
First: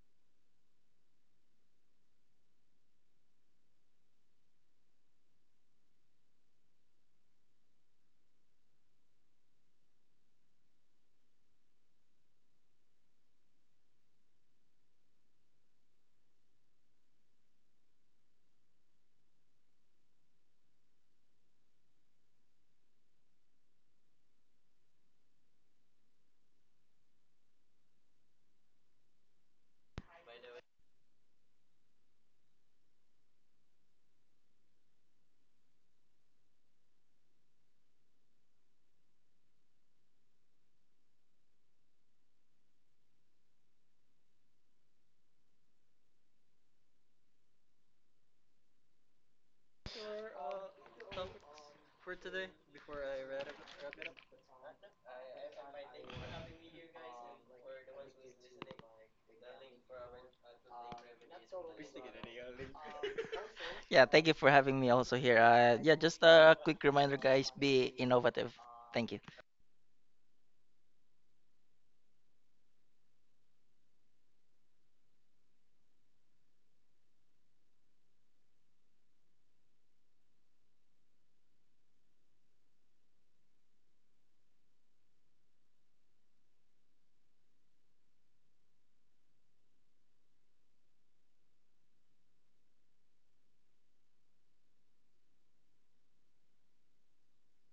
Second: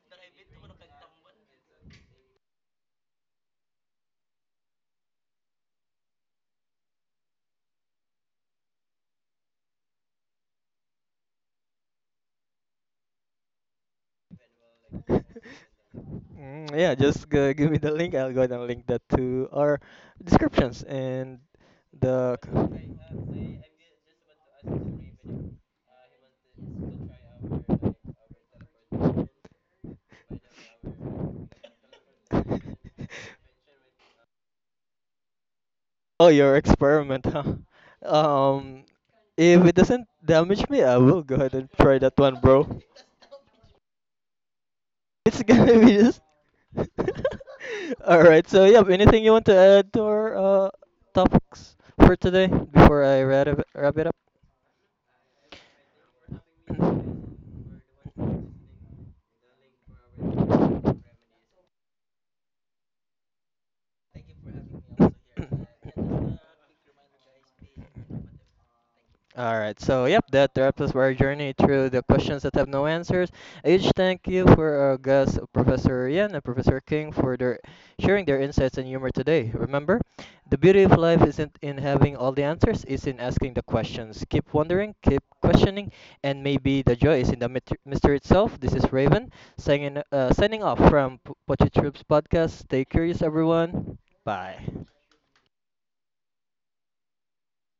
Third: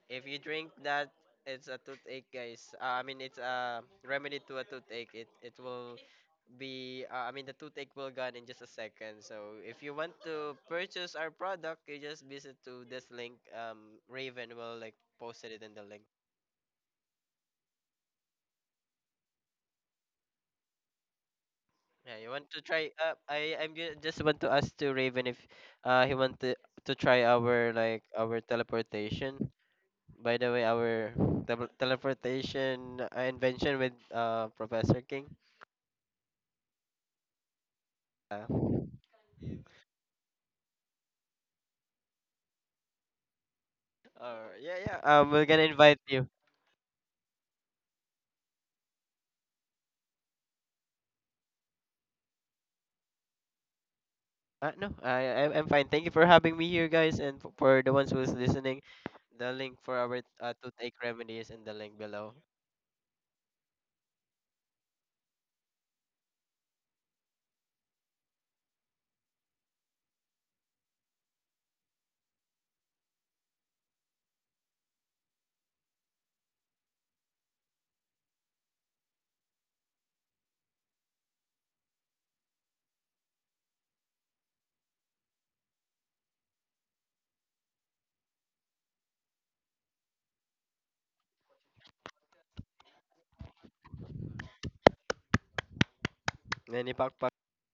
If you drink that, it's a toothache, guys. I mean, it's a remedy to a toothache. It will be. I mean, the toothache will gone in just a second. So if you want to purchase our product, you just visit to this link. Raven will like posted it in the link.
Mm, yeah, just give me the link. I'll go ahead and link that to our descriptions and
Yeah, you
the.
want to try?
C-
I'm just want to ask to Raven if he want to try our like our teleportation. By the way, our teleportation invention with Professor King.
Oh, your experiment, huh?
Uh,
Um, if it doesn't damage me, I will go ahead and try that one, bro.
or yeah, yeah.
It's
We're gonna
gonna be
invite
just.
you.
All right. So yeah, anything you want to add to our uh, topics for today before I wrap it up?
No, I'm fine. Thank you for having me here, guys, and for the ones who's listening. The link for our toothache remedies in the link below.
yeah. Thank you for having me also here. Yeah, just a quick reminder, guys, be innovative. Thank you.
All right, so yep, that wraps up our journey through the questions that have no answers. A huge thank you for our guests, Professor Ian and Professor King, for their sharing their insights and humor today. Remember, the beauty of life isn't in having all the answers; it's in asking the questions. Keep wondering, keep questioning, and maybe the joy is in the mystery itself. This is Raven signing off from Pochi Troops podcast. Stay curious, everyone. Bye.
Nani Pak